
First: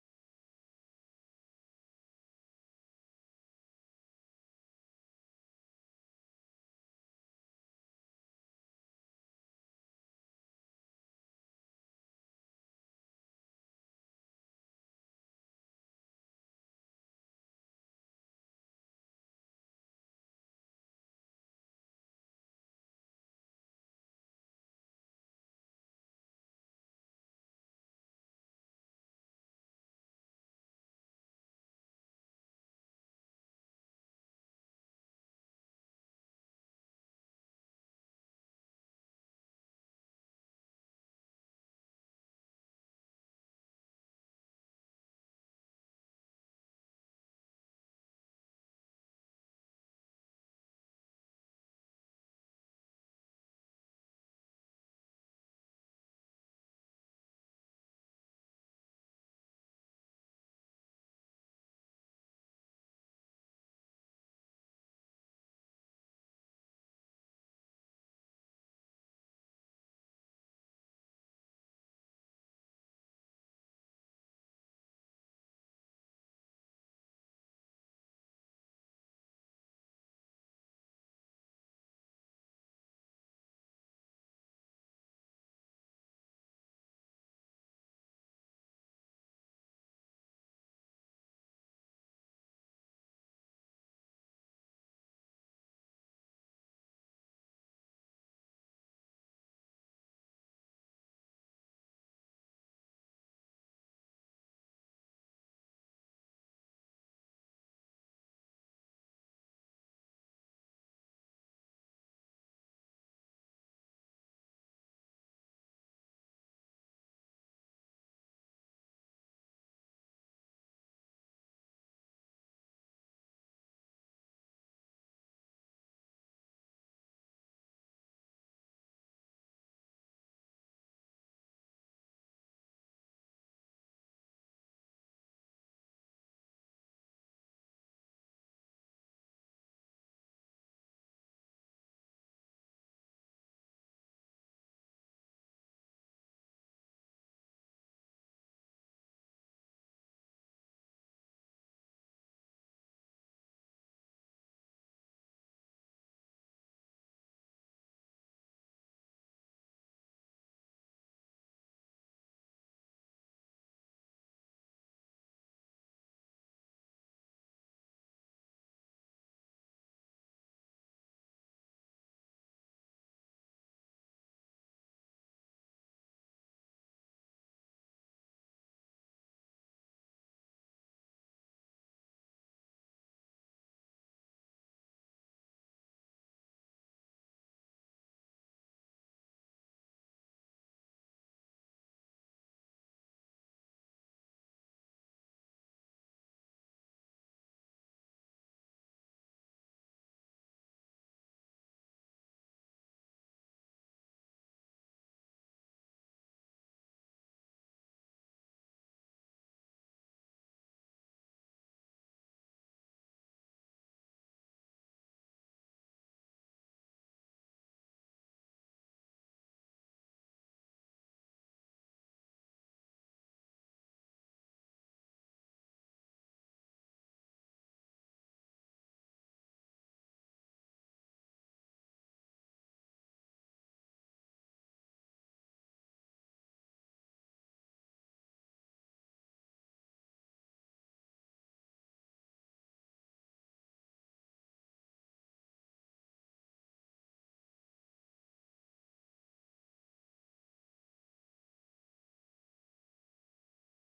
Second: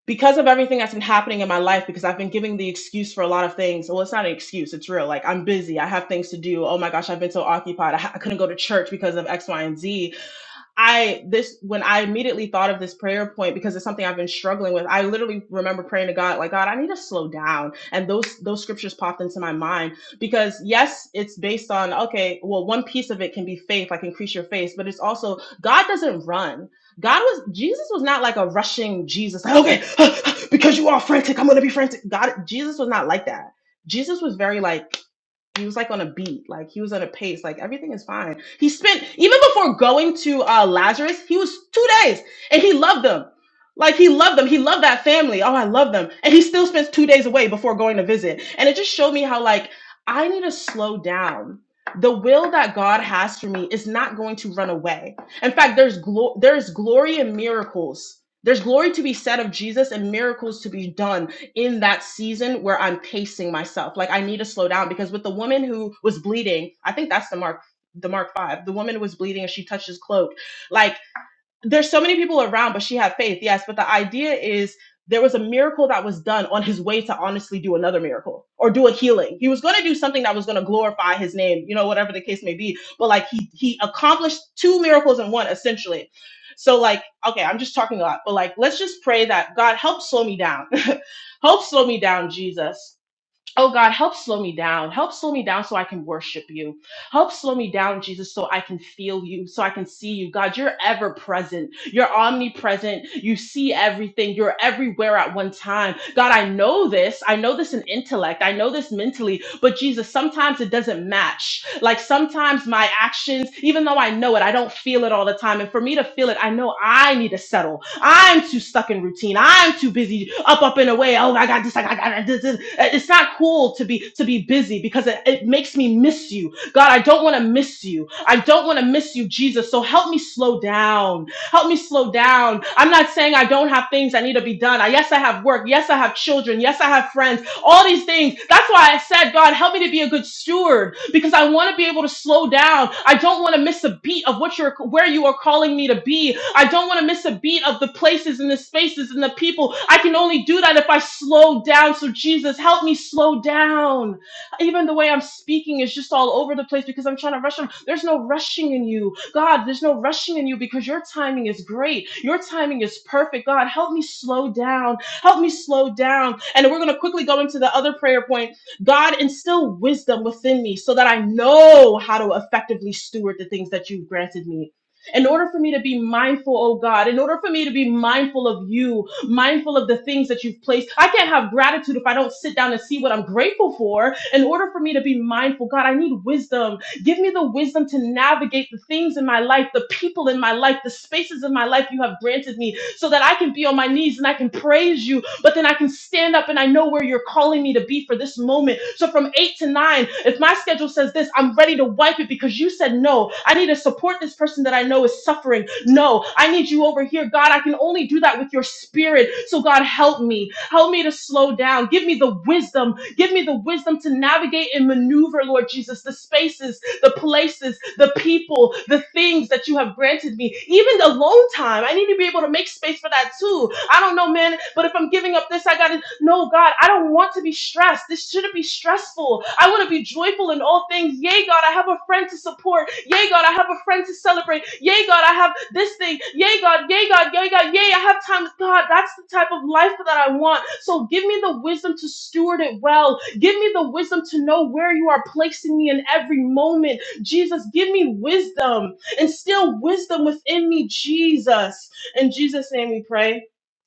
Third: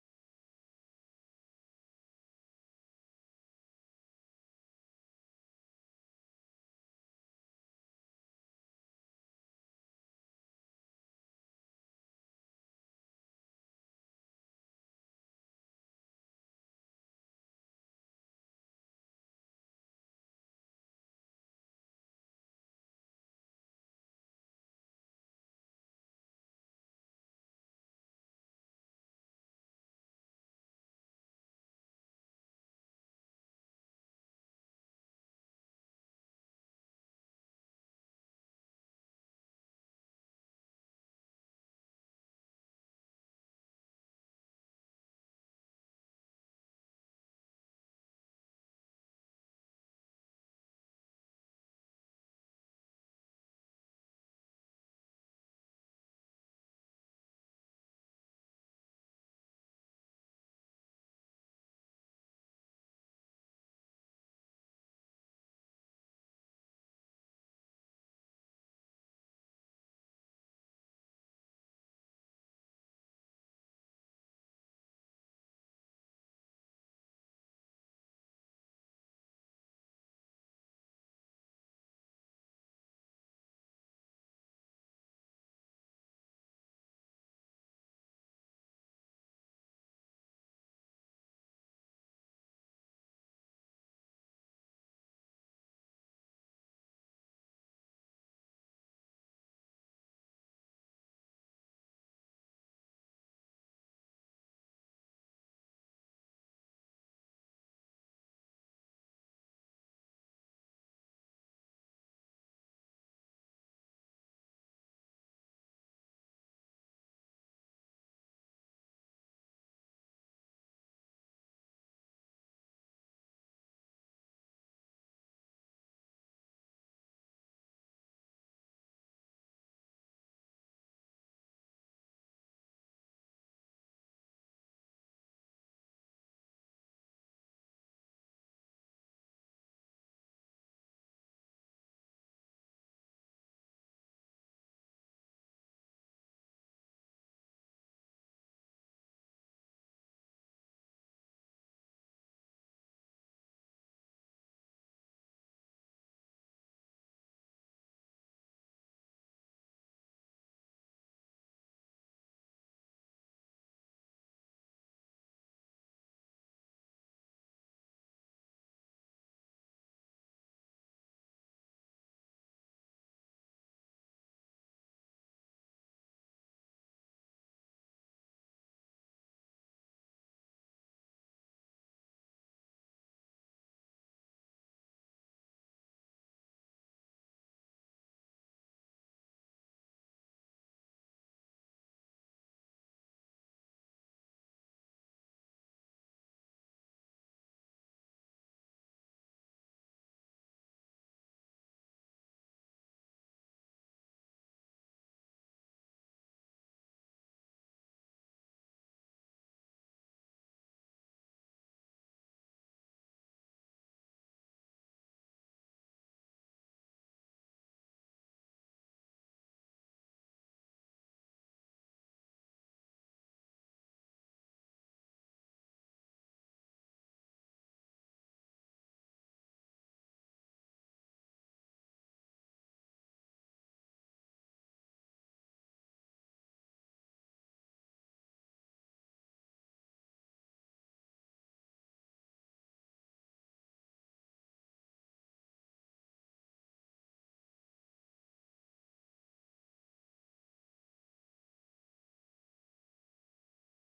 B: because of everything that's been happening in my life because i've been giving the excuse for a lot of things well it's not an excuse it's real like i'm busy i have things to do oh my gosh i've been so occupied i, ha- I couldn't go to church because of x y and z I this when I immediately thought of this prayer point because it's something I've been struggling with. I literally remember praying to God like God, I need to slow down. And those those scriptures popped into my mind because yes, it's based on okay, well one piece of it can be faith, like increase your faith, but it's also God doesn't run. God was Jesus was not like a rushing Jesus like okay, because you are frantic, I'm going to be frantic. God Jesus was not like that. Jesus was very like he was like on a beat, like he was on a pace, like everything is fine. He spent even before going to uh Lazarus, he was two days and he loved them. Like he loved them. He loved that family. Oh, I love them. And he still spends two days away before going to visit. And it just showed me how like I need to slow down. The will that God has for me is not going to run away. In fact, there's glo- there's glory in miracles. There's glory to be said of Jesus and miracles to be done in that season where I'm pacing myself. Like I need to slow down because with the woman who was bleeding, I think that's the mark the mark 5. The woman was bleeding and she touched his cloak. Like there's so many people around, but she had faith, yes. But the idea is there was a miracle that was done on his way to honestly do another miracle or do a healing. He was going to do something that was going to glorify his name, you know, whatever the case may be. But like he he accomplished two miracles in one essentially. So like, okay, I'm just talking a lot, but like, let's just pray that God help slow me down, help slow me down, Jesus. Oh God, help slow me down. Help slow me down so I can worship you. Help slow me down, Jesus, so I can feel you, so I can see you. God, you're ever present. You're omnipresent. You see everything. You're everywhere at one time. God, I know this. I know this in intellect. I know this mentally. But Jesus, sometimes it doesn't match. Like sometimes my actions, even though I know it, I don't feel it all the time. And for me to feel it, I know I need to settle. I'm too stuck in routine. I'm too busy up, up and away. Oh, I got this. I got, I got this, this. It's not cool to be to be busy because it, it makes me miss you. God, I don't want to miss you. I don't want to miss you, Jesus. So help me slow down. Help me slow down. I'm not saying I don't have things that need to be done. I, yes, I have work. Yes, I have children. Yes, I have friends all these things. That's why I said, God, help me to be a good steward because I want to be able to slow down. I don't want to miss a beat of what you're where you are calling me to be. I don't want to miss a beat of the places and the spaces and the people. I can only do that if I slow down. So Jesus, help me slow down. Even the way I'm speaking is just all over the place because I'm trying to rush on. There's no rushing in you. God, there's no rushing in you because your timing is great. Your timing is perfect. God, help me slow down Help me slow down. And we're going to quickly go into the other prayer point. God, instill wisdom within me so that I know how to effectively steward the things that you've granted me. In order for me to be mindful, oh God, in order for me to be mindful of you, mindful of the things that you've placed, I can't have gratitude if I don't sit down and see what I'm grateful for. In order for me to be mindful, God, I need wisdom. Give me the wisdom to navigate the things in my life, the people in my life, the spaces in my life you have granted me so that I can be on my knees and I can praise you, but then I can stand up and I know where you're calling me to be for this moment. So from eight to nine, if my schedule says this, I'm ready to wipe it because you said no. I need to support this person that I know is suffering. No, I need you over here. God, I can only do that with your spirit. So God, help me. Help me to slow down. Give me the wisdom. Give me the wisdom to navigate and maneuver, Lord Jesus, the spaces the places, the people, the things that you have granted me. Even alone time, I need to be able to make space for that too. I don't know, man, but if I'm giving up this, I got to no, God, I don't want to be stressed. This shouldn't be stressful. I want to be joyful in all things. Yay, God, I have a friend to support. Yay, God, I have a friend to celebrate. Yay, God, I have this thing. Yay, God, yay, God, yay, God, yay, I have time with God. That's the type of life that I want. So give me the wisdom to steward it well. Give me the wisdom to know where you are placing me in every moment. Jesus, give me wisdom. Instill wisdom within me, Jesus. In Jesus' name we pray.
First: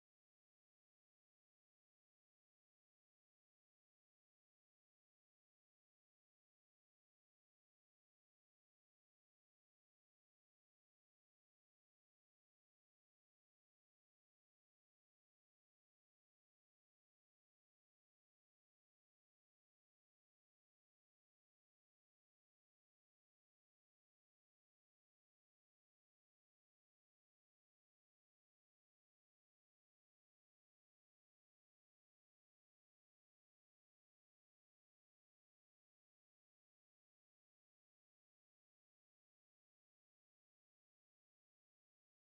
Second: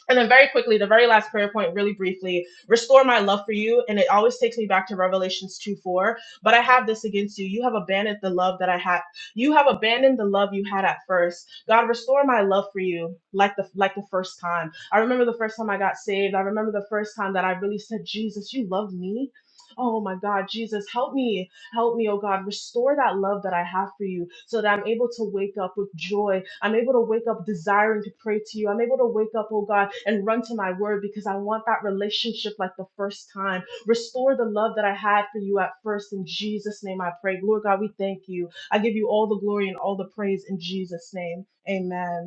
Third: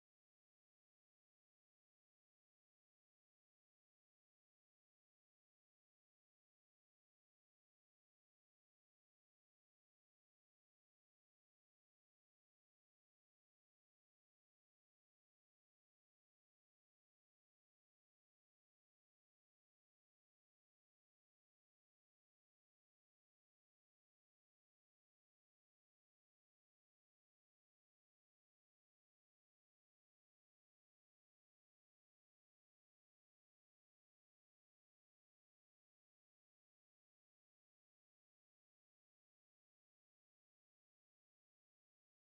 B: And then very quickly, the very last prayer point, really briefly, restore my love for you. And it always takes me back to Revelations 2 4. But I have this against you. You have abandoned the love that I had. You have abandoned the love you had at first. God, restore my love for you like the like the first time. I remember the first time I got saved. I remember the first time that I really said, Jesus, you love me. Oh my God, Jesus, help me. Help me, oh God, restore that love that I have for you so that I'm able to wake up with joy. I'm able to wake up desiring to pray to you. I'm able to wake up, oh God, and run to my word because I want that relationship like the first time. Restore the love that I had for you at first. In Jesus' name I pray. Lord God, we thank you. I give you all the glory and all the praise in Jesus' name. Amen.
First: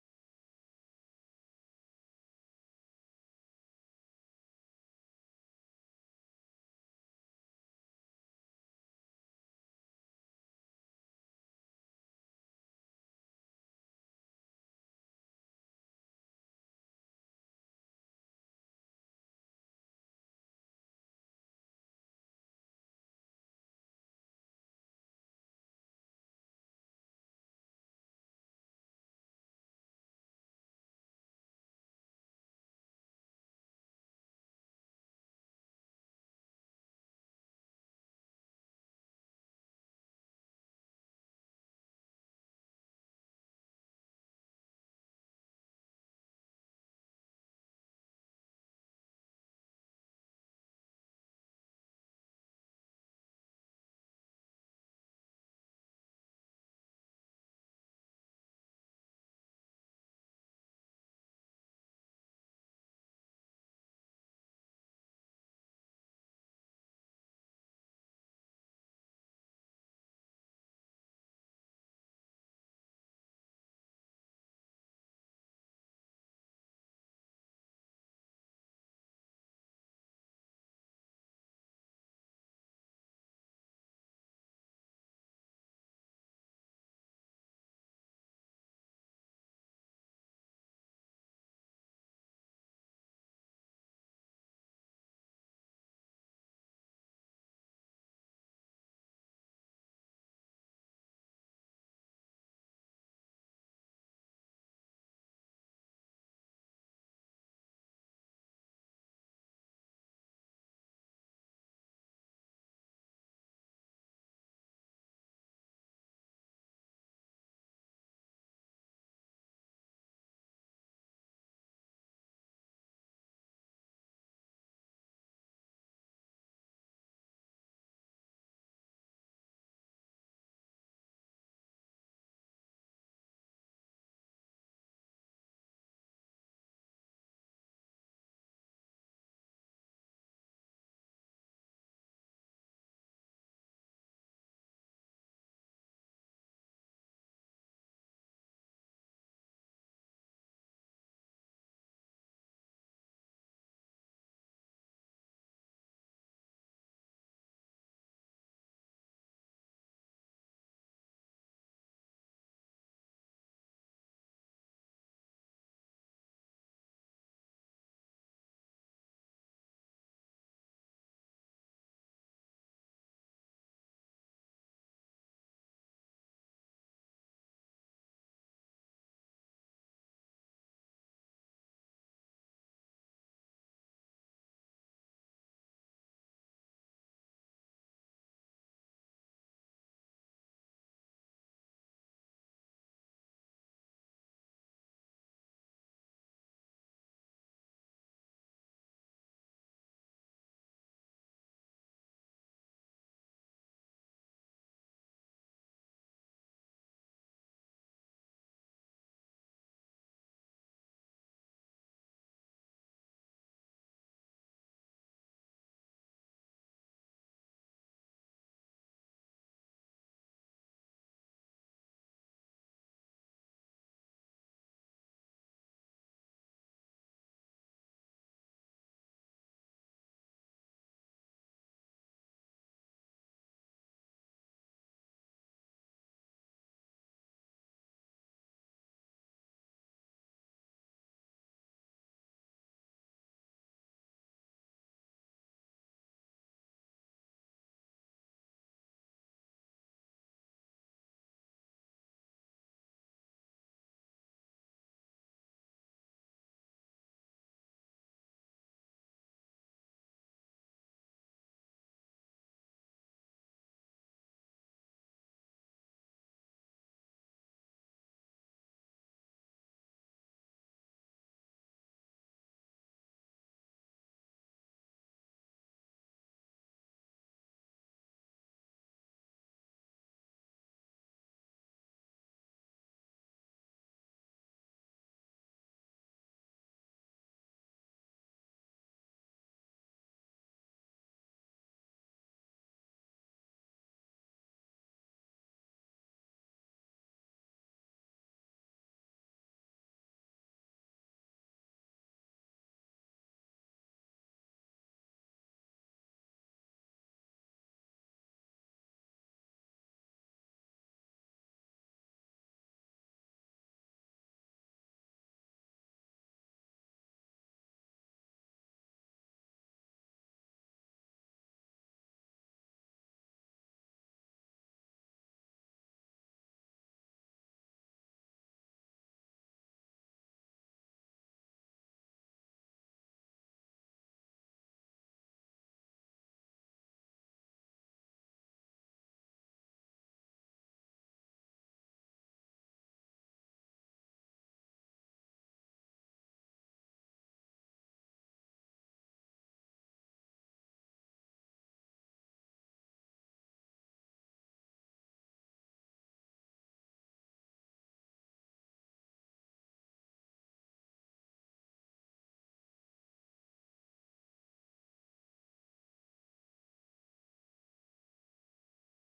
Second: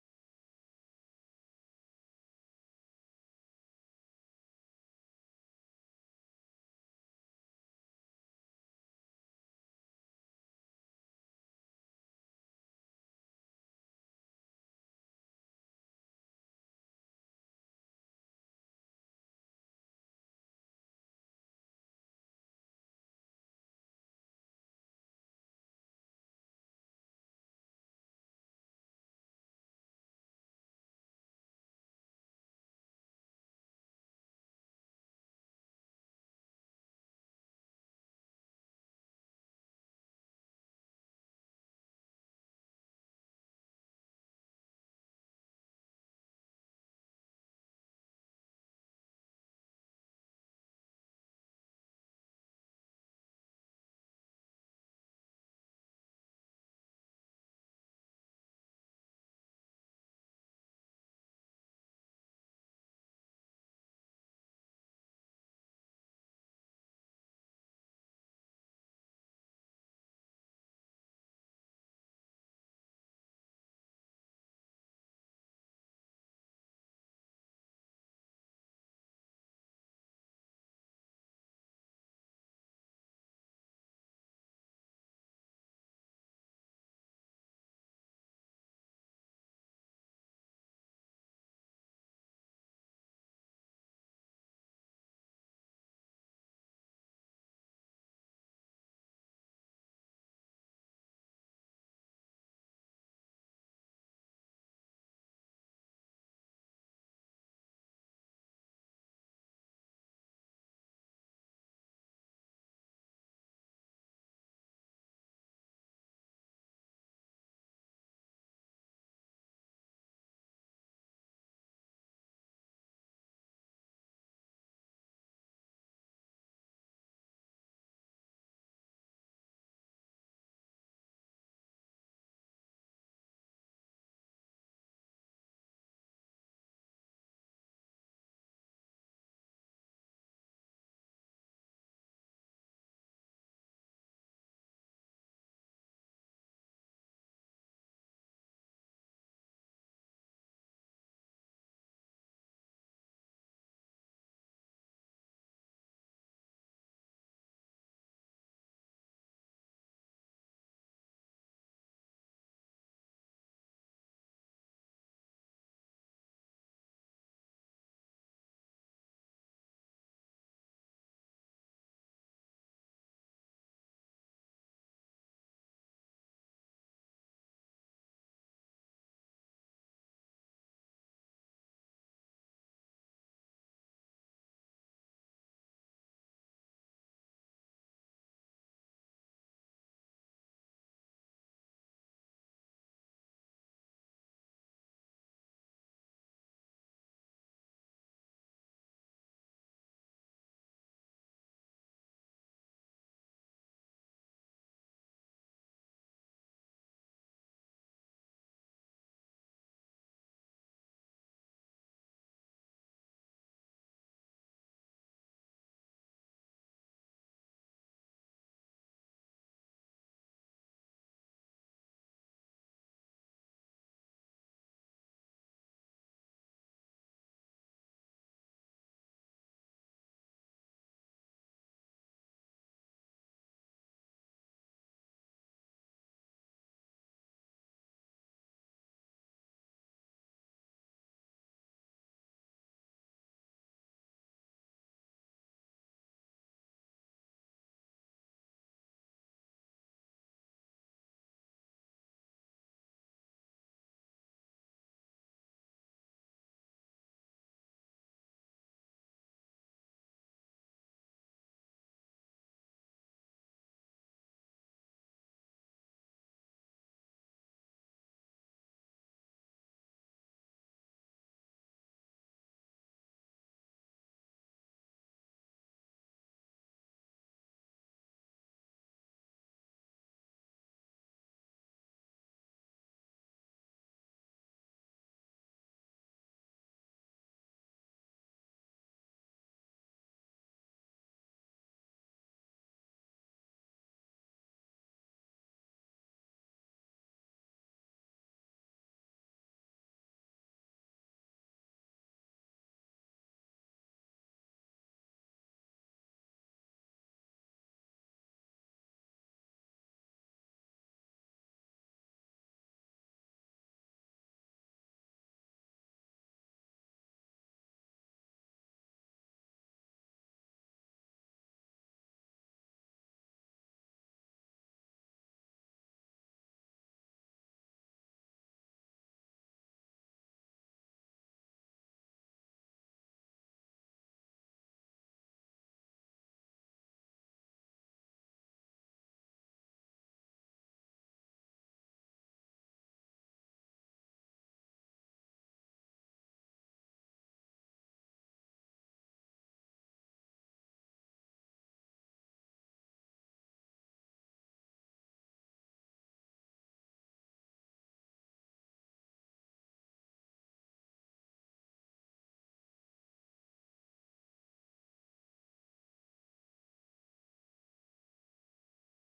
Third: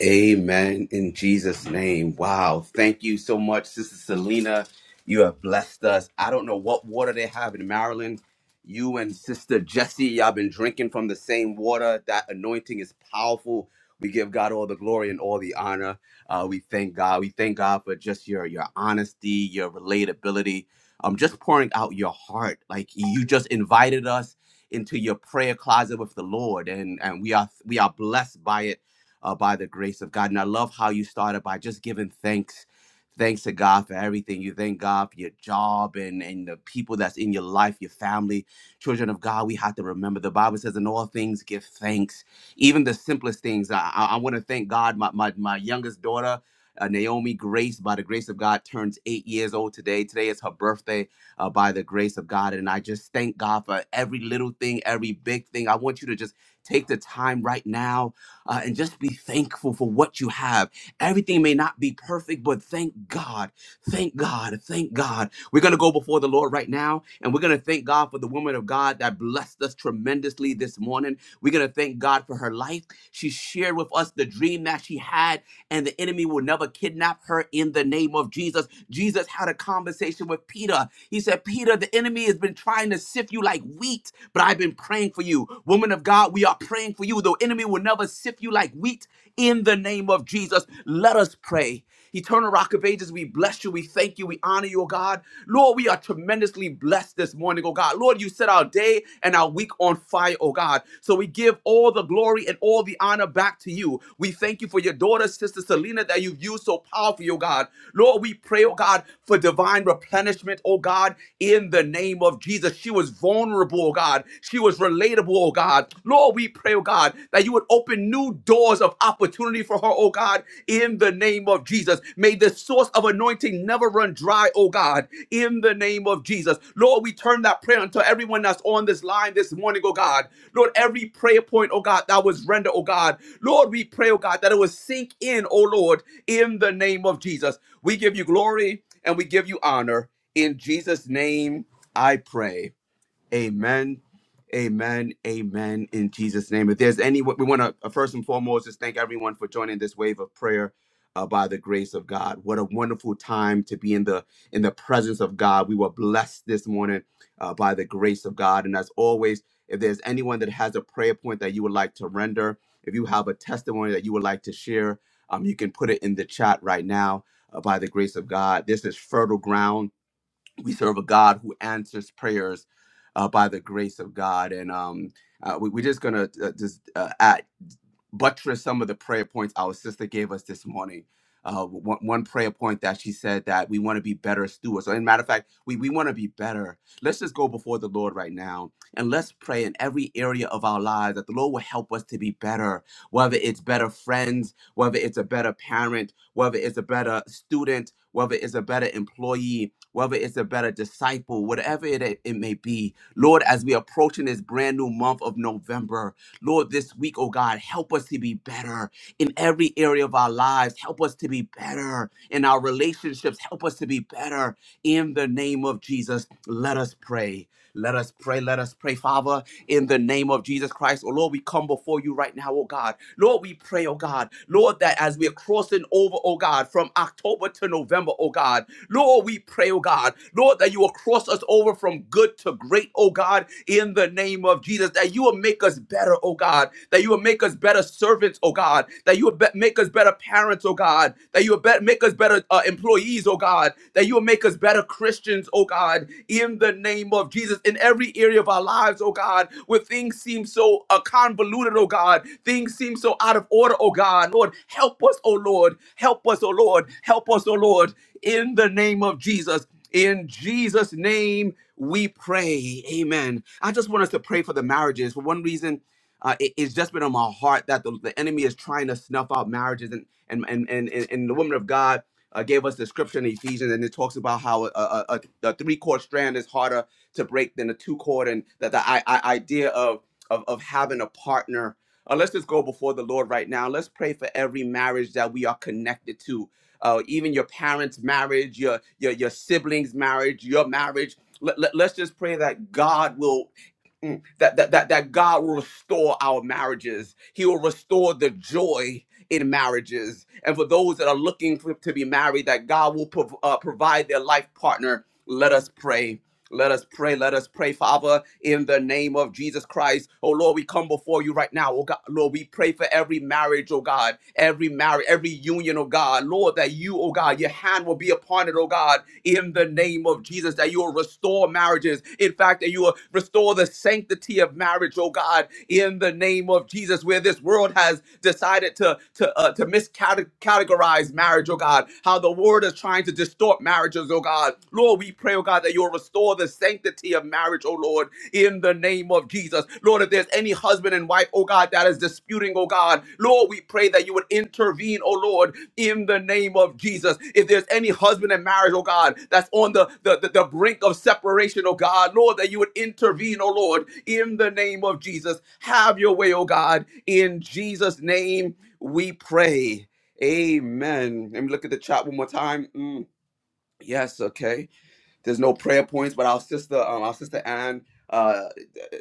A: Amen. In Jesus' name. Wow. Thank you so much, Sister Selena. You have blessed us. I don't know what water they have in Maryland. You and Sister Jessie, y'all been drinking from the same water. That anointing is powerful. We give God all the glory and all the honor. Uh, we thank God. We thank God for just your your honesty, your relatability. Um, just pouring out your heart. Like you just invited us into your prayer closet with the Lord, and and we are we are blessed by it uh, by the grace of God. And I love how you started by just giving thanks. Thanks to God for everything. You thank God for your job and, and the people that's in your life, your family. Children of God, we have to remember the Bible says, in all things, give thanks. Even the simplest things. I, I, I want to thank God. My, my, my youngest daughter, uh, Naomi Grace, by the grace of God, turns eight years old today. Today is her birthday uh, by the grace of God. And I just thank God for every little thing, every big thing. I want you to just Take the time right now uh, and just be thankful for what you have. Everything may not be perfect, but thank God. Thank God. Thank God. We're going to go before the Lord right now, and we're going to thank God for the woman of God that blessed us tremendously this morning. We're going to thank God for her life. She shared with us the dream that she had, and the enemy will never kidnap her in the name of Jesus. Jesus had a conversation with Peter. He said, Peter, the enemy has been trying to sift you like wheat, but I've been praying for you. Woman of God, we are praying for you. The enemy will never sift you like wheat in the name of Jesus. Let us pray. Eternal Rock of Ages, we bless you. We thank you. We honor you, oh God. Lord, we are tremendously blessed this morning, oh God. Lord, you set our day and our week on fire, oh God. So we give all the glory and all the honor back to you. We thank you for your daughter, Sister Selena, that you've used so powerfully, oh God. Lord, we pray, oh God, for divine replenishment, oh God, in the name of name of Jesus. She was vulnerable, oh God. She was relatable, oh God. Lord, we pray, oh God, that you would open new doors of opportunity for her, oh God, in the name of Jesus. May the source of anointing never run dry, oh God, in the name of Jesus. Lord, we turn that prayer unto everyone that's on this line this morning, oh God. Lord, every prayer point, oh God, that was rendered, oh God. Lord, we pray, oh God, that it would sink in, oh Lord, in the name of Jesus. We give you glory and we give you honor in Jesus' name. I pray. Amen. Amen. Amen. In Jesus' name. If there's any, we want to first and foremost just thank everyone for joining this wave of prayer uh, by the grace of God. What a wonderful time to be in the in the presence of God. We were blessed this morning uh, by the grace of God. And as always, if there's anyone that has a prayer point that you would like to render, if you have a testimony that you would like to share, um, you can put it in the chat right now uh, by the grace of God. This is fertile ground we serve a God who answers prayers uh, by the grace of God. And um, uh, we, we're just going to uh, just uh, add, buttress some of the prayer points our sister gave us this morning. Uh, one, one prayer point that she said that we want to be better stewards. So, as a matter of fact, we, we want to be better. Let's just go before the Lord right now and let's pray in every area of our lives that the Lord will help us to be better whether it's better friends, whether it's a better parent, whether it's a better student, whether it's a better employee, whether it's a better disciple, whatever it, it may be. Lord, as we approach in this brand new month of November, Lord, this week, oh God, help us to be better in every area of our lives. Help us to be better in our relationships. Help us to be better in the name of Jesus. Let us pray. Let us pray. Let us pray, Father, in the name of Jesus Christ. Oh Lord, we come before you right now, oh God. Lord, we pray, oh God. Lord, that as we're crossing over, oh God, from October to November, oh God. Lord, we pray, oh God. Lord, that you will cross us over from good to great, oh God, in the name of Jesus. That you will make us better, oh God. That you will make us better servants, oh God. That you will be- make us better parents, oh God. That you will be- bet, make us better uh, employees, oh God, that you will make us better Christians, oh God, in the name of Jesus, in every area of our lives, oh God, where things seem so uh, convoluted, oh God, things seem so out of order, oh God, Lord, help us, oh Lord, help us, oh Lord, help us, oh Lord, in the name of Jesus. In Jesus' name we pray. Amen. I just want us to pray for the marriages. For one reason, uh, it, it's just been on my heart that the, the enemy is trying to snuff out marriages, and and and and, and, and the woman of God uh, gave us the scripture in Ephesians, and it talks about how a, a, a, a three chord strand is harder to break than a two chord, and that the I, I idea of, of of having a partner. Uh, let's just go before the Lord right now. Let's pray for every marriage that we are connected to, uh, even your parents' marriage, your your your siblings' marriage, your marriage. Let, let, let's just pray that God will mm, that, that that that God will restore our marriages. He will restore the joy in marriages. And for those that are looking for, to be married, that God will prov- uh, provide their life partner. Let us pray. Let us pray. Let us pray, Father, in the name of Jesus Christ. Oh Lord, we come before you right now. Oh God, Lord, we pray for every marriage, oh God, every marriage, every union, oh God. Lord, that you, oh God, your hand will be upon it, oh God, in the name of Jesus, that you will restore marriages. In fact, that you will restore the sanctity of marriage, oh God, in the name of Jesus, where this world has decided to to to uh, to miscategorize marriage, oh God. How the world is trying to distort marriages, oh God. Lord, we pray, oh God, that you'll restore the sanctity of marriage, oh Lord, in the name of Jesus. Lord, if there's any husband and wife, oh God, that is disputing, oh God, Lord, we pray that you would intervene, oh Lord, in the name of Jesus. If there's any husband and marriage, oh God, that's on the, the, the, the brink of separation, oh God, Lord, that you would intervene, oh Lord, in the name of Jesus. Have your way, oh God, in Jesus' name we pray. Amen. Let me look at the chat one more time. Mm, yes, okay. There's no prayer points, but our sister, um, our sister Ann, uh,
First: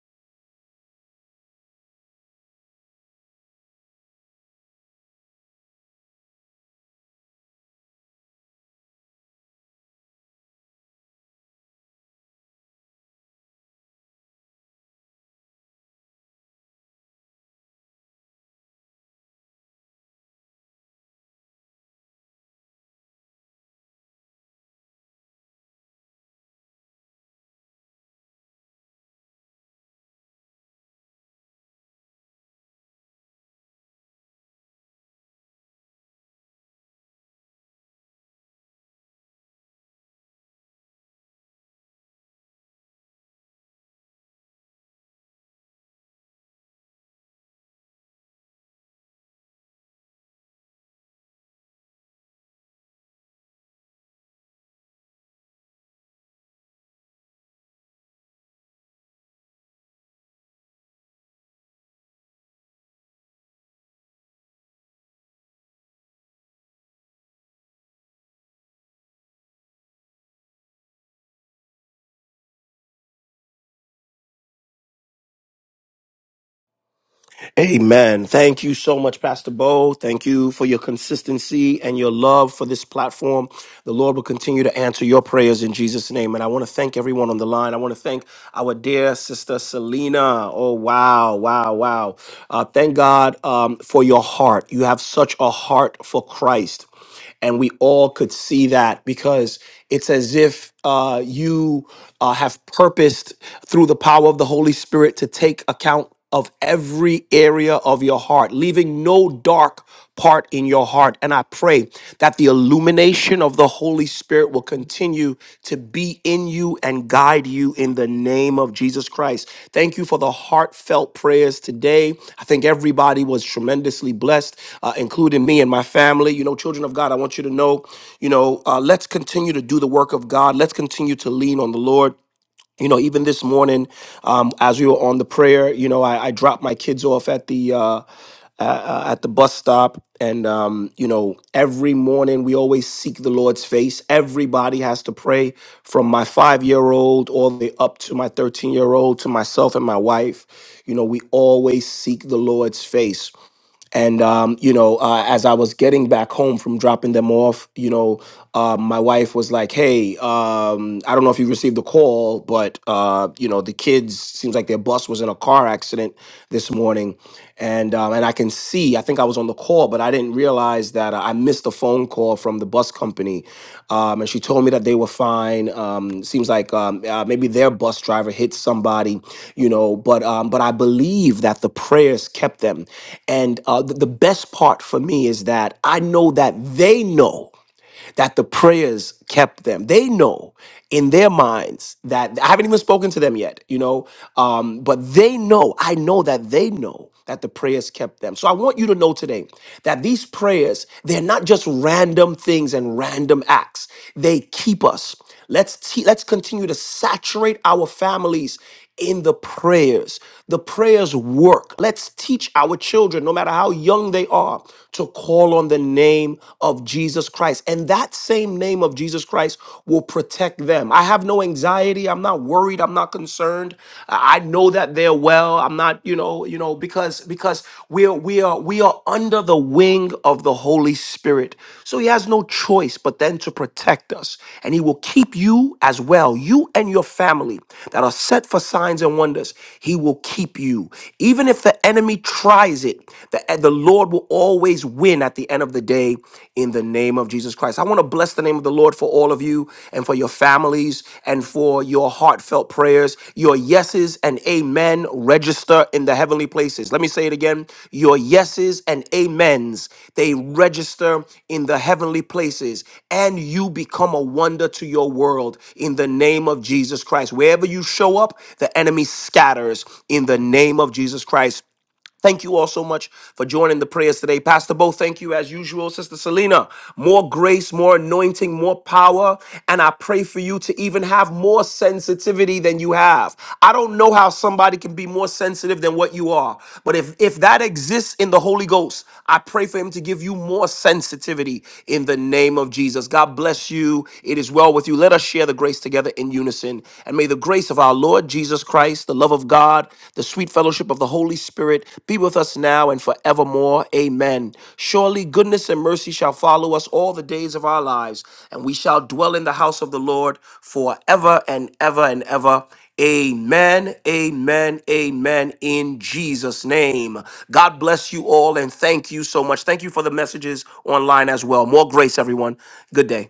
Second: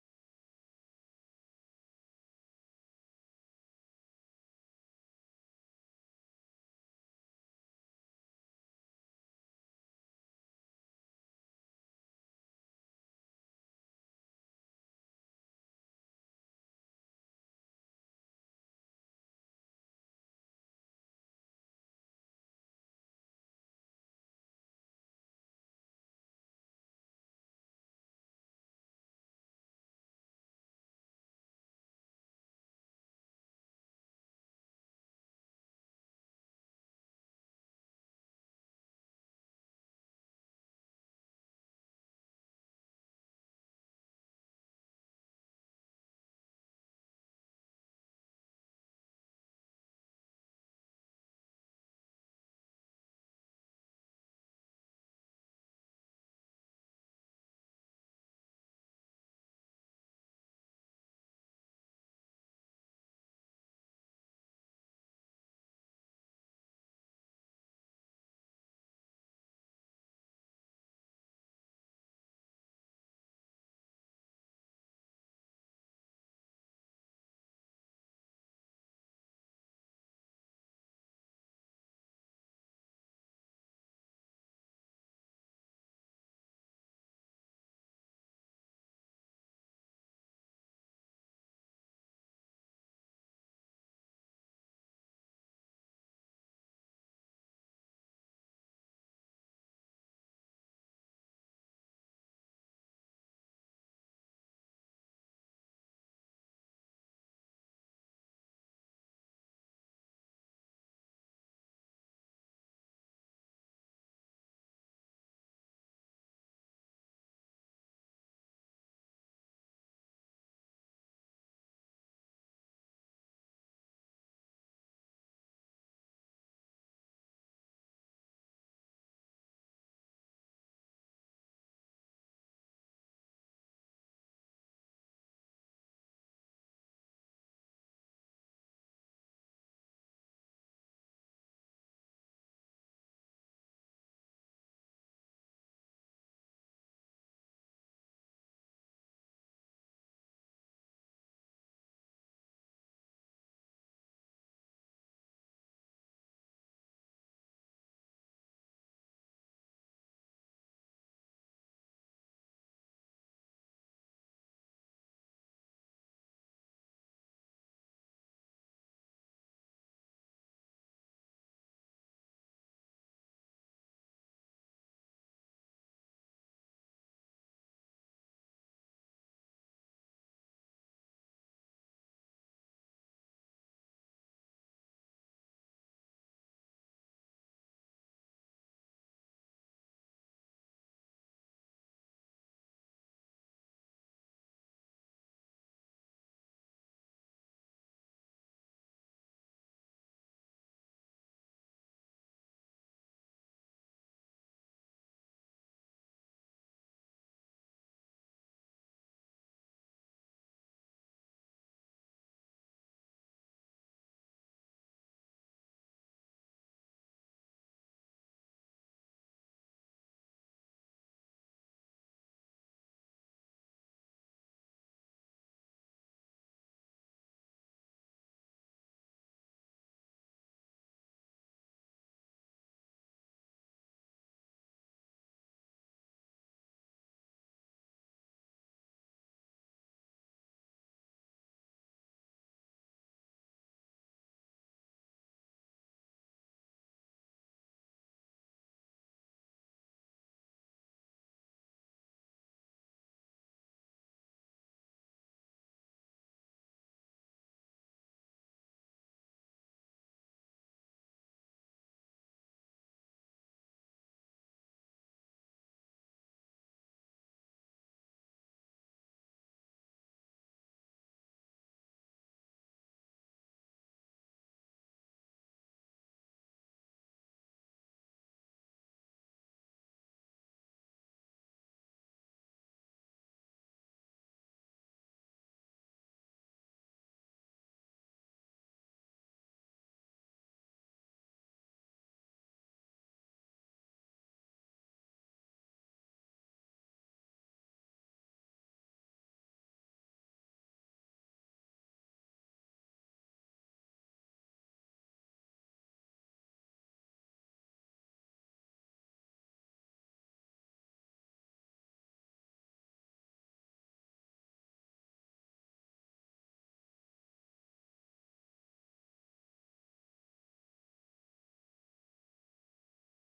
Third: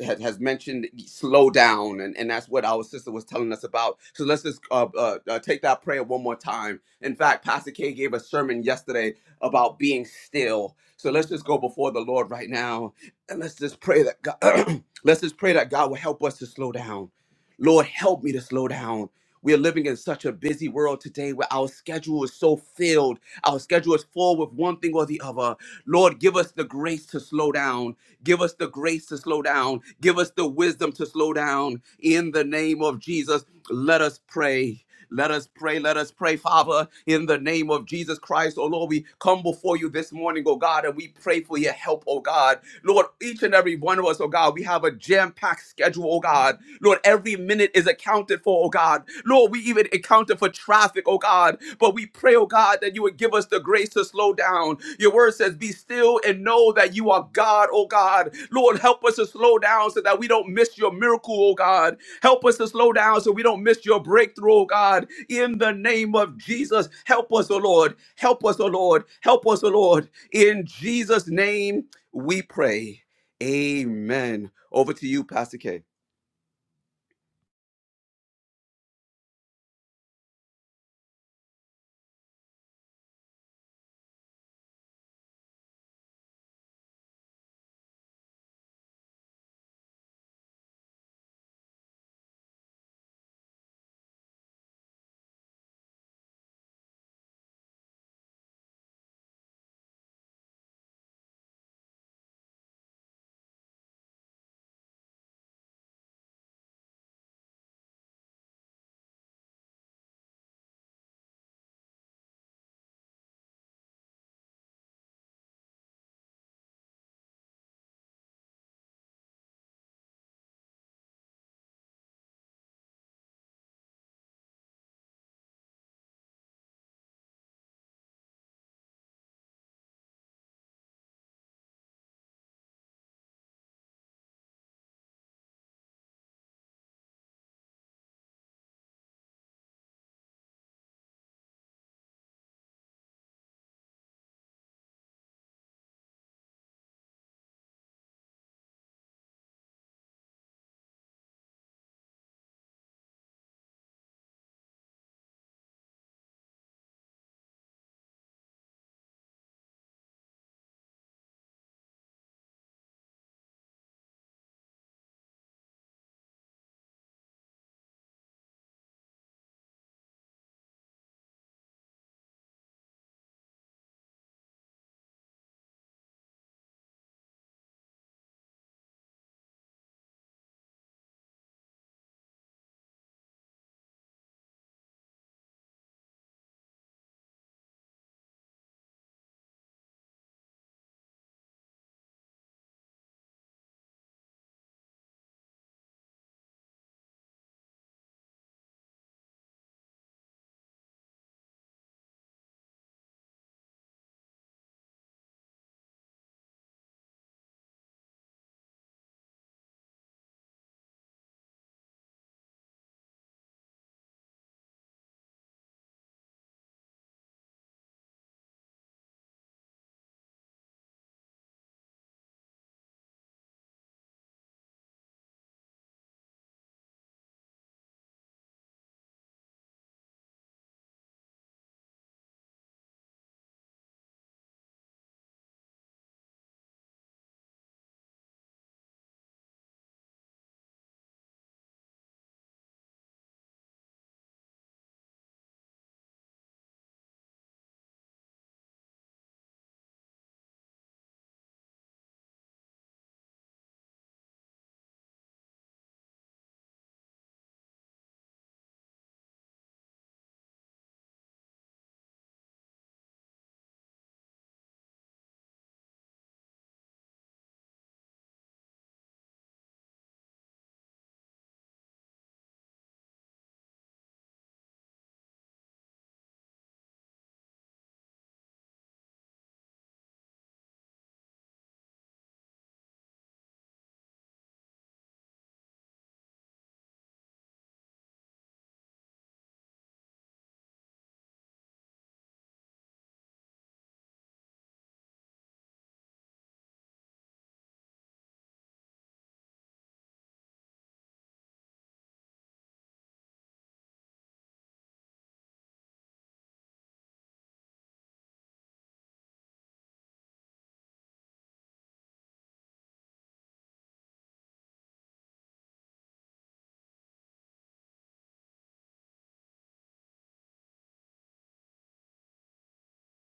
A: has, has mentioned slow down, and, and that's what our sister was telling us about. So let's just uh, uh, uh, take that prayer one more time. In fact, Pastor K gave a sermon yesterday about being still. So let's just go before the Lord right now, and let's just pray that God, let's just pray that God will help us to slow down. Lord, help me to slow down. We are living in such a busy world today where our schedule is so filled. Our schedule is full with one thing or the other. Lord, give us the grace to slow down. Give us the grace to slow down. Give us the wisdom to slow down. In the name of Jesus, let us pray. Let us pray. Let us pray, Father, in the name of Jesus Christ. Oh Lord, we come before you this morning, oh God, and we pray for your help, oh God. Lord, each and every one of us, oh God, we have a jam-packed schedule, oh God. Lord, every minute is accounted for, oh God. Lord, we even accounted for traffic, oh God. But we pray, oh God, that you would give us us the grace to slow down. Your word says, Be still and know that you are God, oh God. Lord, help us to slow down so that we don't miss your miracle, oh God. Help us to slow down so we don't miss your breakthrough, oh God. In the name of Jesus, help us, oh Lord. Help us, oh Lord. Help us, oh Lord. In Jesus' name we pray. Amen. Over to you, Pastor K.
C: Amen. Thank you so much, Pastor Bo. Thank you for your consistency and your love for this platform. The Lord will continue to answer your prayers in Jesus' name. And I want to thank everyone on the line. I want to thank our dear sister Selena. Oh, wow, wow, wow. Uh, thank God um, for your heart. You have such a heart for Christ. And we all could see that because it's as if uh, you uh, have purposed through the power of the Holy Spirit to take account of every area of your heart, leaving no dark part in your heart. And I pray that the illumination of the Holy Spirit will continue to be in you and guide you in the name of Jesus Christ. Thank you for the heartfelt prayers today. I think everybody was tremendously blessed, uh, including me and my family. You know, children of God, I want you to know, you know, uh, let's continue to do the work of God. Let's continue to lean on the Lord. You know, even this morning, um, as we were on the prayer, you know, I, I dropped my kids off at the uh, uh, at the bus stop. And, um, you know, every morning we always seek the Lord's face. Everybody has to pray from my five year old all the way up to my 13 year old to myself and my wife. You know, we always seek the Lord's face and um, you know, uh, as I was getting back home from dropping them off, you know, uh, my wife was like, "Hey, um, I don't know if you received the call, but uh, you know, the kids seems like their bus was in a car accident this morning, and um, and I can see. I think I was on the call, but I didn't realize." realized that uh, I missed a phone call from the bus company, um, and she told me that they were fine. Um, seems like um, uh, maybe their bus driver hit somebody, you know. But um, but I believe that the prayers kept them, and uh, the, the best part for me is that I know that they know that the prayers kept them. They know in their minds that I haven't even spoken to them yet, you know, um, but they know, I know that they know that the prayers kept them. So I want you to know today that these prayers, they're not just random things and random acts, they keep us. Let's te- let's continue to saturate our families in the prayers. The prayers work. Let's teach our children, no matter how young they are, to call on the name of Jesus Christ. And that same name of Jesus Christ will protect them. I have no anxiety. I'm not worried. I'm not concerned. I I know that they're well. I'm not, you know, you know, because because because we are we are we are under the wing of the Holy Spirit. So he has no choice but then to protect us. And he will keep you as well, you and your family that are set for signs and wonders. He will keep you. Even if the enemy tries it, the, eh, the Lord will always win at the end of the day in the name of Jesus Christ. I want to bless the name of the Lord for all of you you and for your families and for your heartfelt prayers. Your yeses and amen register in the heavenly places. Let me say it again. Your yeses and amens, they register in the heavenly places, and you become a wonder to your world in the name of Jesus Christ. Wherever you show up, the enemy scatters in the name of Jesus Christ. Thank you all so much for joining the prayers today. Pastor Bo, thank you as usual. Sister Selena, more grace, more anointing, more power. And I pray for you to even have more sensitivity than you have. I don't know how somebody can be more sensitive than what you are, but if, if that exists in the Holy Ghost, I pray for him to give you more sensitivity in the name of Jesus. God bless you. It is well with you. Let us share the grace together in unison. And may the grace of our of our Lord Jesus Christ, the love of God, the sweet fellowship of the Holy Spirit be with us now and forevermore. Amen. Surely goodness and mercy shall follow us all the days of our lives, and we shall dwell in the house of the Lord forever and ever and ever. Amen, amen, amen in Jesus' name. God bless you all and thank you so much. Thank you for the messages online as well. More grace, everyone. Good day.